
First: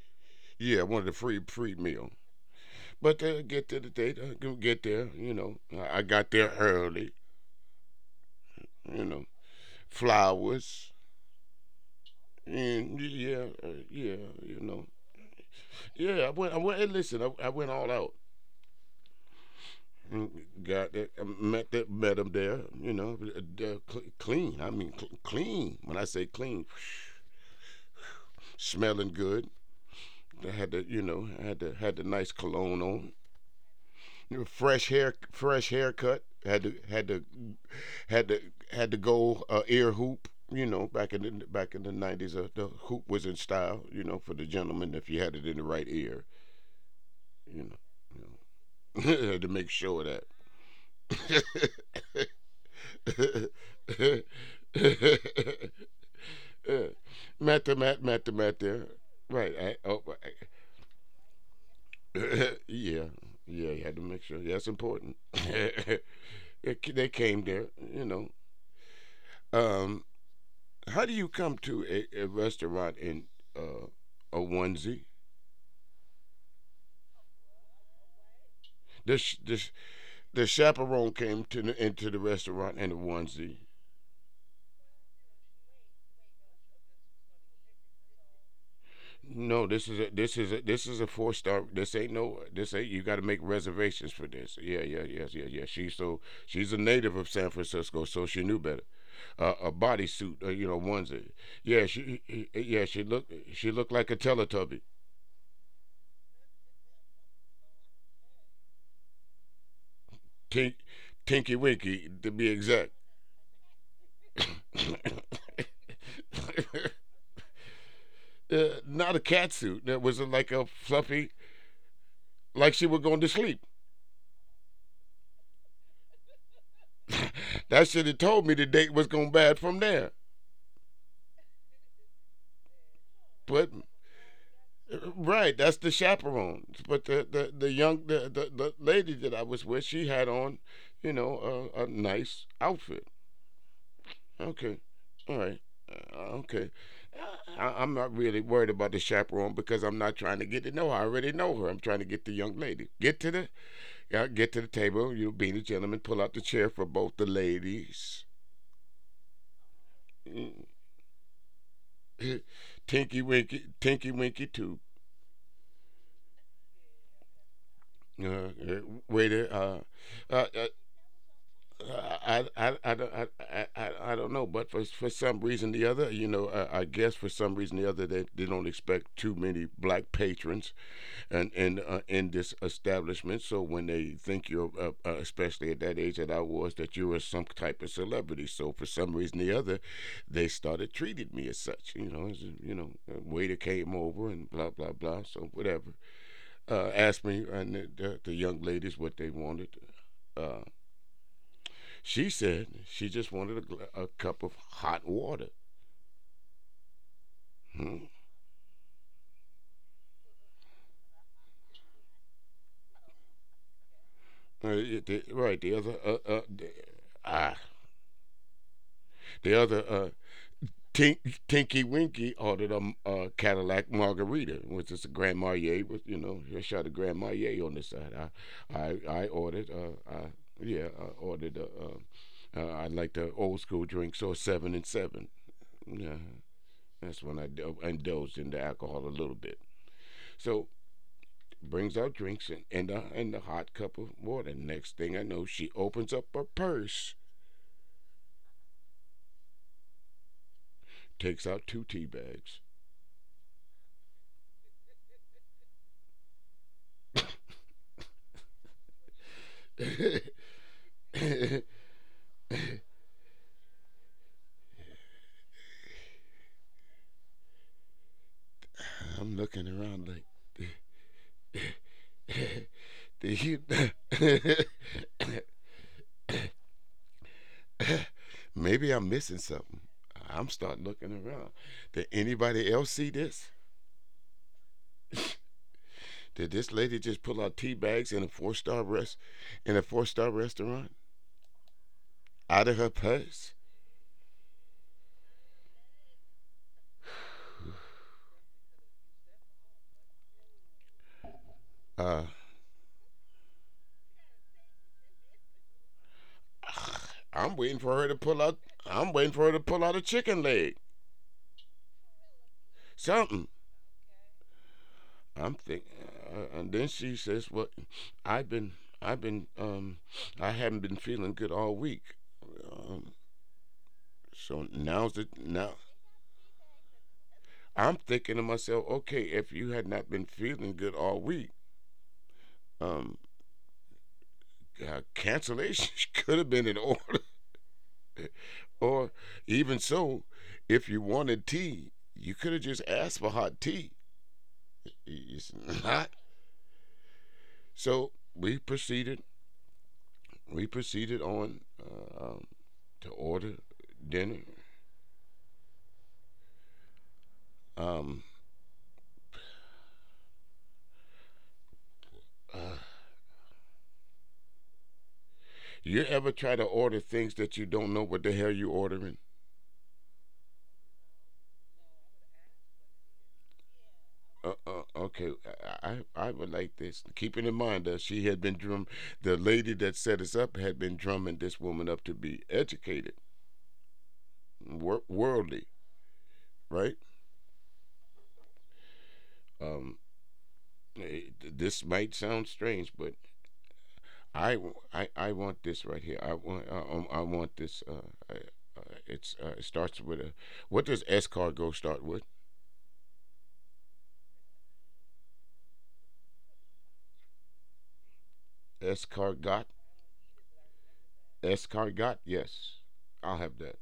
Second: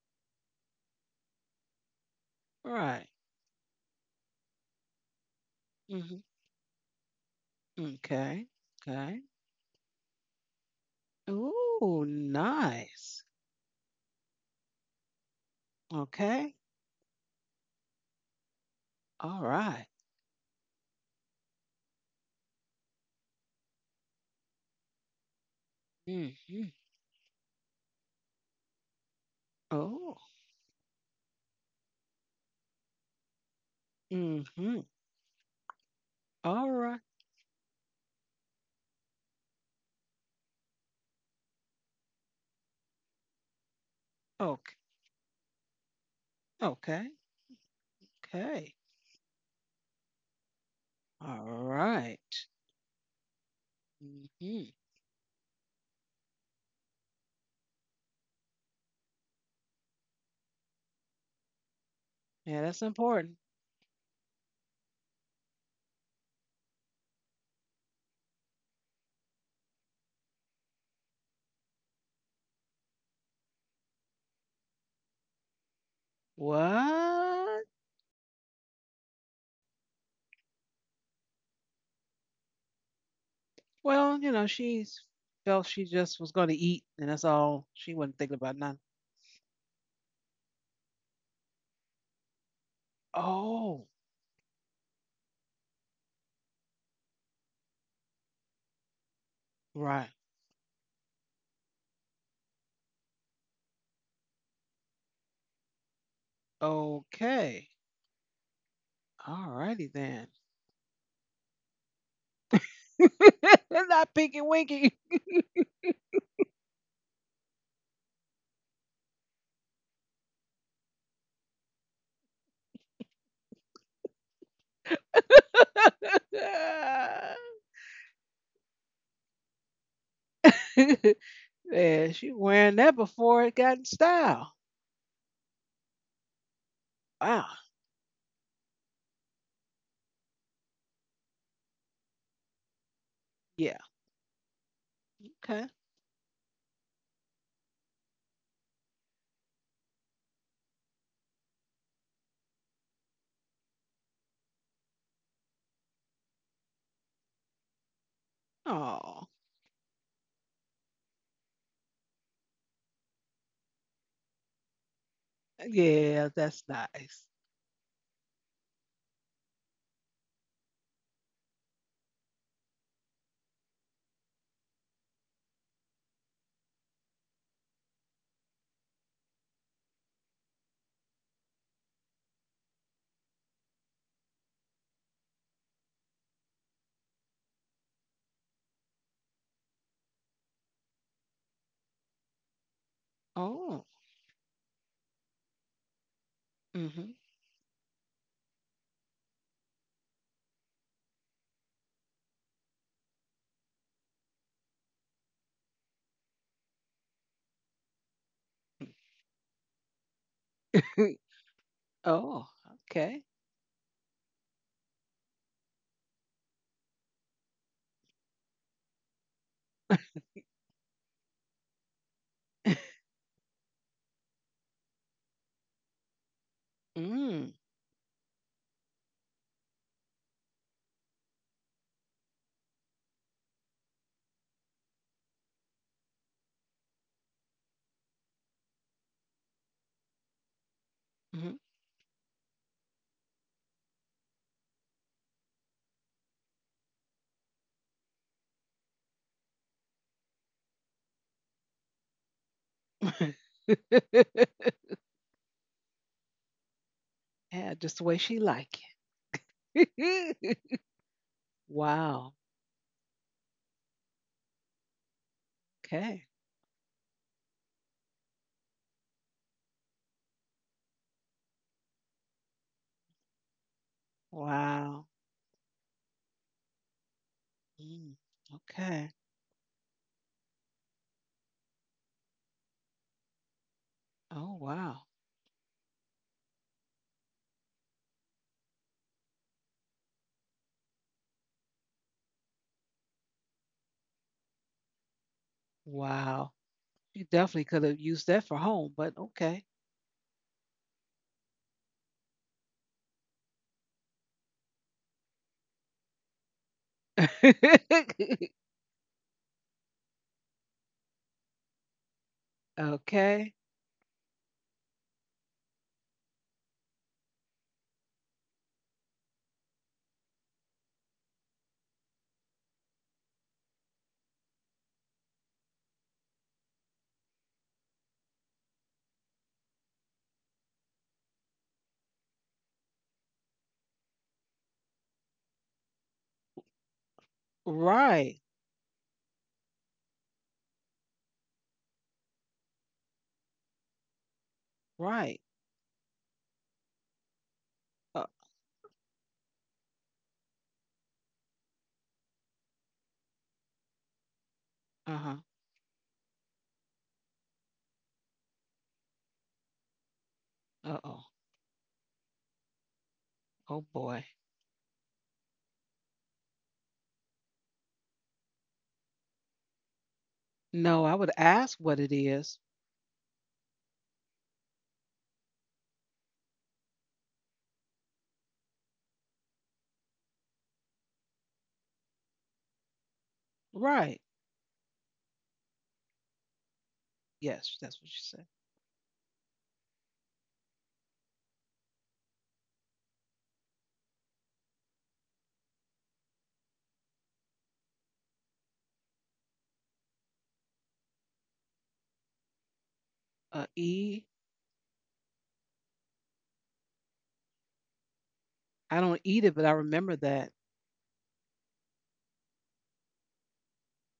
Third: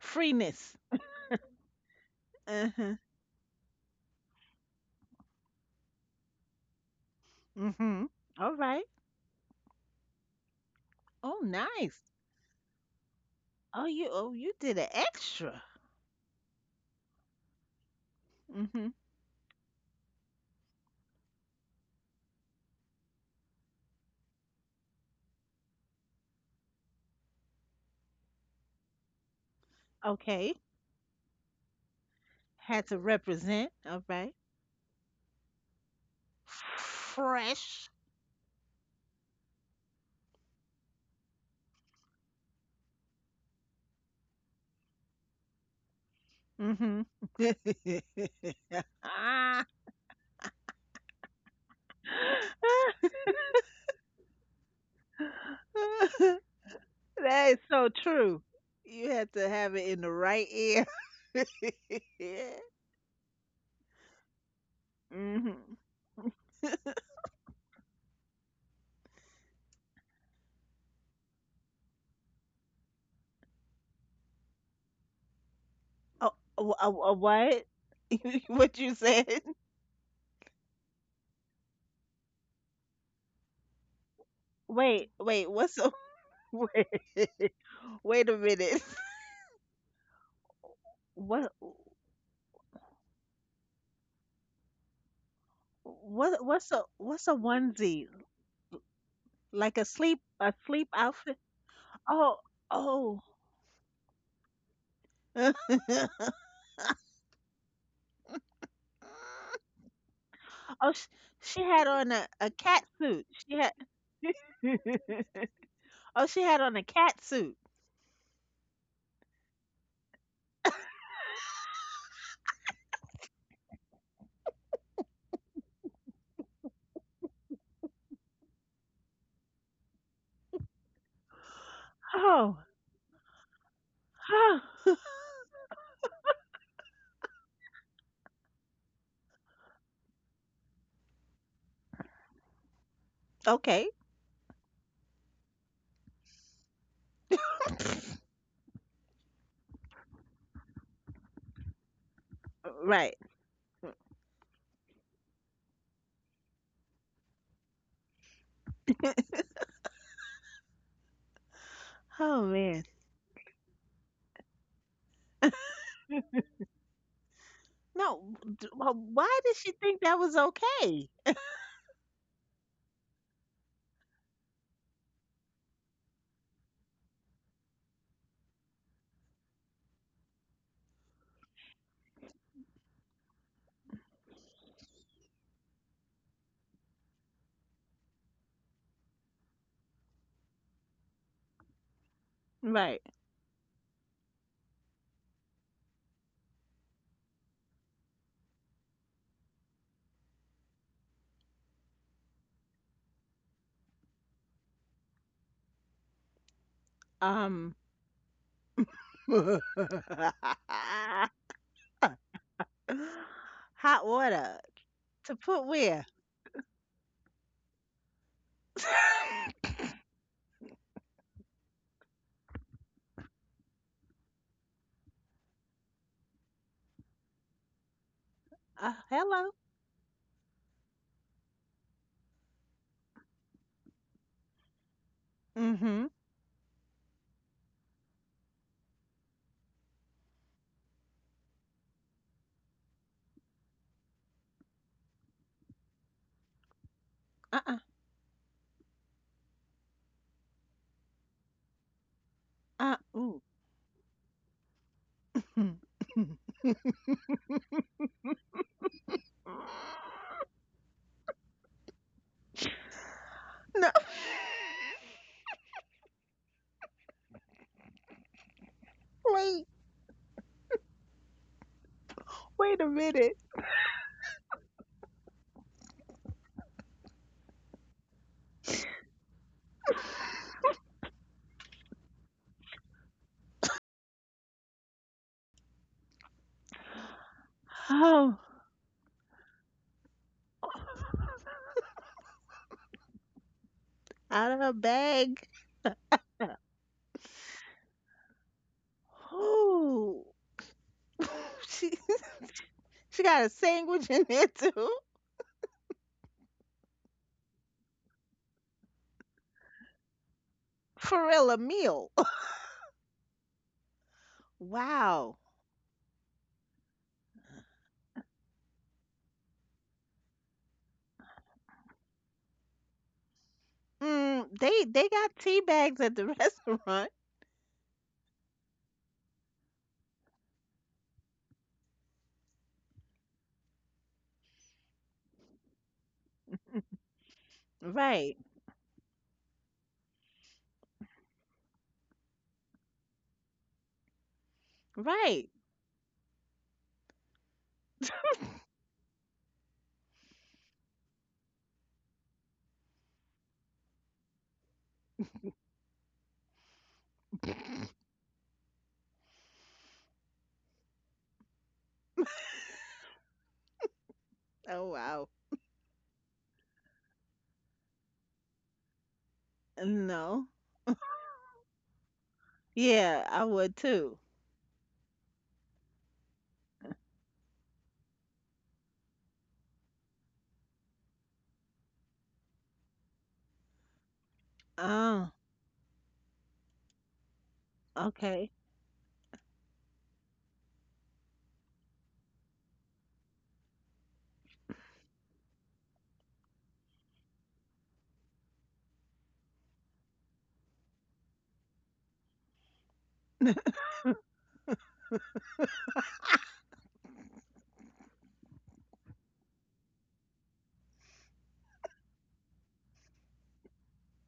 Speaker 2: freeness.
Speaker 3: Yeah, I wanted a free meal.
Speaker 2: Uh huh.
Speaker 1: Right.
Speaker 3: But they'll get to the date. Go get there. You know, I
Speaker 1: Hmm.
Speaker 3: got there early.
Speaker 2: Mhm.
Speaker 1: Okay.
Speaker 2: All right.
Speaker 3: You know,
Speaker 1: Okay.
Speaker 3: flowers
Speaker 2: Oh, nice.
Speaker 1: Ooh,
Speaker 3: and
Speaker 1: nice.
Speaker 3: yeah.
Speaker 2: Oh, you
Speaker 3: You
Speaker 2: did
Speaker 3: know,
Speaker 2: an extra.
Speaker 3: yeah. I went. I
Speaker 1: Okay.
Speaker 3: went. And listen, I went all out.
Speaker 2: Mhm.
Speaker 1: All right.
Speaker 3: Mm, got that. I met that. Met them there. You know, they're clean. I mean, clean. When I say clean,
Speaker 1: Mm-hmm.
Speaker 3: smelling good.
Speaker 1: Oh.
Speaker 3: I
Speaker 2: Okay.
Speaker 3: had the, you know, I had the nice cologne
Speaker 2: Had to
Speaker 3: on.
Speaker 2: represent. All right.
Speaker 3: Fresh
Speaker 1: Mm-hmm.
Speaker 3: hair, fresh haircut.
Speaker 1: All right.
Speaker 2: Fresh.
Speaker 3: Had to Had to go ear hoop. You know, back in the 90s, the hoop was in style. You know, for the gentleman
Speaker 1: Okay.
Speaker 3: if you had it in the right ear.
Speaker 2: Mhm.
Speaker 1: Okay.
Speaker 3: You know,
Speaker 1: Okay.
Speaker 3: you know. Had to make
Speaker 2: Ah.
Speaker 3: sure of that.
Speaker 1: All right. Mm-hmm.
Speaker 2: That is so
Speaker 3: Matt
Speaker 2: true.
Speaker 3: there.
Speaker 2: You have
Speaker 3: Right.
Speaker 2: to have it in the right ear.
Speaker 1: Yeah, that's
Speaker 3: Yeah.
Speaker 1: important.
Speaker 3: Yeah, you had to make sure. That's important.
Speaker 2: Mhm.
Speaker 3: They came there, you know. Um, How do you come to a restaurant in uh, a onesie?
Speaker 2: Oh, a what?
Speaker 1: What?
Speaker 2: What you
Speaker 3: The, sh-
Speaker 2: said?
Speaker 3: the, sh- the chaperone came to the, into the restaurant in a onesie.
Speaker 1: Well, you know,
Speaker 2: Wait, wait,
Speaker 1: felt
Speaker 2: what's
Speaker 1: she
Speaker 2: a
Speaker 1: just was going to
Speaker 2: Wait,
Speaker 1: eat, and that's all. She wasn't
Speaker 2: wait a
Speaker 1: thinking about
Speaker 2: minute.
Speaker 1: nothing.
Speaker 3: No, this is a four
Speaker 2: What
Speaker 3: star. This ain't no this ain't you got to make
Speaker 1: Oh,
Speaker 3: reservations for this. Yeah, yeah, yes, yeah, yeah. She's a native
Speaker 2: what's
Speaker 3: of
Speaker 2: a
Speaker 3: San Francisco,
Speaker 2: onesie?
Speaker 3: so she knew better. A
Speaker 2: Like a
Speaker 1: right.
Speaker 3: bodysuit, you know,
Speaker 2: sleep
Speaker 3: onesie.
Speaker 2: outfit?
Speaker 3: Yeah,
Speaker 2: Oh, oh.
Speaker 3: she looked like a Teletubby,
Speaker 1: Okay. All righty then.
Speaker 2: Oh,
Speaker 3: Tink,
Speaker 2: she
Speaker 3: Tinky
Speaker 2: had on
Speaker 3: Winky
Speaker 2: a
Speaker 3: to be
Speaker 2: cat
Speaker 3: exact.
Speaker 2: suit. She had
Speaker 1: Not Pinky Winky.
Speaker 2: Oh, she had on a cat suit.
Speaker 3: uh, Not a cat suit. That was like a fluffy, like she was going to sleep. That should have told me the date was going bad from there.
Speaker 1: Yeah, she
Speaker 2: Oh.
Speaker 1: wearing that before it
Speaker 3: But
Speaker 1: got in style.
Speaker 3: right, that's the chaperone. But
Speaker 1: Wow.
Speaker 3: the young the lady that I was with, she had on, you know, a nice outfit.
Speaker 1: Yeah.
Speaker 2: Okay.
Speaker 3: Okay, all right,
Speaker 1: Okay.
Speaker 3: okay. I'm not really worried about the chaperone because I'm not trying to get to know her. I already know her. I'm trying to get the young
Speaker 2: Right.
Speaker 3: lady. Get to the y'all get to the table, you be the gentleman, pull out the chair for both the ladies.
Speaker 1: Oh,
Speaker 2: Oh man.
Speaker 3: Tinky Winky too.
Speaker 1: yeah, that's nice.
Speaker 2: No,
Speaker 3: Uh, uh,
Speaker 2: why
Speaker 3: waiter,
Speaker 2: did she think that was okay?
Speaker 3: I, I, I, don't- I, I don't know, but for some reason or the other, you know, I guess for some reason or the other, they don't expect too many black patrons. And in this establishment. So when they think you're, especially at that age that I was, that you were some type of celebrity. So for some reason or the other, they started treating me as such. You know, as, you know,
Speaker 2: Right.
Speaker 3: a waiter
Speaker 1: Oh.
Speaker 3: came over and blah blah blah. So whatever,
Speaker 1: Hmm.
Speaker 3: asked me and the young ladies what they wanted. Uh, she said she just wanted a cup of hot water.
Speaker 2: Um
Speaker 3: Hmm?
Speaker 2: Hot
Speaker 1: Oh, okay.
Speaker 2: water to put
Speaker 3: Right, the
Speaker 2: where?
Speaker 3: other, the, ah, the other Tink, Tinky Winky ordered a Cadillac Margarita, which is a Grand Marnier. With you know, a shot of Grand
Speaker 1: Mm.
Speaker 3: Marnier on this side.
Speaker 2: uh,
Speaker 3: I
Speaker 2: hello.
Speaker 3: ordered. I ordered. I like the old school drink, so seven and seven.
Speaker 2: Mm-hmm.
Speaker 3: Yeah, that's when I indulged in the alcohol a little bit. So brings out drinks and and the hot cup of water. Next thing I know, she opens up her purse,
Speaker 2: Uh-uh.
Speaker 3: takes out two tea bags.
Speaker 1: Hmm.
Speaker 2: Ooh. Mm. Mm.
Speaker 1: Yeah, just the way she like it. Wow.
Speaker 2: No.
Speaker 1: Okay.
Speaker 3: I'm
Speaker 2: Wait.
Speaker 3: looking around like.
Speaker 2: Wait a minute.
Speaker 3: You?
Speaker 1: Wow. Mm.
Speaker 3: Maybe I'm
Speaker 1: Okay.
Speaker 3: missing something. I'm starting looking around. Did anybody else see this?
Speaker 1: Oh wow.
Speaker 3: Did this lady just pull out tea
Speaker 2: Oh.
Speaker 3: bags in a four-star rest in a four-star restaurant out of her purse?
Speaker 2: Out of her bag.
Speaker 1: Wow. You definitely could have used that for home, but okay.
Speaker 2: Ooh. she
Speaker 3: Uh,
Speaker 2: she got a sandwich in there too.
Speaker 3: I'm waiting for her to pull out. I'm waiting for her to pull out a chicken
Speaker 2: For
Speaker 3: leg.
Speaker 2: real, a meal.
Speaker 1: Okay.
Speaker 3: Something.
Speaker 2: Wow.
Speaker 3: I'm thinking. And then she says, "Well, I've been, I've been, I haven't been feeling good all week." Um,
Speaker 2: Mm, they
Speaker 3: so
Speaker 2: they got
Speaker 3: now's the
Speaker 2: tea
Speaker 3: now
Speaker 2: bags at the restaurant.
Speaker 3: I'm thinking to myself, okay, if you had not been feeling good all week, um, cancellation could have been in order.
Speaker 2: Right.
Speaker 1: Right.
Speaker 3: Or even so, if you wanted tea, you could have just asked for hot tea.
Speaker 1: Right.
Speaker 2: Right.
Speaker 3: It's not.
Speaker 1: Uh
Speaker 3: So we proceeded. We proceeded on to order dinner.
Speaker 1: huh.
Speaker 3: Um,
Speaker 1: Uh oh.
Speaker 3: uh,
Speaker 1: Oh boy.
Speaker 2: Oh wow.
Speaker 3: you ever try to order things that you don't know what the hell you are ordering?
Speaker 2: No.
Speaker 1: No, I would ask what it is.
Speaker 2: Yeah, I would too.
Speaker 3: Okay, I would like this. Keeping in mind that she had been drum, the lady that set us up had been drumming this woman up to be educated,
Speaker 1: Right.
Speaker 2: Oh,
Speaker 3: worldly, right?
Speaker 1: Yes, that's what she
Speaker 2: okay.
Speaker 1: said.
Speaker 3: Um, this might sound strange, but I want this right here. I want this. I, it's it starts with a. What does escargot start with?
Speaker 1: E. I don't eat it, but I
Speaker 3: Escargot.
Speaker 1: remember that.
Speaker 3: Escargot. Yes, I'll have that.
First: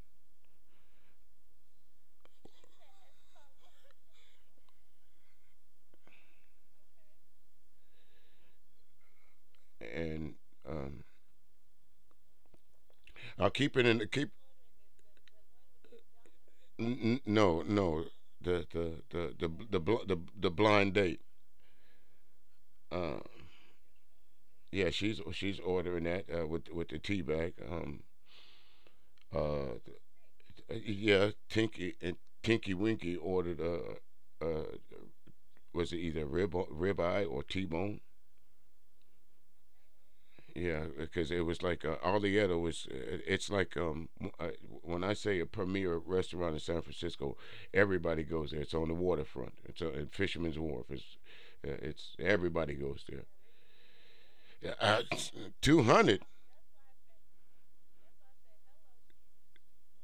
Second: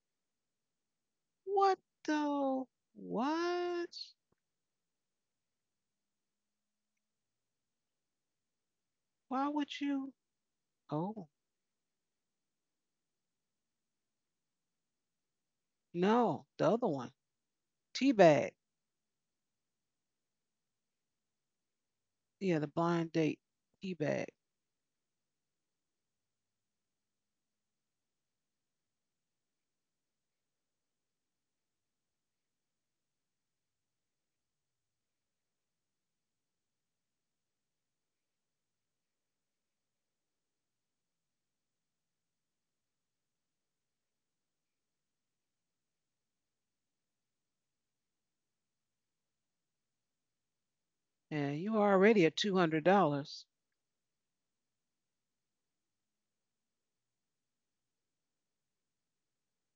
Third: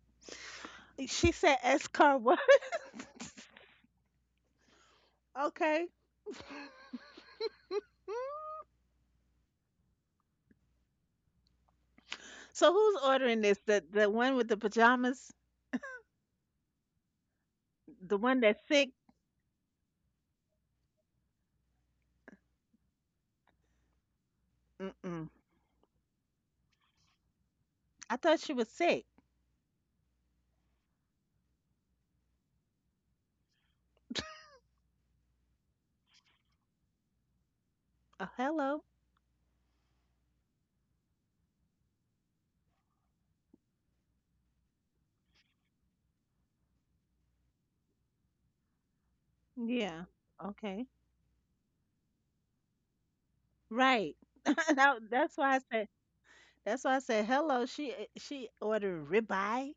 Speaker 2: She said
Speaker 1: What
Speaker 2: S car what?
Speaker 1: though? What?
Speaker 2: Okay.
Speaker 1: Why would you?
Speaker 3: And um,
Speaker 1: Oh,
Speaker 2: So who's ordering
Speaker 3: I'll
Speaker 2: this?
Speaker 3: keep
Speaker 2: The
Speaker 3: it in
Speaker 2: the
Speaker 3: keep
Speaker 2: one with the pajamas?
Speaker 1: no, the other
Speaker 3: N-
Speaker 1: one.
Speaker 3: n- no, no.
Speaker 2: The one
Speaker 1: Teabag.
Speaker 2: that's sick?
Speaker 3: The blind date.
Speaker 1: Yeah, the blind
Speaker 3: Um,
Speaker 1: date teabag.
Speaker 3: yeah,
Speaker 2: Mm-mm.
Speaker 3: she's ordering that with the tea bag.
Speaker 2: I thought she was sick.
Speaker 3: Uh, yeah, Tinky Winky ordered was it either ribeye or T-bone?
Speaker 2: Oh, hello.
Speaker 3: Yeah, because it was like Alietto was. It's like um, w- uh, when I say a premier restaurant in San Francisco, everybody goes there. It's on the waterfront. It's in
Speaker 2: Yeah.
Speaker 3: Fisherman's Wharf.
Speaker 2: Okay.
Speaker 1: And you are
Speaker 3: It's
Speaker 1: already at
Speaker 3: Everybody goes there.
Speaker 1: $200
Speaker 2: Right.
Speaker 3: Uh,
Speaker 2: Now,
Speaker 3: 200.
Speaker 2: that's why I said hello. She ordered ribeye.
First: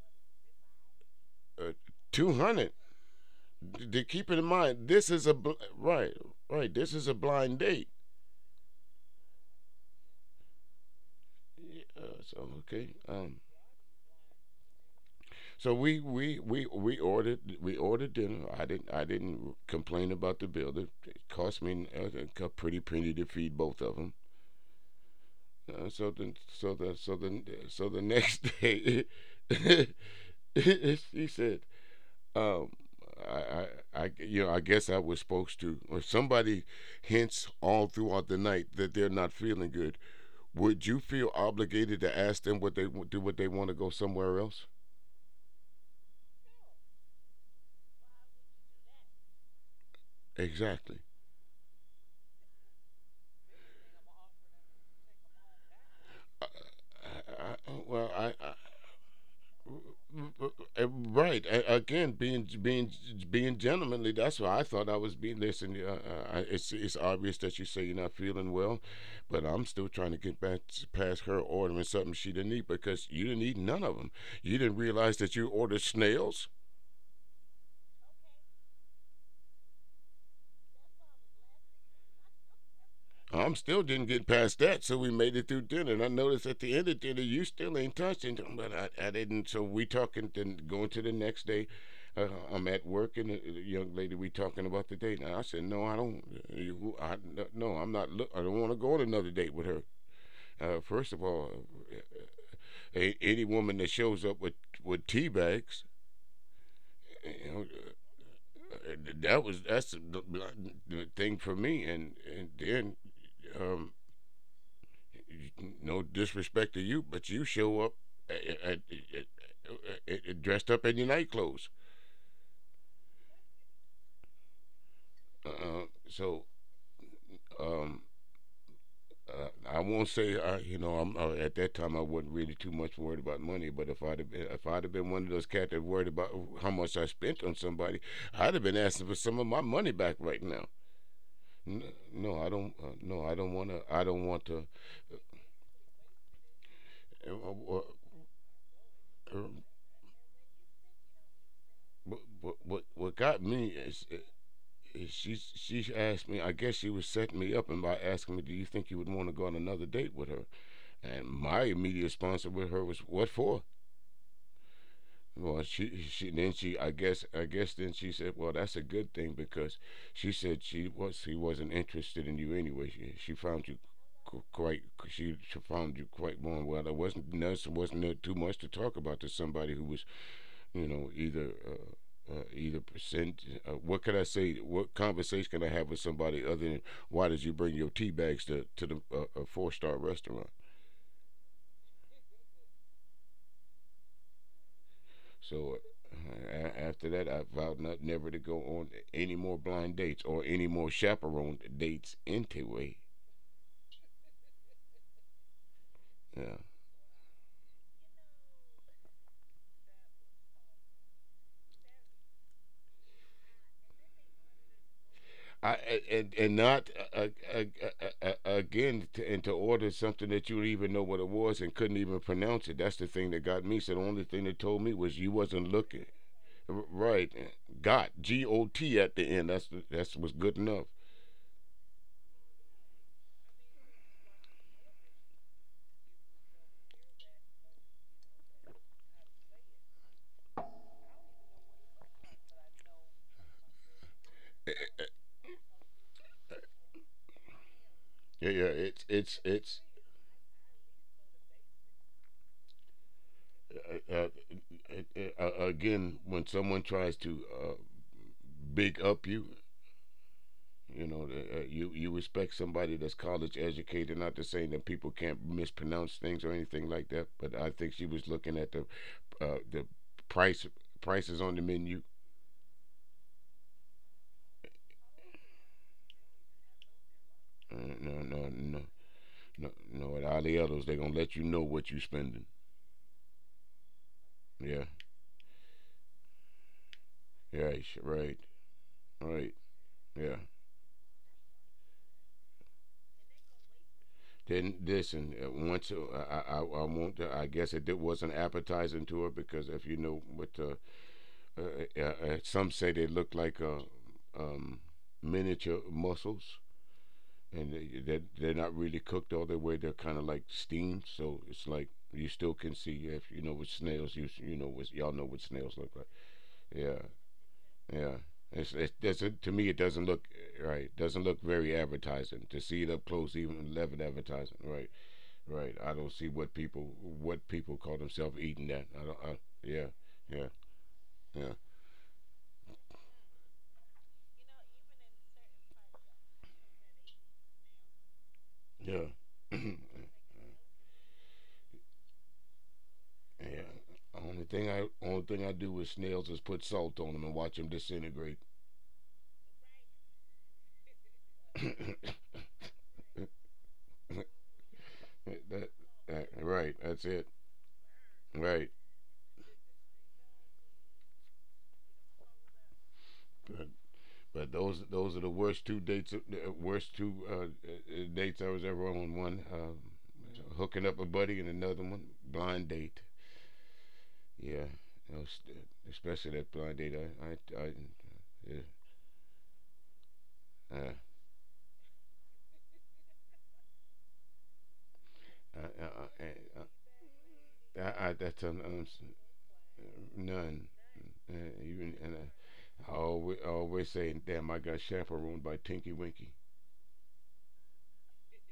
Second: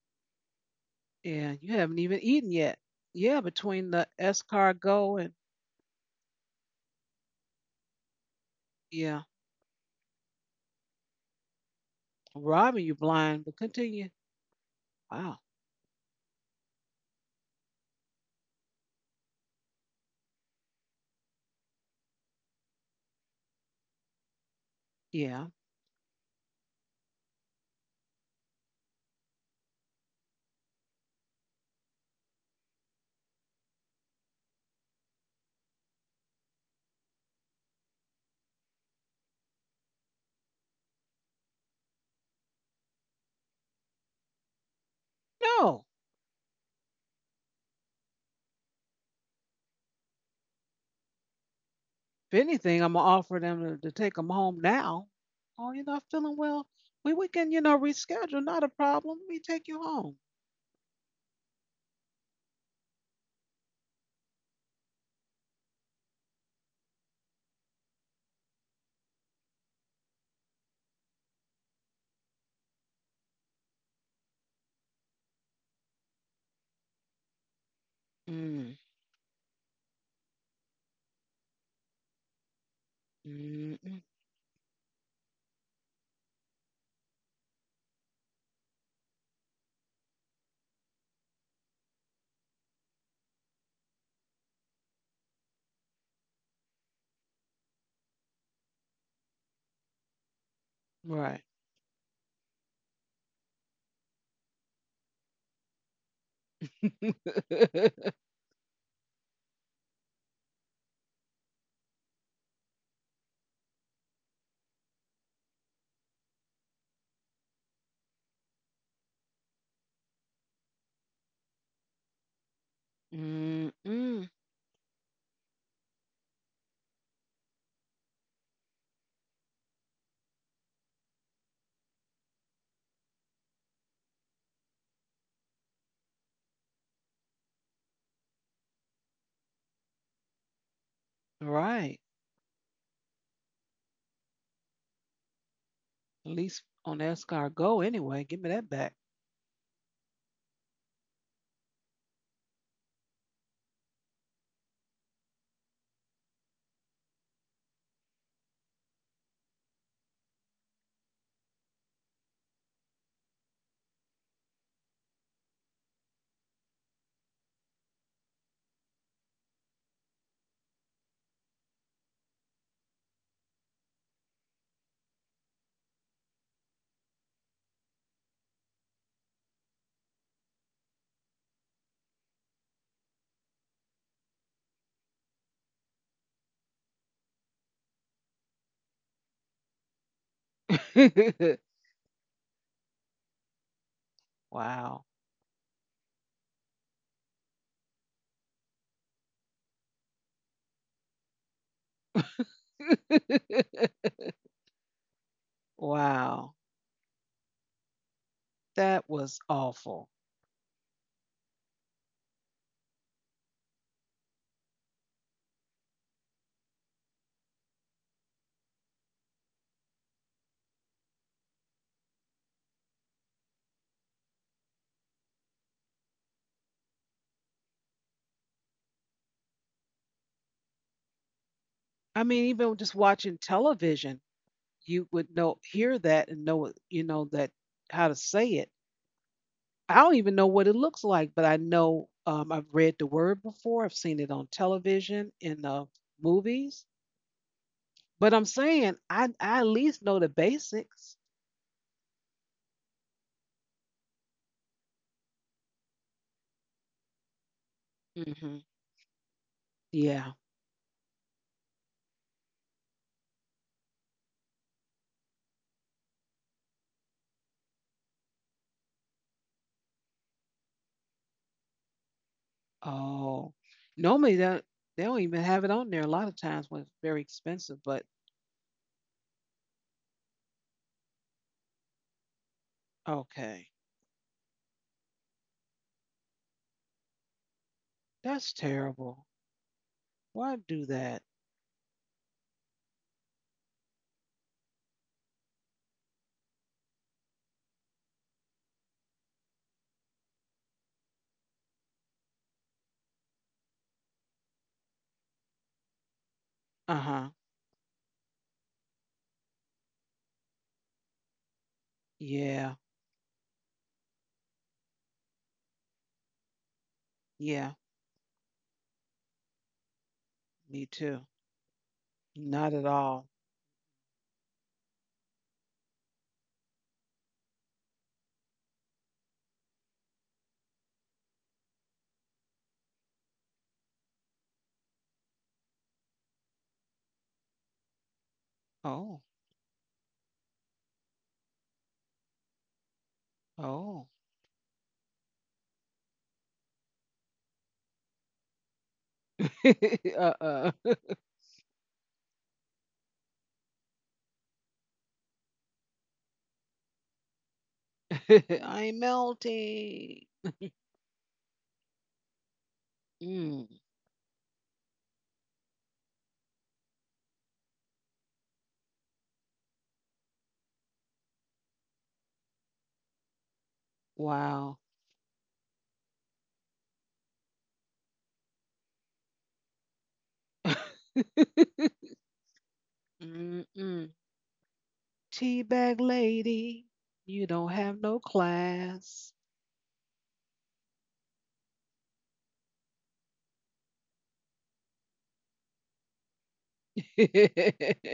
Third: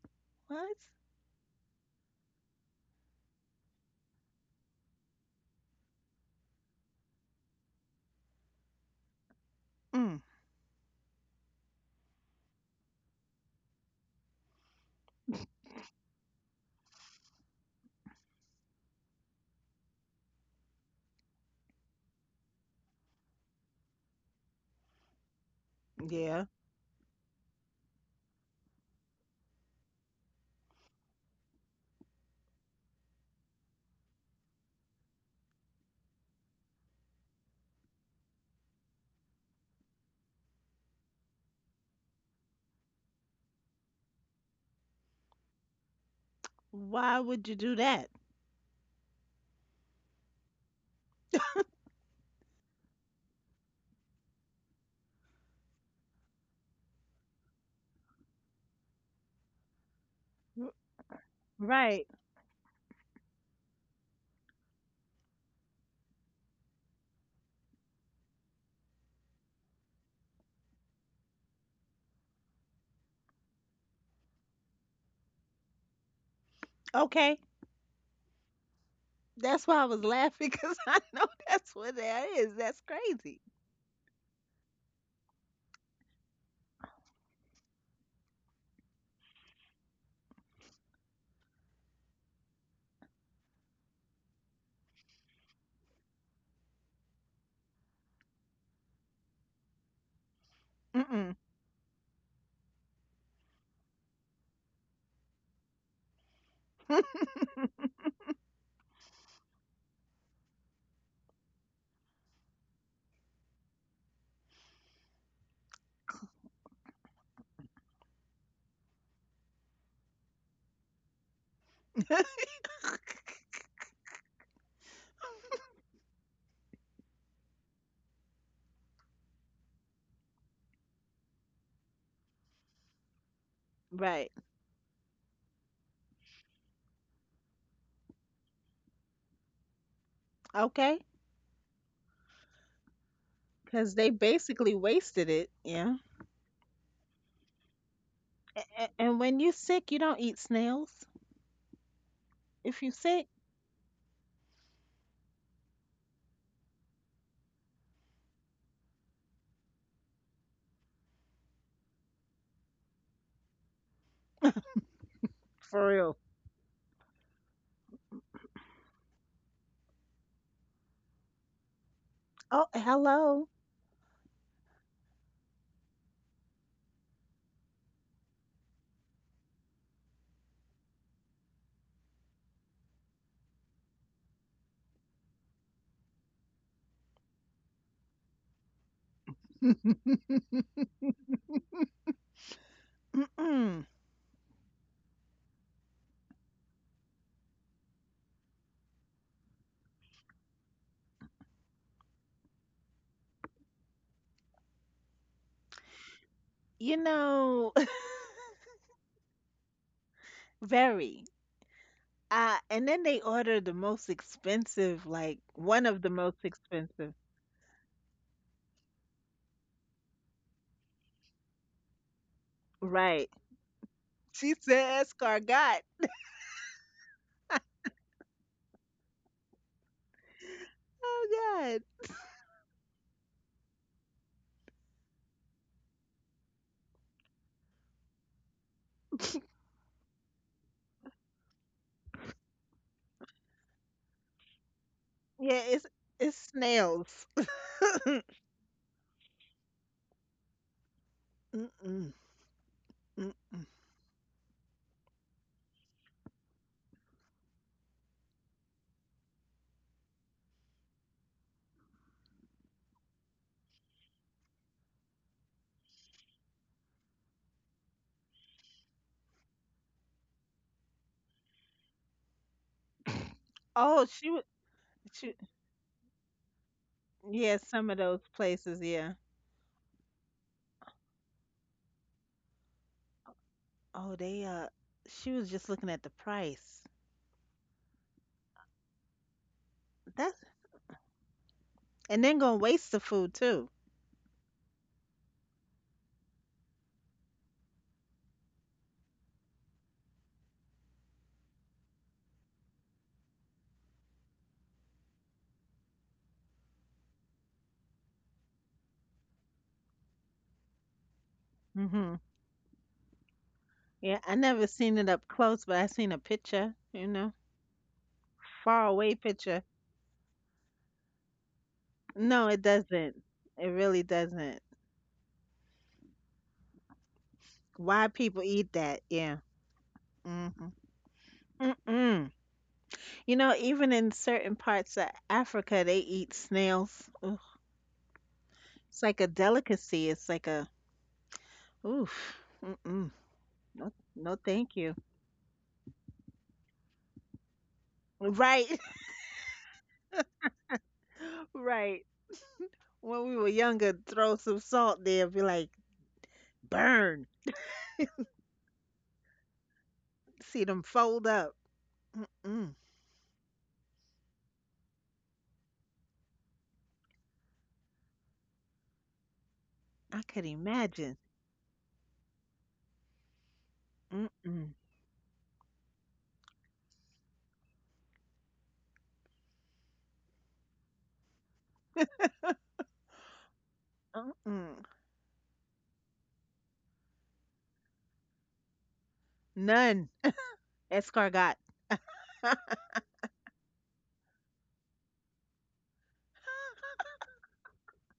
Speaker 2: What?
Speaker 1: and
Speaker 3: Uh,
Speaker 1: you haven't even eaten
Speaker 3: 200.
Speaker 1: yet. Yeah, between
Speaker 3: To
Speaker 1: the
Speaker 3: keep it in mind, this is a
Speaker 1: escargot and,
Speaker 3: bl- right, right. This is a blind date.
Speaker 1: yeah,
Speaker 2: Mm.
Speaker 3: Yeah, so okay.
Speaker 1: robbing you blind, but continue. Wow.
Speaker 3: So we ordered dinner. I didn't complain about the bill. It cost me a pretty penny to feed both of them.
Speaker 1: Yeah.
Speaker 3: Uh, so the
Speaker 2: Yeah.
Speaker 3: so the so the so the next day, she said, Um, I, I, I, you know, I guess I was supposed to. If somebody hints all throughout the night that they're not feeling good, would you feel obligated to ask them what they do? What they want to go somewhere else?
Speaker 1: No.
Speaker 2: Why would you do that?
Speaker 3: Exactly.
Speaker 1: If anything, I'm going to offer them to take them home now. Oh, you're not feeling
Speaker 3: I,
Speaker 1: well? We can, you
Speaker 3: I,
Speaker 1: know,
Speaker 3: well,
Speaker 1: reschedule.
Speaker 3: I,
Speaker 1: Not a problem. We take you home.
Speaker 3: Uh, Right. Again,
Speaker 2: Right.
Speaker 3: being gentlemanly. That's why I thought I was being. Listen, it's obvious that you say you're not feeling well, but I'm still trying to get back to- past her ordering something she didn't eat because you didn't eat none of them. You didn't realize that you ordered snails.
Speaker 2: Okay.
Speaker 1: Mm,
Speaker 2: That's why I was laughing because I know that's what that is. That's crazy.
Speaker 3: I'm
Speaker 1: mm,
Speaker 3: still
Speaker 1: mm.
Speaker 3: didn't get past that, so we made it through dinner. And I noticed at the end of dinner, you still ain't touched but I didn't. So we talking, then going to the next day. I'm at work, and the young lady we talking about the date. And I said, no, I don't. You, I no, I'm not. Look, I don't want to go on another date with her. First of
Speaker 2: Mm-mm.
Speaker 1: Right.
Speaker 3: all, any woman that shows up with tea bags, you know, that's the thing for me. And then um, no disrespect to you, but you show up uh, uh, uh, dressed up in your night clothes.
Speaker 1: Mm-mm.
Speaker 3: Uh, so um, I won't say you know, I'm at that time I wasn't really too much worried about money. But if
Speaker 2: Right.
Speaker 3: I'd have been one of those cats that worried about how much I spent on somebody, I'd have been asking for some of my money back right now.
Speaker 2: Okay.
Speaker 1: Right.
Speaker 3: No, I don't. No, I don't want to. I don't
Speaker 2: Because they
Speaker 3: want to.
Speaker 2: basically wasted it. Yeah.
Speaker 1: At least on
Speaker 3: Uh, uh, uh,
Speaker 1: escargot anyway. Give me that
Speaker 2: And,
Speaker 1: back.
Speaker 3: uh,
Speaker 2: and when you sick, you don't eat snails.
Speaker 3: what
Speaker 2: If
Speaker 3: what
Speaker 2: you
Speaker 3: got
Speaker 2: sick,
Speaker 3: me is she asked me. I guess she was setting me up and by asking me, "Do you think you would want to go on another date with her?" And my immediate response with her was, "What for?" Well, she
Speaker 2: for
Speaker 3: she
Speaker 2: real.
Speaker 3: then she I guess then she said, "Well, that's a good thing because she said she wasn't interested in you
Speaker 2: Oh,
Speaker 3: anyway. She
Speaker 2: hello.
Speaker 3: found you qu- quite she found you quite warm. Well, there wasn't nothing wasn't too much to talk about to somebody who was you know, either either percent. What can I say? What conversation can I have with somebody other than why did you bring your tea bags to the a four-star restaurant?"
Speaker 2: Mm-mm.
Speaker 1: Wow.
Speaker 3: So after that, I vowed not never to go on any more blind dates or any more chaperoned dates. Anyway, yeah.
Speaker 1: Wow.
Speaker 2: You know,
Speaker 1: That was awful.
Speaker 2: very. And then they order the most expensive, like
Speaker 3: I
Speaker 2: one
Speaker 3: a-
Speaker 2: of the
Speaker 3: and
Speaker 2: most
Speaker 3: not
Speaker 2: expensive.
Speaker 3: uh, again to, and to order something that you didn't even know what it was and couldn't even pronounce it. That's the thing that
Speaker 2: Right.
Speaker 3: got me. So the only thing that
Speaker 2: She
Speaker 3: told me was
Speaker 2: said
Speaker 3: you wasn't
Speaker 2: escargot.
Speaker 3: looking. Right. Got G O T at the end. That's what's good enough.
Speaker 2: Oh, god.
Speaker 1: I mean, even just watching television, you would know hear that and know you know that how to say it. I don't even know what it looks like, but I know I've read the word before. I've seen it on television in
Speaker 2: Yeah,
Speaker 1: the
Speaker 2: it's
Speaker 1: movies.
Speaker 2: snails.
Speaker 3: Yeah,
Speaker 1: But
Speaker 3: yeah.
Speaker 1: I'm
Speaker 3: It's
Speaker 1: saying
Speaker 3: it's
Speaker 1: I
Speaker 3: it's
Speaker 1: I at least know the basics.
Speaker 2: Mm-mm, mm-mm.
Speaker 3: uh, again when someone tries to
Speaker 1: Hmm.
Speaker 3: big up you,
Speaker 1: Yeah.
Speaker 3: you know, you you respect somebody that's college educated. Not to say that people can't mispronounce things or anything like that, but I think she was looking at the the price prices on the menu.
Speaker 1: Oh,
Speaker 2: Oh, she
Speaker 1: normally
Speaker 2: was
Speaker 1: that they don't
Speaker 2: she
Speaker 1: even have it on there a lot of times when it's very
Speaker 2: yeah,
Speaker 1: expensive,
Speaker 2: some
Speaker 3: No,
Speaker 2: of
Speaker 1: but
Speaker 2: those
Speaker 3: no, no,
Speaker 2: places, yeah.
Speaker 3: no, no. At all the others, they're gonna let you know what you spending.
Speaker 1: okay.
Speaker 2: Oh, they
Speaker 3: Yeah,
Speaker 2: she was just looking at the price.
Speaker 3: yeah, right,
Speaker 1: That's terrible.
Speaker 3: right. Yeah.
Speaker 2: That's
Speaker 1: Why do that?
Speaker 2: and then gonna waste the food too.
Speaker 3: Then listen. Once I want. To, I guess was an appetizing to it because if you know what, uh, uh, some say they look like um, miniature mussels,
Speaker 1: Uh-huh.
Speaker 3: and they're not really cooked all the way. They're kind of like steamed, so it's like you
Speaker 2: Hmm.
Speaker 3: still can
Speaker 1: Yeah.
Speaker 3: see if you know what snails. You
Speaker 2: Yeah,
Speaker 3: you
Speaker 2: I
Speaker 3: know what
Speaker 2: never
Speaker 3: y'all know
Speaker 2: seen it
Speaker 3: what
Speaker 2: up
Speaker 3: snails look
Speaker 2: close, but
Speaker 3: like.
Speaker 2: I seen a
Speaker 3: Yeah,
Speaker 2: picture, you know,
Speaker 1: Yeah.
Speaker 3: yeah. It
Speaker 2: far
Speaker 3: doesn't
Speaker 2: away
Speaker 3: to me. It
Speaker 2: picture.
Speaker 3: doesn't look right.
Speaker 1: Me
Speaker 3: Doesn't look
Speaker 1: too.
Speaker 3: very advertising to
Speaker 2: No,
Speaker 3: see
Speaker 2: it
Speaker 3: it
Speaker 1: Not at
Speaker 3: up close,
Speaker 1: all.
Speaker 2: doesn't.
Speaker 3: even
Speaker 2: It
Speaker 3: 11
Speaker 2: really
Speaker 3: advertising. Right.
Speaker 2: doesn't.
Speaker 3: Right. I don't see what people call
Speaker 2: Why
Speaker 3: themselves eating
Speaker 2: people
Speaker 3: that.
Speaker 2: eat
Speaker 3: I don't.
Speaker 2: that? Yeah.
Speaker 3: Yeah. Yeah.
Speaker 2: Mhm. Mm-mm. You know, even in certain parts of Africa, they eat snails. Ugh.
Speaker 3: Yeah.
Speaker 2: It's
Speaker 1: Oh.
Speaker 2: like a
Speaker 3: Yeah.
Speaker 2: delicacy. It's like a oof. Mm-mm.
Speaker 3: yeah.
Speaker 2: No,
Speaker 1: Oh.
Speaker 2: no, thank
Speaker 3: Only
Speaker 2: you.
Speaker 3: thing I do with snails is put salt on them and watch them disintegrate.
Speaker 2: Right,
Speaker 1: Uh-uh.
Speaker 3: that,
Speaker 2: right. When we were younger, throw some salt there, be
Speaker 3: that-
Speaker 2: like,
Speaker 3: right. That's it.
Speaker 2: burn.
Speaker 3: Right.
Speaker 1: I'm melting.
Speaker 2: See them fold up. Mm-mm.
Speaker 3: But,
Speaker 1: Mm.
Speaker 3: those are the worst two dates. Worst two dates I was ever on. One
Speaker 2: I could
Speaker 3: hooking up a buddy,
Speaker 2: imagine.
Speaker 3: and another one blind date. Yeah,
Speaker 2: Mm-mm.
Speaker 1: Wow.
Speaker 3: that was, especially that blind date. Yeah, uh,
Speaker 1: Mm-mm.
Speaker 2: Mm-mm.
Speaker 3: I, I, I,
Speaker 1: Teabag
Speaker 3: I,
Speaker 1: lady, you don't
Speaker 3: I
Speaker 1: have
Speaker 3: that's
Speaker 1: no class.
Speaker 2: None.
Speaker 3: none. Uh,
Speaker 2: Escargot.
Speaker 3: Even I always say, damn, I got chaperoned by Tinky Winky.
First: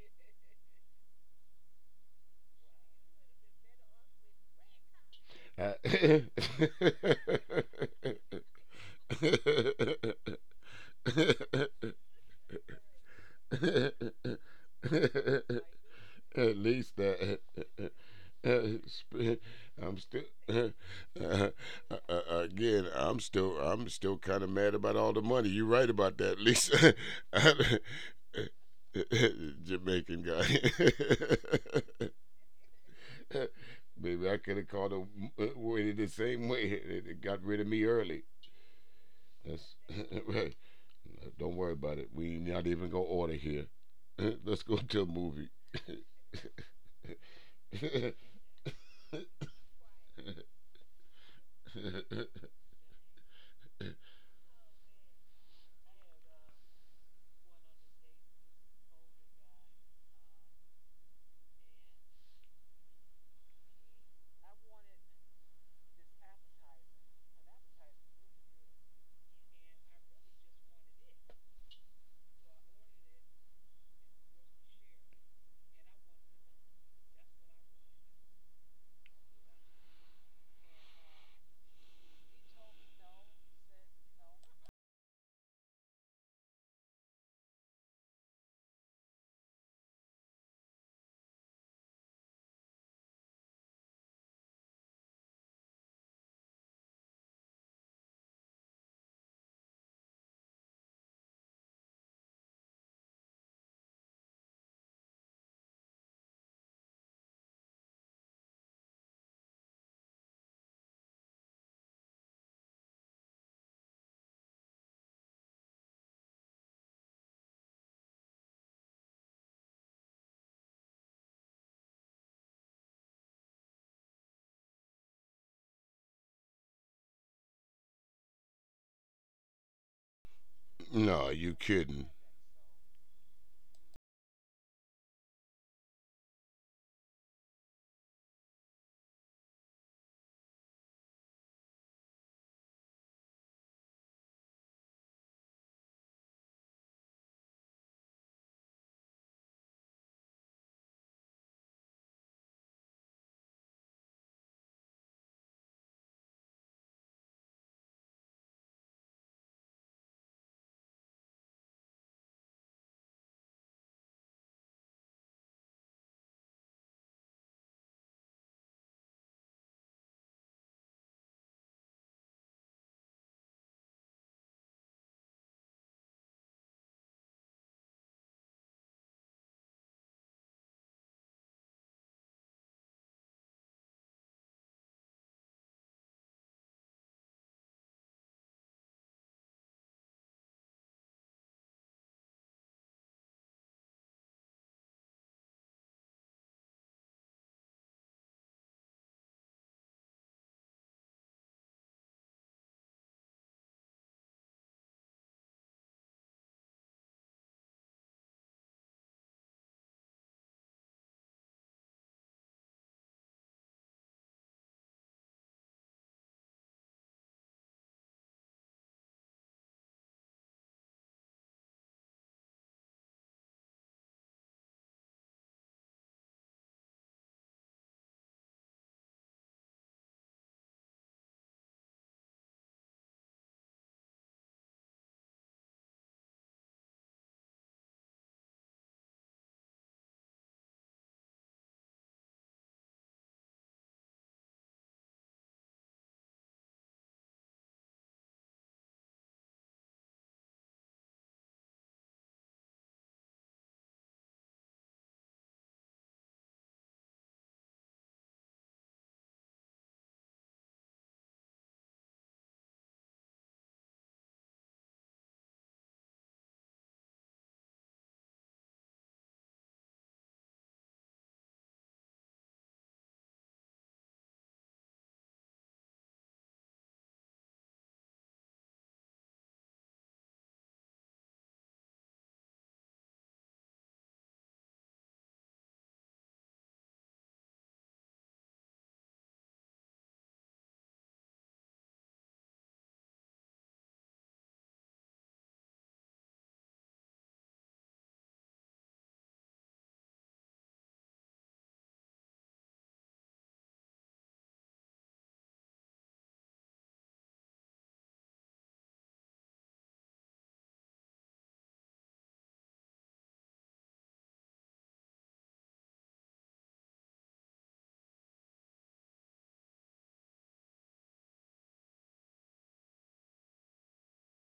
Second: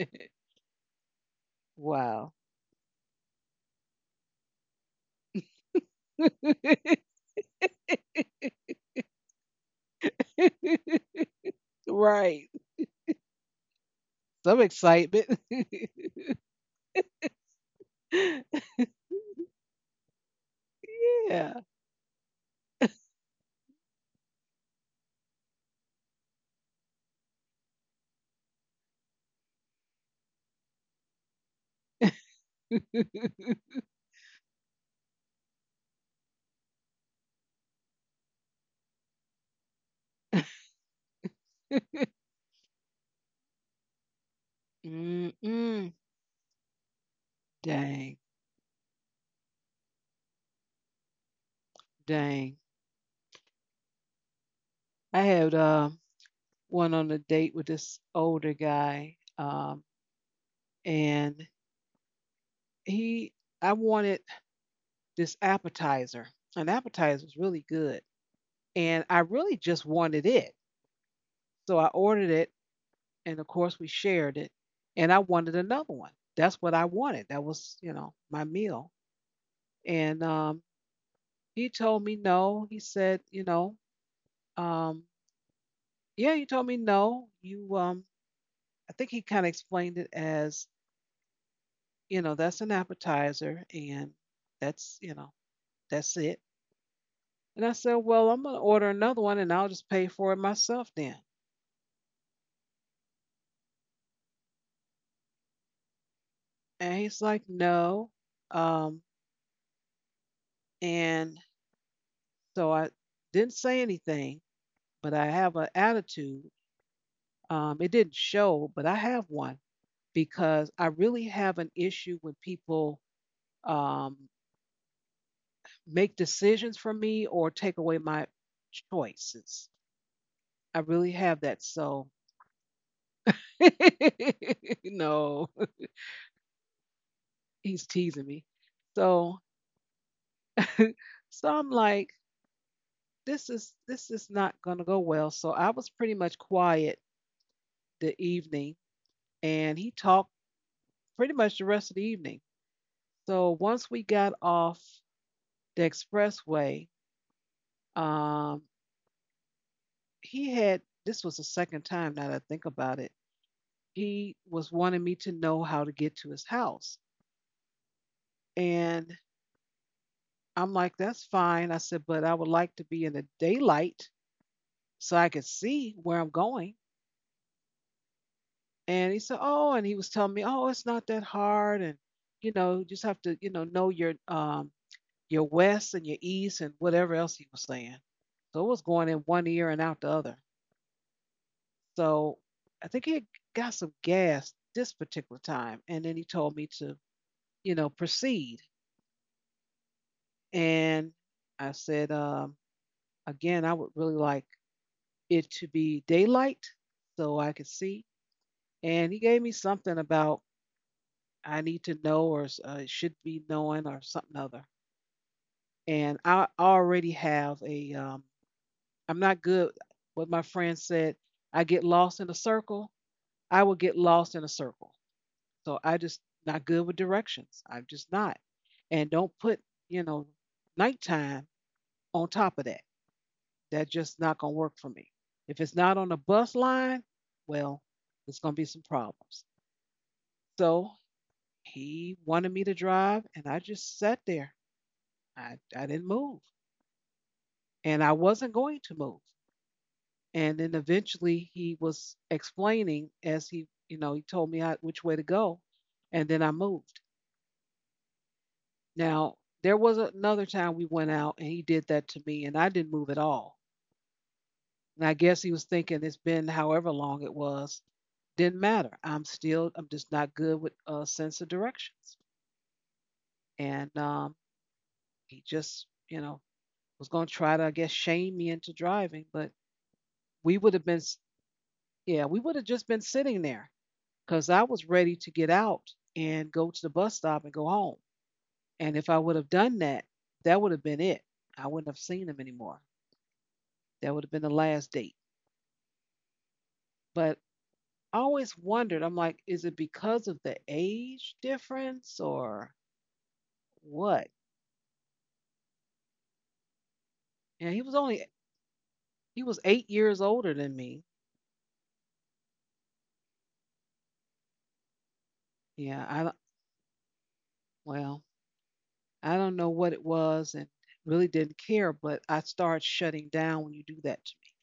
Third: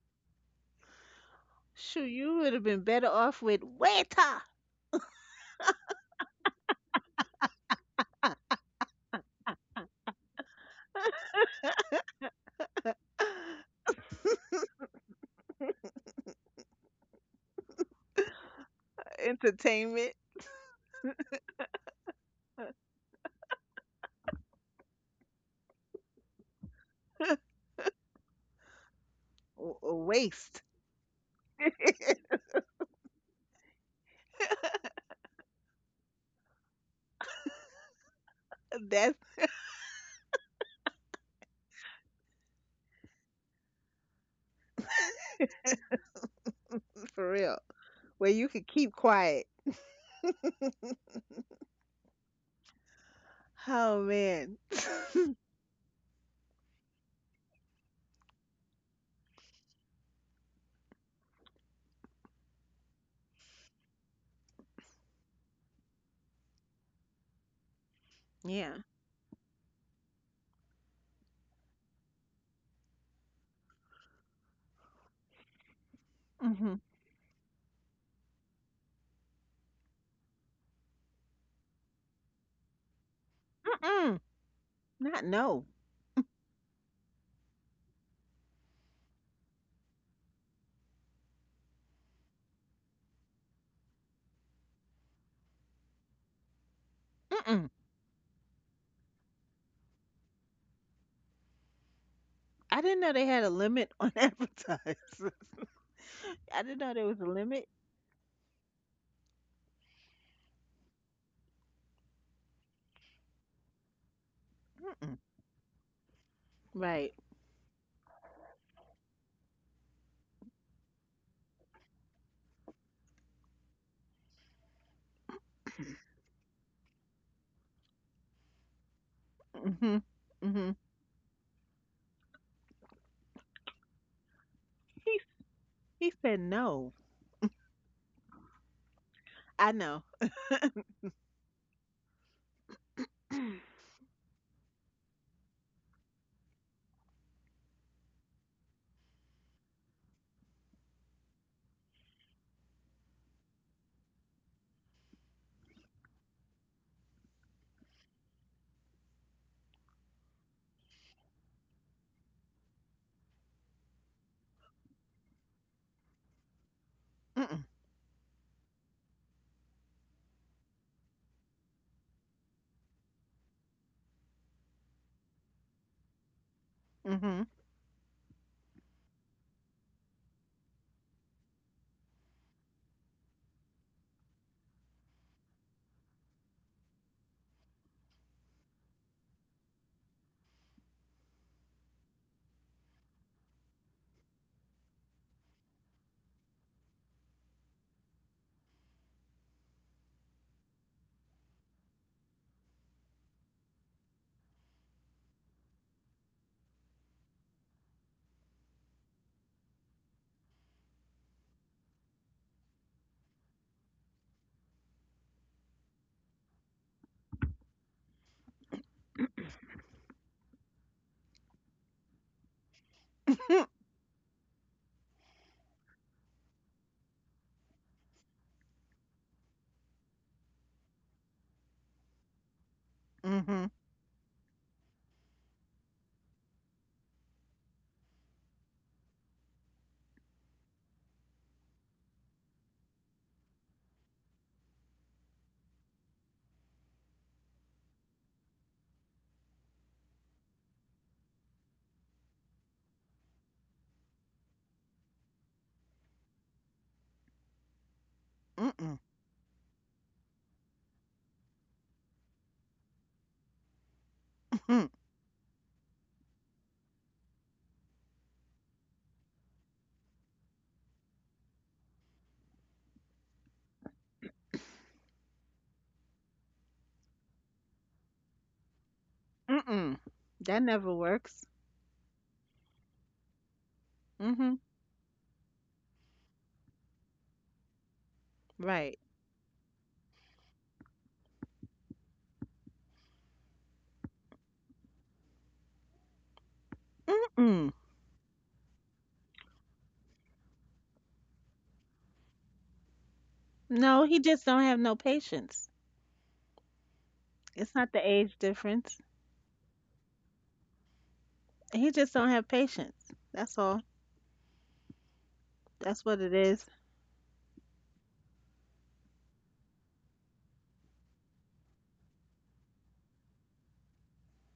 Speaker 2: Shoot,
Speaker 1: Wow.
Speaker 2: you would have been better off with waiter.
Speaker 3: I,
Speaker 1: Right. Some excitement.
Speaker 3: at least that I'm
Speaker 2: Entertainment.
Speaker 3: still uh,
Speaker 1: Yeah.
Speaker 3: uh, uh, again. I'm still kind of mad about all the money. You're right about that, Lisa. I- Jamaican guy.
Speaker 2: Waste.
Speaker 3: Maybe I could have called him waited the same way. It got rid of me early.
Speaker 2: That's
Speaker 3: That's right. Don't worry about it. We ain't not even gonna order here. Let's go to a movie.
Speaker 1: Mm-mm.
Speaker 2: for real.
Speaker 1: Dang.
Speaker 2: Where you could keep quiet.
Speaker 1: Dang.
Speaker 2: Oh man.
Speaker 1: I had one on a date with this older guy. And he I wanted this appetizer. An appetizer was really good.
Speaker 2: Yeah.
Speaker 1: And I really just wanted it. So I ordered it and of course we shared it. And I wanted another one. That's what I
Speaker 2: Mhm.
Speaker 1: wanted. That was, you know, my meal. And he told me no. He said, you know,
Speaker 2: Mm-mm.
Speaker 1: um,
Speaker 2: Not no.
Speaker 1: yeah, he told me no. I think he kind of explained it as, you know, that's an appetizer and that's, you know, that's it. And I
Speaker 2: Mm-mm.
Speaker 1: said, well, I'm going to order another one and I'll just pay for it myself then.
Speaker 2: I didn't know they had a limit on advertisers. I didn't
Speaker 1: And
Speaker 2: know there
Speaker 1: he's
Speaker 2: was a
Speaker 1: like,
Speaker 2: limit.
Speaker 1: no. Um, and so I didn't say anything, but
Speaker 2: Mm-mm.
Speaker 1: I have an attitude.
Speaker 2: Right.
Speaker 1: It didn't show, but I have one because I really have an issue when people um, make decisions for me or take away my choices.
Speaker 2: Mhm. Mhm.
Speaker 1: I really have
Speaker 3: No,
Speaker 1: that.
Speaker 3: you
Speaker 1: So,
Speaker 3: kidding?
Speaker 2: He
Speaker 1: no,
Speaker 2: he said no.
Speaker 1: he's teasing me. So,
Speaker 2: I know.
Speaker 1: so I'm like, this is not gonna go well. So I was pretty much quiet the evening, and he talked pretty much the rest of the evening. So once we got off the expressway, um, he had this was the second time now that I think about it. He was wanting me to know how to get to his house.
Speaker 2: Mm-mm.
Speaker 1: And I'm like, that's fine. I said, but I would like to be in the daylight so I could see where I'm going.
Speaker 2: Mhm.
Speaker 1: And he said, oh, and he was telling me, oh, it's not that hard. And, you know, you just have to, you know your west and your east and whatever else he was saying. So it was going in one ear and out the other. So I think he had got some gas this particular time. And then he told me to, you know, proceed. And I said, again, I would really like it to be daylight so I could see. And he gave me something about I need to know or should be knowing or something other. And I already have a, I'm not good. What my friend said, I get lost in a circle. I will get lost in a circle. So I just not good with directions. I'm just not. And don't put, you know, nighttime on top of that.
Speaker 2: Mhm.
Speaker 1: That's just not going to work for me. If it's not on the bus line, well, there's going to be some problems. So he wanted me to drive, and I just sat there. I didn't move, and I wasn't going to move. And then eventually he was explaining as he, you know, he told me which way to go, and then I moved.
Speaker 2: Mm-mm.
Speaker 1: Now, there was another time we went out and he did that to me, and I didn't move at all.
Speaker 2: Mm-mm.
Speaker 1: And I guess he was thinking it's been however long it was. Didn't matter. I'm still, I'm just not good with a sense of directions. And he just, you know, was going to try to, I guess, shame me into driving. But
Speaker 2: Mm-mm.
Speaker 1: we
Speaker 2: That
Speaker 1: would have been,
Speaker 2: never
Speaker 1: s-
Speaker 2: works.
Speaker 1: yeah, we would have just been sitting there because I
Speaker 2: Mhm.
Speaker 1: was ready to get out and go to the bus stop and go home. And
Speaker 2: Right.
Speaker 1: if I would have done that, that would have been it. I wouldn't have seen him anymore. That would have been the last date. But
Speaker 2: Mm-mm.
Speaker 1: I always wondered, I'm like, is it because of the age difference or
Speaker 2: No, he
Speaker 1: what?
Speaker 2: just don't have no patience.
Speaker 1: Yeah, he
Speaker 2: It's
Speaker 1: was
Speaker 2: not the
Speaker 1: only
Speaker 2: age difference.
Speaker 1: he was 8 years older than me.
Speaker 2: He just don't have patience. That's all.
Speaker 1: Yeah,
Speaker 2: That's
Speaker 1: I
Speaker 2: what
Speaker 1: don't-
Speaker 2: it is.
Speaker 1: well, I don't know what it was and really didn't care, but I started shutting down when you do that to me.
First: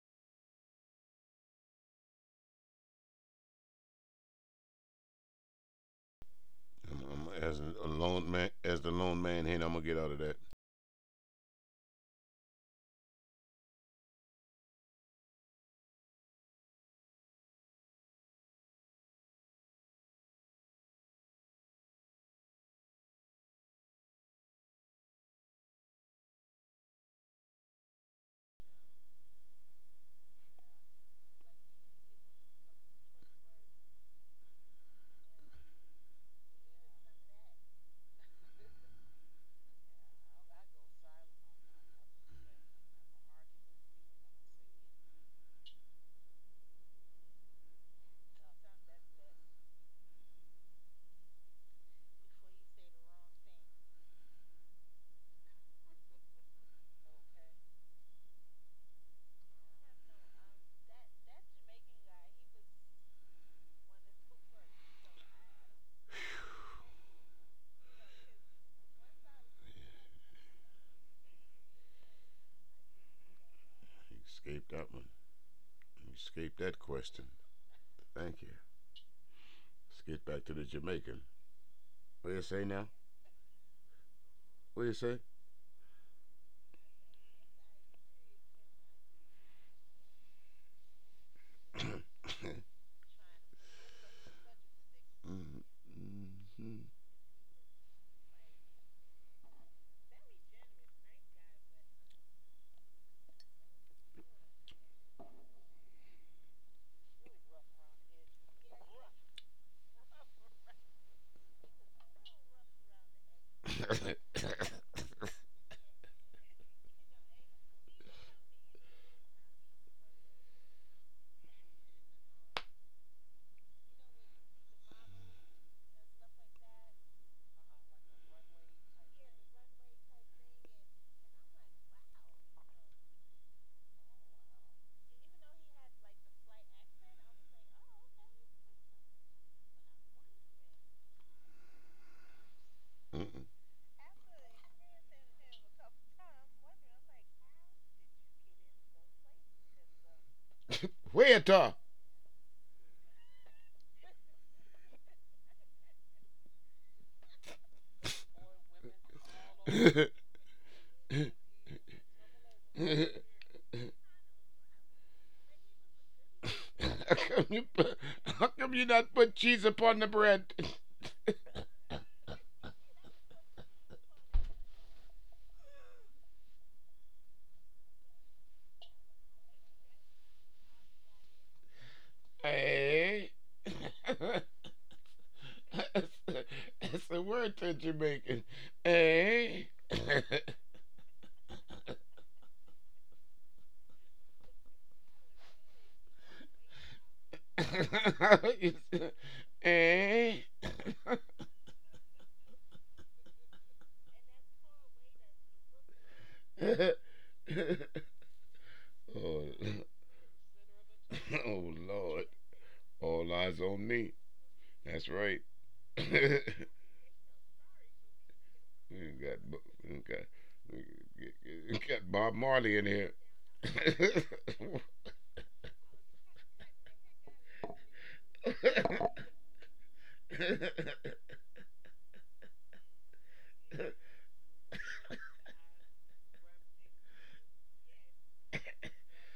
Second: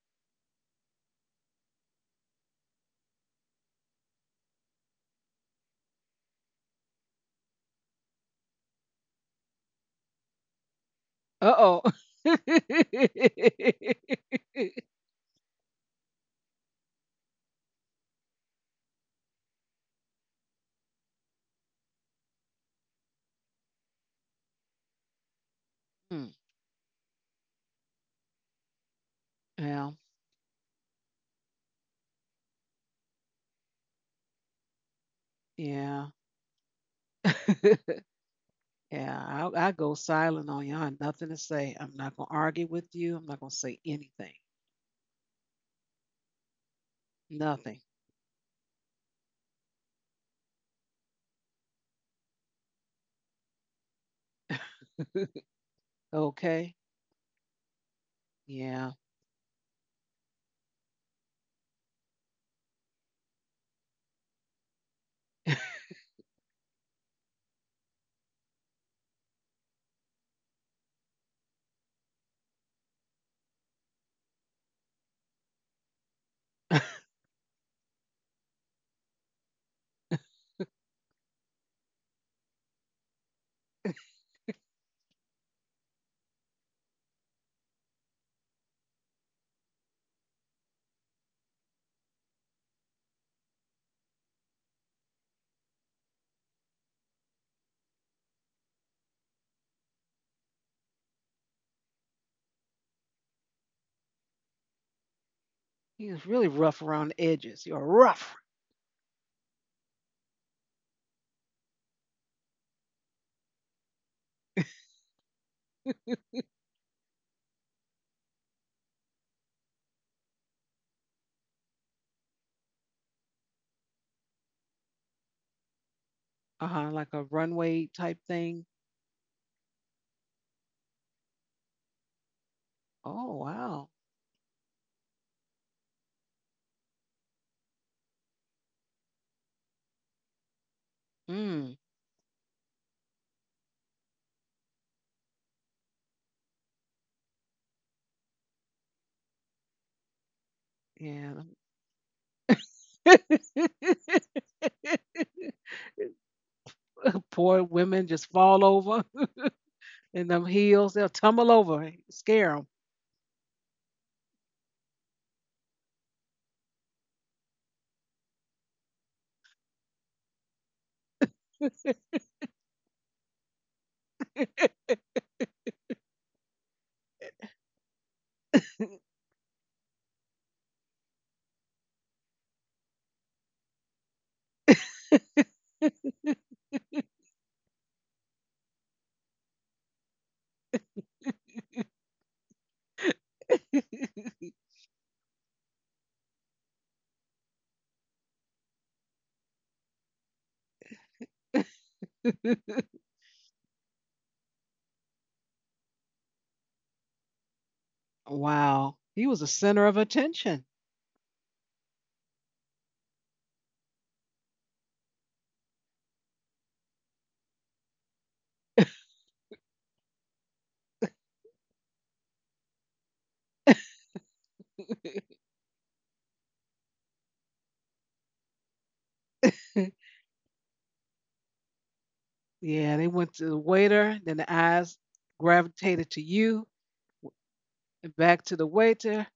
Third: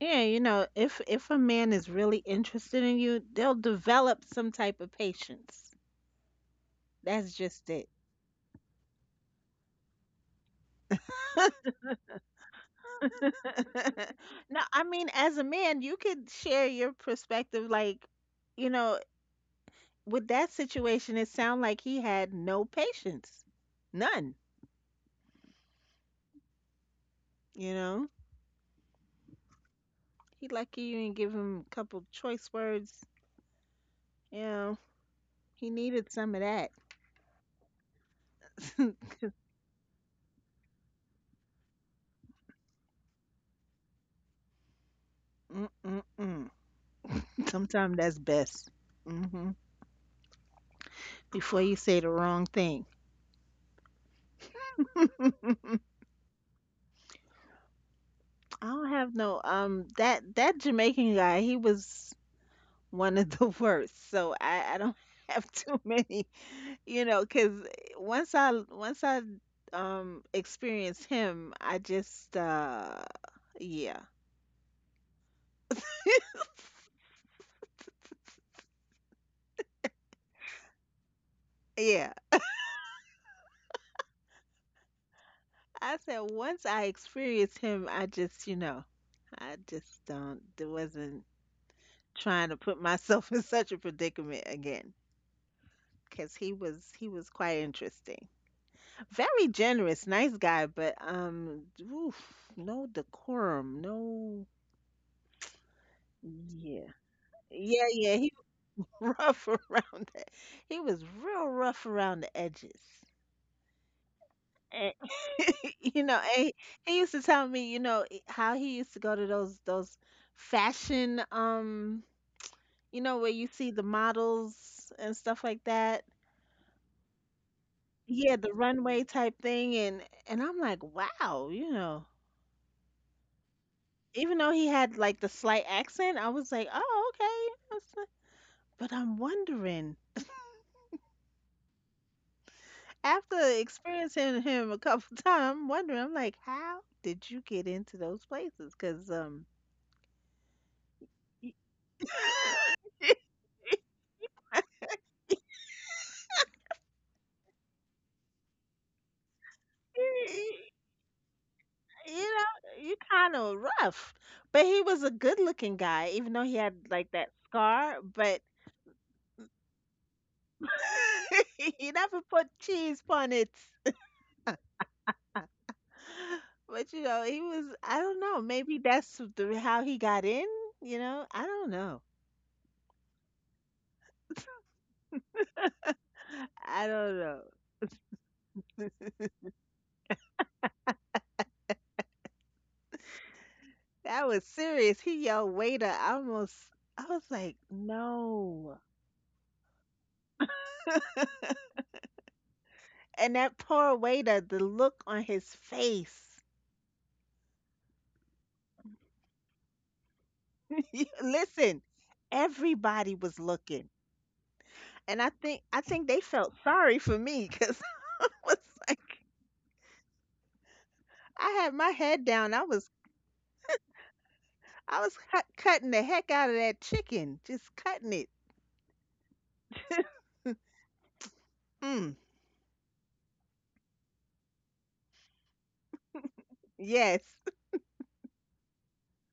Speaker 2: Yeah, you know, if a man is really interested in you, they'll develop some type of patience. That's
Speaker 3: I'm, as
Speaker 2: just
Speaker 3: a
Speaker 2: it.
Speaker 3: lone man, as the lone man here, I'm gonna get out of that.
Speaker 1: Uh oh.
Speaker 2: No, I mean, as a man, you could share your perspective. Like, you know, with that situation, it sounded like he had no patience, none.
Speaker 1: Hmm.
Speaker 2: You know,
Speaker 1: Well,
Speaker 2: he lucky you didn't give him a couple choice words. Yeah, he
Speaker 1: yeah.
Speaker 2: needed some of that.
Speaker 1: Yeah, I go silent on you. I have nothing to say. I'm not going to argue with you. I'm not going to say anything.
Speaker 2: Mm-mm-mm.
Speaker 1: Nothing.
Speaker 2: Sometimes that's best. Hmm. Before you say the wrong thing. I
Speaker 1: Okay.
Speaker 2: don't
Speaker 1: Yeah.
Speaker 2: have no that Jamaican guy, he was one of the worst. So I don't have too many, you know, cause once I experienced him, I just yeah.
Speaker 3: Escape that one. Escape that question. Thank you. Let's get back to the Jamaican.
Speaker 2: Yeah.
Speaker 3: What do you say now? What do you say?
Speaker 2: I said once I experienced him, I just, you know, I just don't there wasn't trying to put myself in such a predicament again because he was quite interesting, very generous, nice guy, but oof, no decorum, no.
Speaker 1: He was really
Speaker 2: Yeah,
Speaker 1: rough around the edges. You're
Speaker 2: yeah he
Speaker 1: rough.
Speaker 2: was rough around the he was real rough around the edges and, you know and he used to tell me you know how he used to go to those fashion, you know, where you see the models and stuff like that.
Speaker 1: Uh-huh, like a runway type
Speaker 2: Yeah, the
Speaker 1: thing.
Speaker 2: runway type thing. And I'm like, wow, you know.
Speaker 1: Oh, wow.
Speaker 2: Even though he had like the slight accent, I was like, oh, okay. That's not— But I'm wondering,
Speaker 1: Mm.
Speaker 2: after experiencing him a couple times, I'm wondering, I'm like, how did you get into those places? Because y-
Speaker 1: Yeah.
Speaker 3: Waiter.
Speaker 1: Poor women just fall over
Speaker 3: how
Speaker 1: in them
Speaker 2: you
Speaker 1: heels. They'll tumble over, scare
Speaker 2: know, you kind of rough. But he was a good-looking guy, even though he had like that
Speaker 3: come you?
Speaker 2: scar.
Speaker 3: put-
Speaker 2: But
Speaker 3: How come you not put cheese upon the bread?
Speaker 2: he never put cheese on it. But you know, he was I don't know, maybe that's the how he got in, you know? I don't know.
Speaker 3: Hey. That's,
Speaker 2: I don't
Speaker 3: the
Speaker 2: know.
Speaker 3: word that you're making. Eh?
Speaker 1: them.
Speaker 2: That was serious. He yelled waiter. I almost I was like, "No."
Speaker 3: eh?
Speaker 2: And that poor waiter, the look on his face.
Speaker 1: Wow. He was
Speaker 3: oh,
Speaker 1: a center of attention.
Speaker 2: You—
Speaker 3: oh,
Speaker 2: Listen,
Speaker 3: Lord.
Speaker 2: everybody
Speaker 3: All
Speaker 2: was
Speaker 3: eyes on
Speaker 2: looking.
Speaker 3: me. That's
Speaker 2: And
Speaker 3: right.
Speaker 2: I think they
Speaker 3: we
Speaker 2: felt sorry for me cuz I was like
Speaker 3: got, we got,
Speaker 2: I
Speaker 3: we
Speaker 2: had my
Speaker 3: got
Speaker 2: head
Speaker 3: Bob
Speaker 2: down.
Speaker 3: Marley in here. ah,
Speaker 2: I was cutting the heck out of that chicken, just cutting it. Hmm.
Speaker 1: Yeah, they went to the waiter, then the eyes gravitated to you,
Speaker 2: Yes,
Speaker 1: and back to the waiter,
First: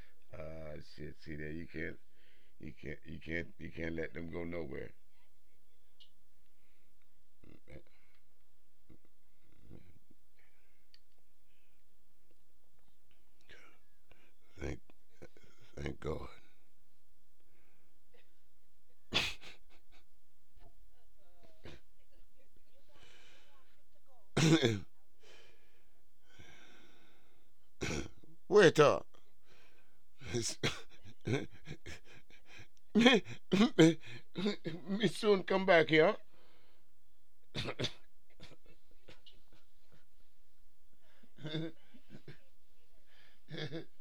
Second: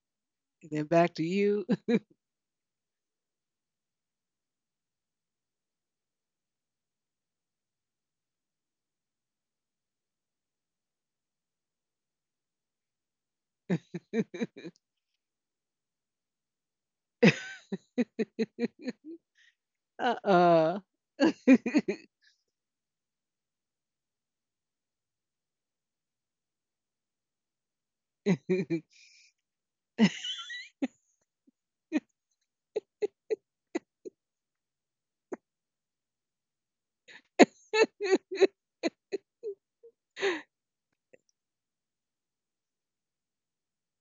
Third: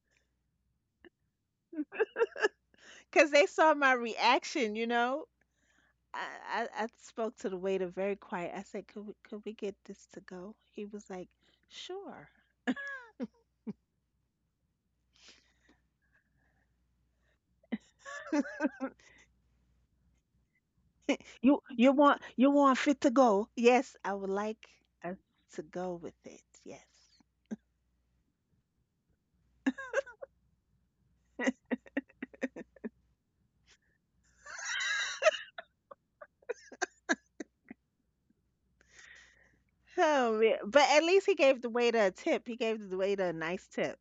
Speaker 1: and then back
Speaker 3: shit.
Speaker 1: to
Speaker 3: See there,
Speaker 1: you.
Speaker 2: because they
Speaker 3: you
Speaker 2: saw my
Speaker 3: can't let them go
Speaker 2: reaction, you
Speaker 3: nowhere.
Speaker 2: know. I, I spoke to the waiter very quiet. I said, Could we get this to go?" He was like, "Sure."
Speaker 3: Thank Thank God.
Speaker 1: uh uh
Speaker 2: You you want fit to go? Yes, I would like us to go with it. Yes.
Speaker 3: Wait up. me, me, me soon come back here.
Speaker 2: Oh, man. But at least he gave the waiter a tip. He gave the waiter a nice tip.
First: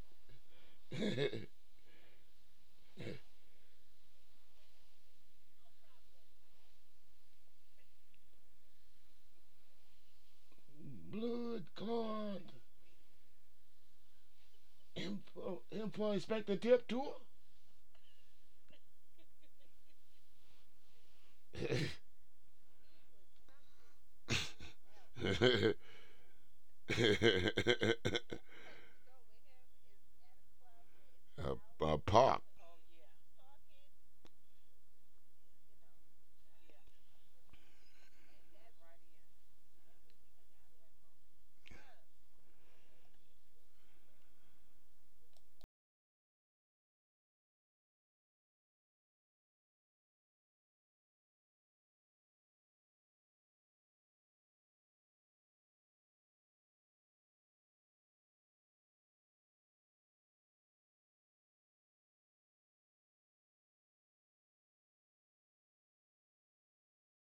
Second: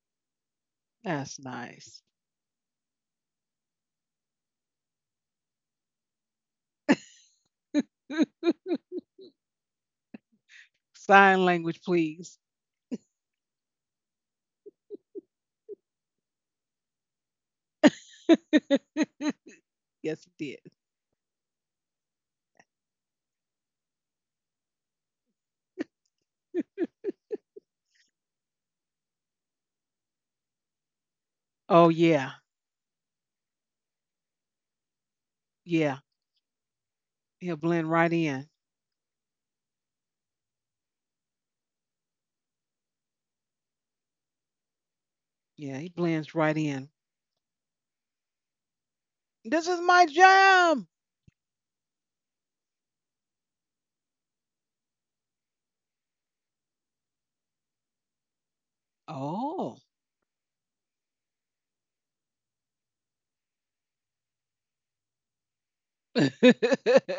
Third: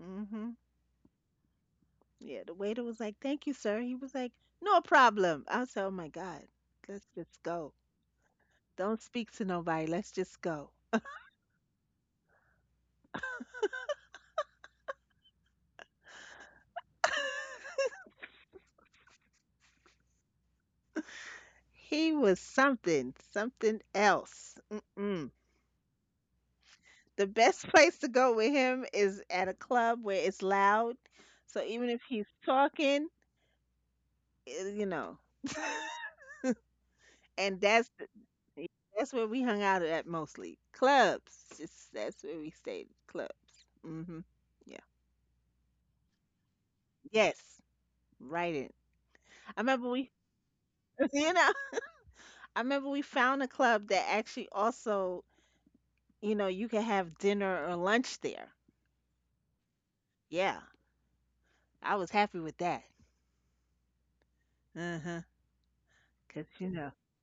Speaker 2: Mhm.
Speaker 1: That's nice.
Speaker 2: Yeah, the waiter was like, "Thank you, sir." He was like, "No problem." I said, "Oh my God, let's just go. Don't speak to nobody. Let's just go."
Speaker 1: Sign
Speaker 3: Blood
Speaker 1: language, please.
Speaker 3: clot. Info Inspector Tip too?
Speaker 1: Yes, he did.
Speaker 2: He was something, something else. Mm-mm. The best place to go with him is at a club where it's loud.
Speaker 3: A,
Speaker 2: So
Speaker 1: Oh
Speaker 2: even
Speaker 3: a
Speaker 2: if he's
Speaker 1: yeah,
Speaker 3: pop.
Speaker 2: talking, eh, you know,
Speaker 1: yeah. He'll
Speaker 2: and
Speaker 1: blend
Speaker 2: that's
Speaker 1: right
Speaker 2: the—
Speaker 1: in.
Speaker 2: that's where we hung out at, mostly clubs. Just, that's where we stayed, clubs. Hmm. Yeah.
Speaker 1: Yeah, he blends right in.
Speaker 2: Yes. Right in. I
Speaker 1: This is
Speaker 2: remember
Speaker 1: my
Speaker 2: we,
Speaker 1: jam.
Speaker 2: you know, I remember we found a club that actually also, you know, you could have dinner or lunch there.
Speaker 1: Oh,
Speaker 2: Yeah, I was happy with that. Uh-huh, 'cause, you know,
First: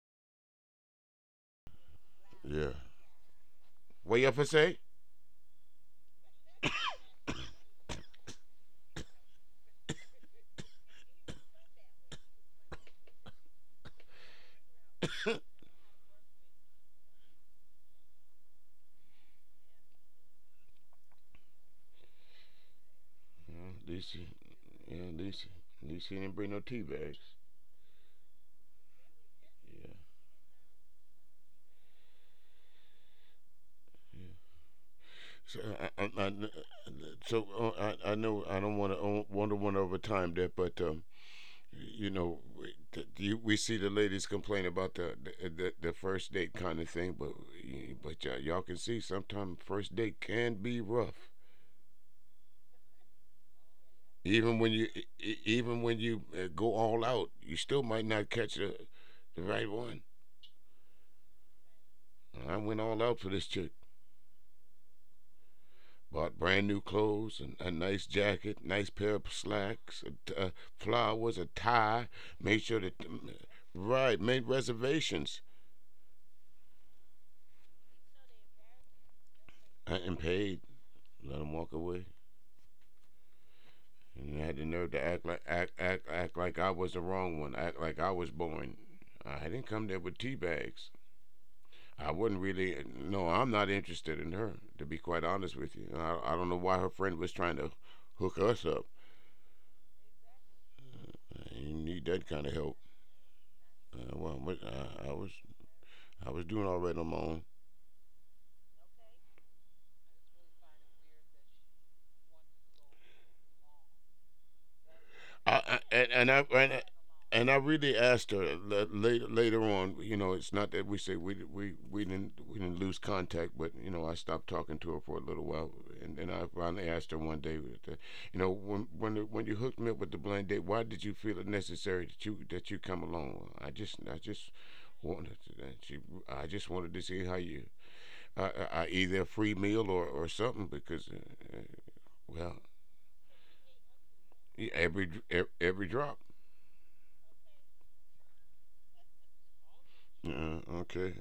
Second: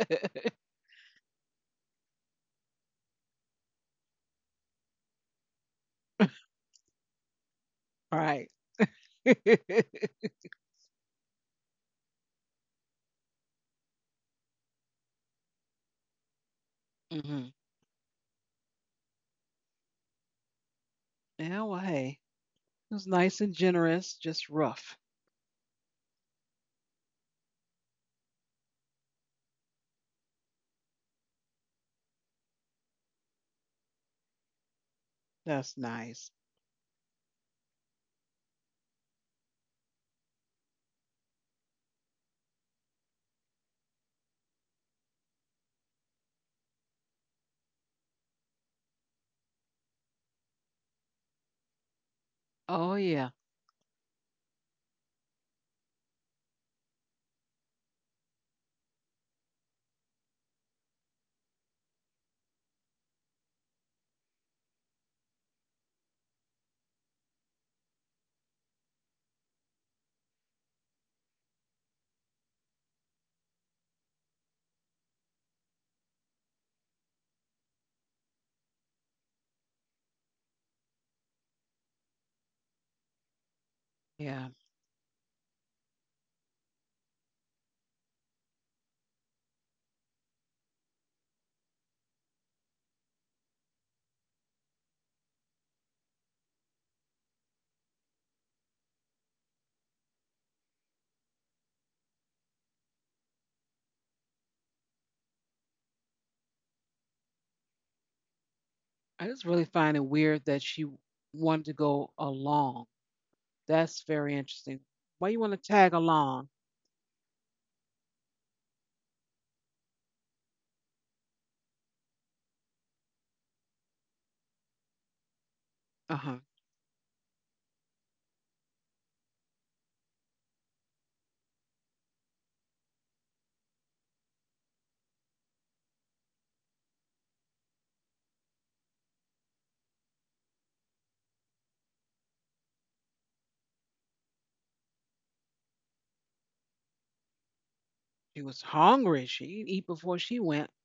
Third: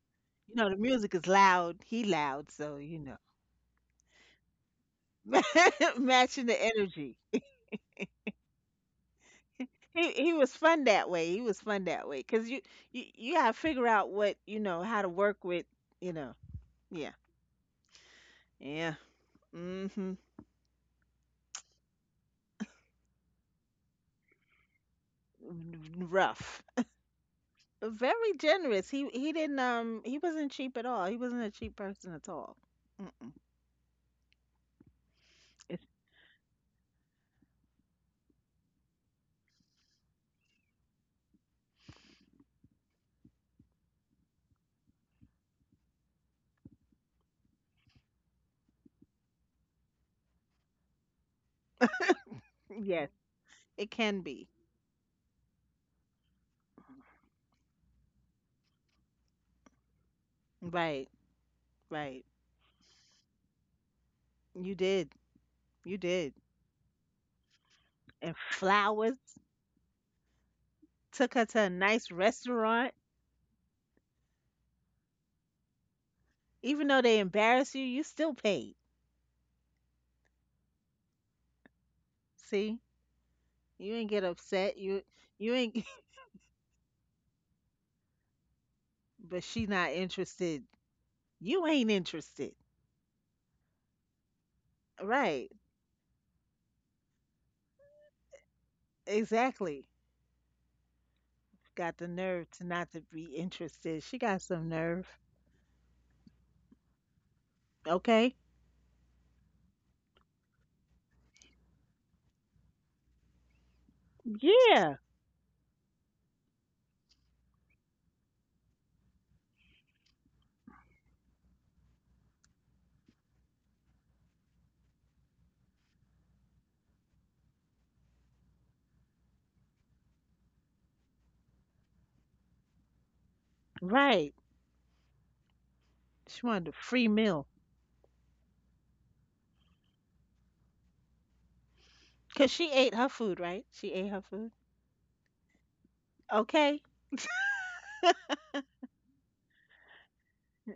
Speaker 2: you know, the music is loud, he loud,
Speaker 3: Yeah.
Speaker 2: so, you know,
Speaker 3: What you up for say?
Speaker 2: matching the energy.
Speaker 1: right.
Speaker 2: He was fun that way, 'cause you you gotta figure out what, you know, how to work with, you know. Yeah.
Speaker 1: Hmm.
Speaker 2: Yeah. Mhm.
Speaker 1: Yeah. Well, hey, it was nice and
Speaker 3: Yeah,
Speaker 1: generous,
Speaker 3: Lucy.
Speaker 1: just rough.
Speaker 3: Yeah, Lucy. Lucy didn't bring no
Speaker 2: Rough.
Speaker 3: tea bags.
Speaker 2: Very generous. He didn't,
Speaker 3: Yeah,
Speaker 2: he wasn't cheap at all. He wasn't a cheap person at all. Mm-mm.
Speaker 3: yeah. So
Speaker 1: That's
Speaker 2: It's
Speaker 3: I, I,
Speaker 1: nice.
Speaker 3: I, so I know I don't want to wonder one over time that, but you know, we see the ladies complain about the first date kind of thing, but y'all can see sometimes first date can be rough.
Speaker 1: Oh
Speaker 2: yes,
Speaker 1: yeah,
Speaker 2: it can be.
Speaker 3: Even when you even when you go all out, you still might not catch the right one.
Speaker 2: Right, right.
Speaker 3: I went all out for this chick.
Speaker 2: You did. You did.
Speaker 3: Bought brand new clothes, and a nice
Speaker 2: And
Speaker 3: jacket, nice pair
Speaker 2: flowers.
Speaker 3: of slacks,
Speaker 2: Took
Speaker 3: flowers, a
Speaker 2: her to a
Speaker 3: tie.
Speaker 2: nice
Speaker 3: Made sure
Speaker 2: restaurant.
Speaker 3: that mm, right made reservations
Speaker 2: Even though they embarrass you, you still paid.
Speaker 3: and paid. Let him walk away,
Speaker 2: See, you ain't get
Speaker 3: and I
Speaker 1: yeah.
Speaker 3: had the
Speaker 2: upset.
Speaker 3: nerve to
Speaker 2: You
Speaker 3: act like
Speaker 2: you
Speaker 3: act
Speaker 2: ain't.
Speaker 3: act act like I was the wrong one. Act like I was born. I
Speaker 2: But
Speaker 3: didn't
Speaker 2: she
Speaker 3: come there
Speaker 2: not
Speaker 3: with tea
Speaker 2: interested.
Speaker 3: bags.
Speaker 2: You ain't
Speaker 3: I wouldn't
Speaker 2: interested.
Speaker 3: really. No, I'm not interested in her. To be quite honest
Speaker 2: Right?
Speaker 3: with you, I don't know why her friend was trying to hook us up.
Speaker 2: Exactly.
Speaker 3: You need
Speaker 2: Got the
Speaker 3: that kind of
Speaker 2: nerve to
Speaker 3: help.
Speaker 2: not to be interested. She
Speaker 3: Well,
Speaker 2: got some
Speaker 3: I
Speaker 2: nerve.
Speaker 3: was I was doing all right on my own.
Speaker 2: Okay.
Speaker 1: I just really find it weird that she wanted to go along. That's very interesting.
Speaker 2: Yeah.
Speaker 1: Why you want to
Speaker 3: I
Speaker 1: tag
Speaker 3: and I
Speaker 1: along?
Speaker 3: and, I- and I really asked her later later on. You know, it's not that we say we didn't we didn't lose contact, but you know, I stopped talking to her for a little while, and then I
Speaker 1: Uh huh.
Speaker 3: finally asked her one day, you know, when you hooked me up with the blind date, why did you feel it necessary that you come along? I just
Speaker 2: Right.
Speaker 3: wanted to, and she I just
Speaker 2: She
Speaker 3: wanted to
Speaker 2: wanted a
Speaker 3: see how
Speaker 2: free
Speaker 3: you
Speaker 2: meal
Speaker 3: I either a free meal or something because well
Speaker 2: because she ate her food. Right? She ate her food.
Speaker 3: every drop.
Speaker 2: Okay.
Speaker 1: She was hungry. She didn't eat before
Speaker 3: Yeah,
Speaker 1: she went.
Speaker 3: okay,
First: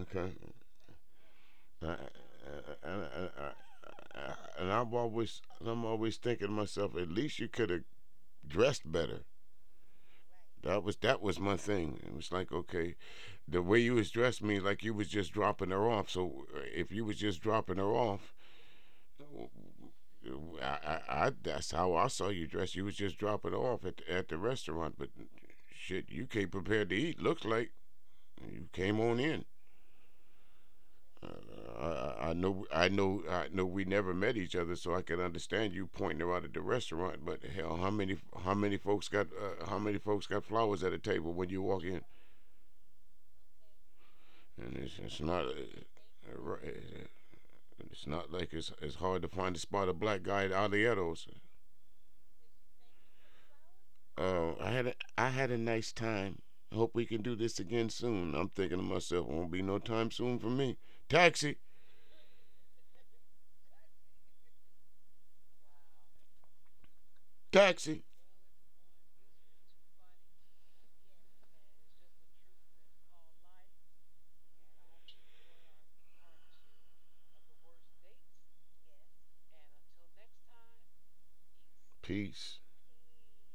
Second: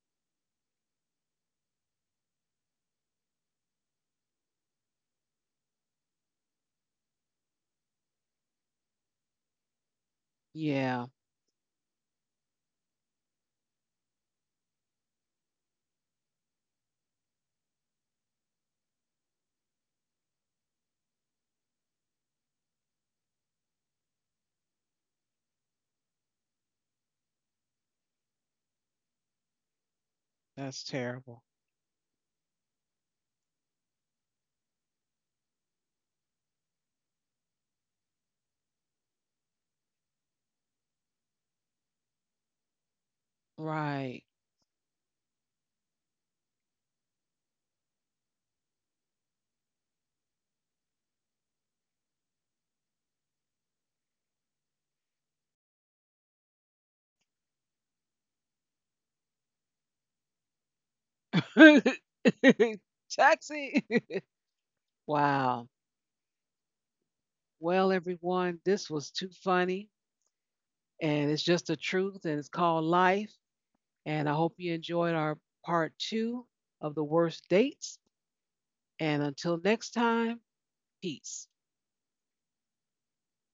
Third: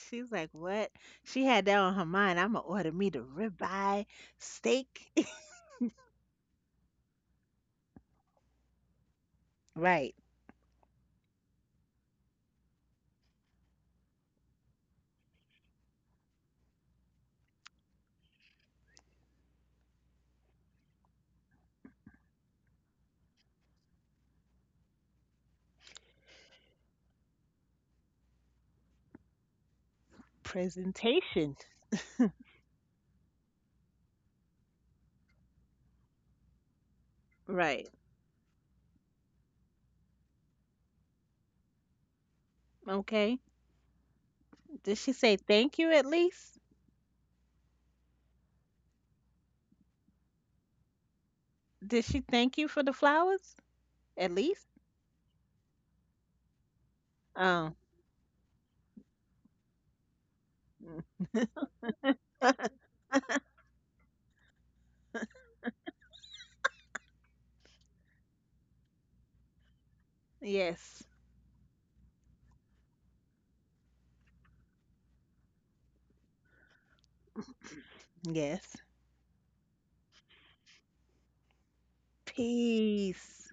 Speaker 3: okay.
Speaker 2: like, what? She had that
Speaker 3: I,
Speaker 2: on
Speaker 3: I,
Speaker 2: her mind. I'm gonna
Speaker 3: I,
Speaker 2: order me the
Speaker 3: I, I,
Speaker 2: ribeye
Speaker 3: I,
Speaker 2: steak.
Speaker 3: and I'm always thinking to myself, at least you could have dressed better.
Speaker 2: Right.
Speaker 3: That was
Speaker 1: Yeah.
Speaker 3: that was my thing. It was like, okay, the way you was dressed me like you was just dropping her off. So if you was just dropping her off, I that's how I saw you dressed. You was just dropping her off at at the restaurant, but shit, you came prepared to eat. Looks like you came on in.
Speaker 1: That's terrible.
Speaker 2: Presentation.
Speaker 3: I, I know. We never met each other, so I can understand you pointing her out at the restaurant. But hell,
Speaker 2: Right.
Speaker 3: how many folks got, how many folks got flowers at a table when you walk in?
Speaker 2: Okay.
Speaker 1: Right.
Speaker 3: And
Speaker 2: Did she
Speaker 3: it's
Speaker 2: say
Speaker 3: not,
Speaker 2: thank you at least?
Speaker 3: it's not like it's hard to find a spot a black guy at Alieros.
Speaker 2: Did she thank you for the flowers at least?
Speaker 3: I had, I had a nice time. Hope we can do this
Speaker 2: Oh,
Speaker 3: again soon. I'm thinking to myself, won't be no time soon for me. Taxi,
Speaker 1: Taxi. Wow. Well,
Speaker 3: taxi.
Speaker 1: everyone, this was too funny.
Speaker 2: yes.
Speaker 1: And it's just the truth, and it's called life. And I hope you enjoyed our part 2 of the worst dates.
Speaker 2: Yes.
Speaker 1: And until next time, peace.
Speaker 3: Peace.
Speaker 2: Peace.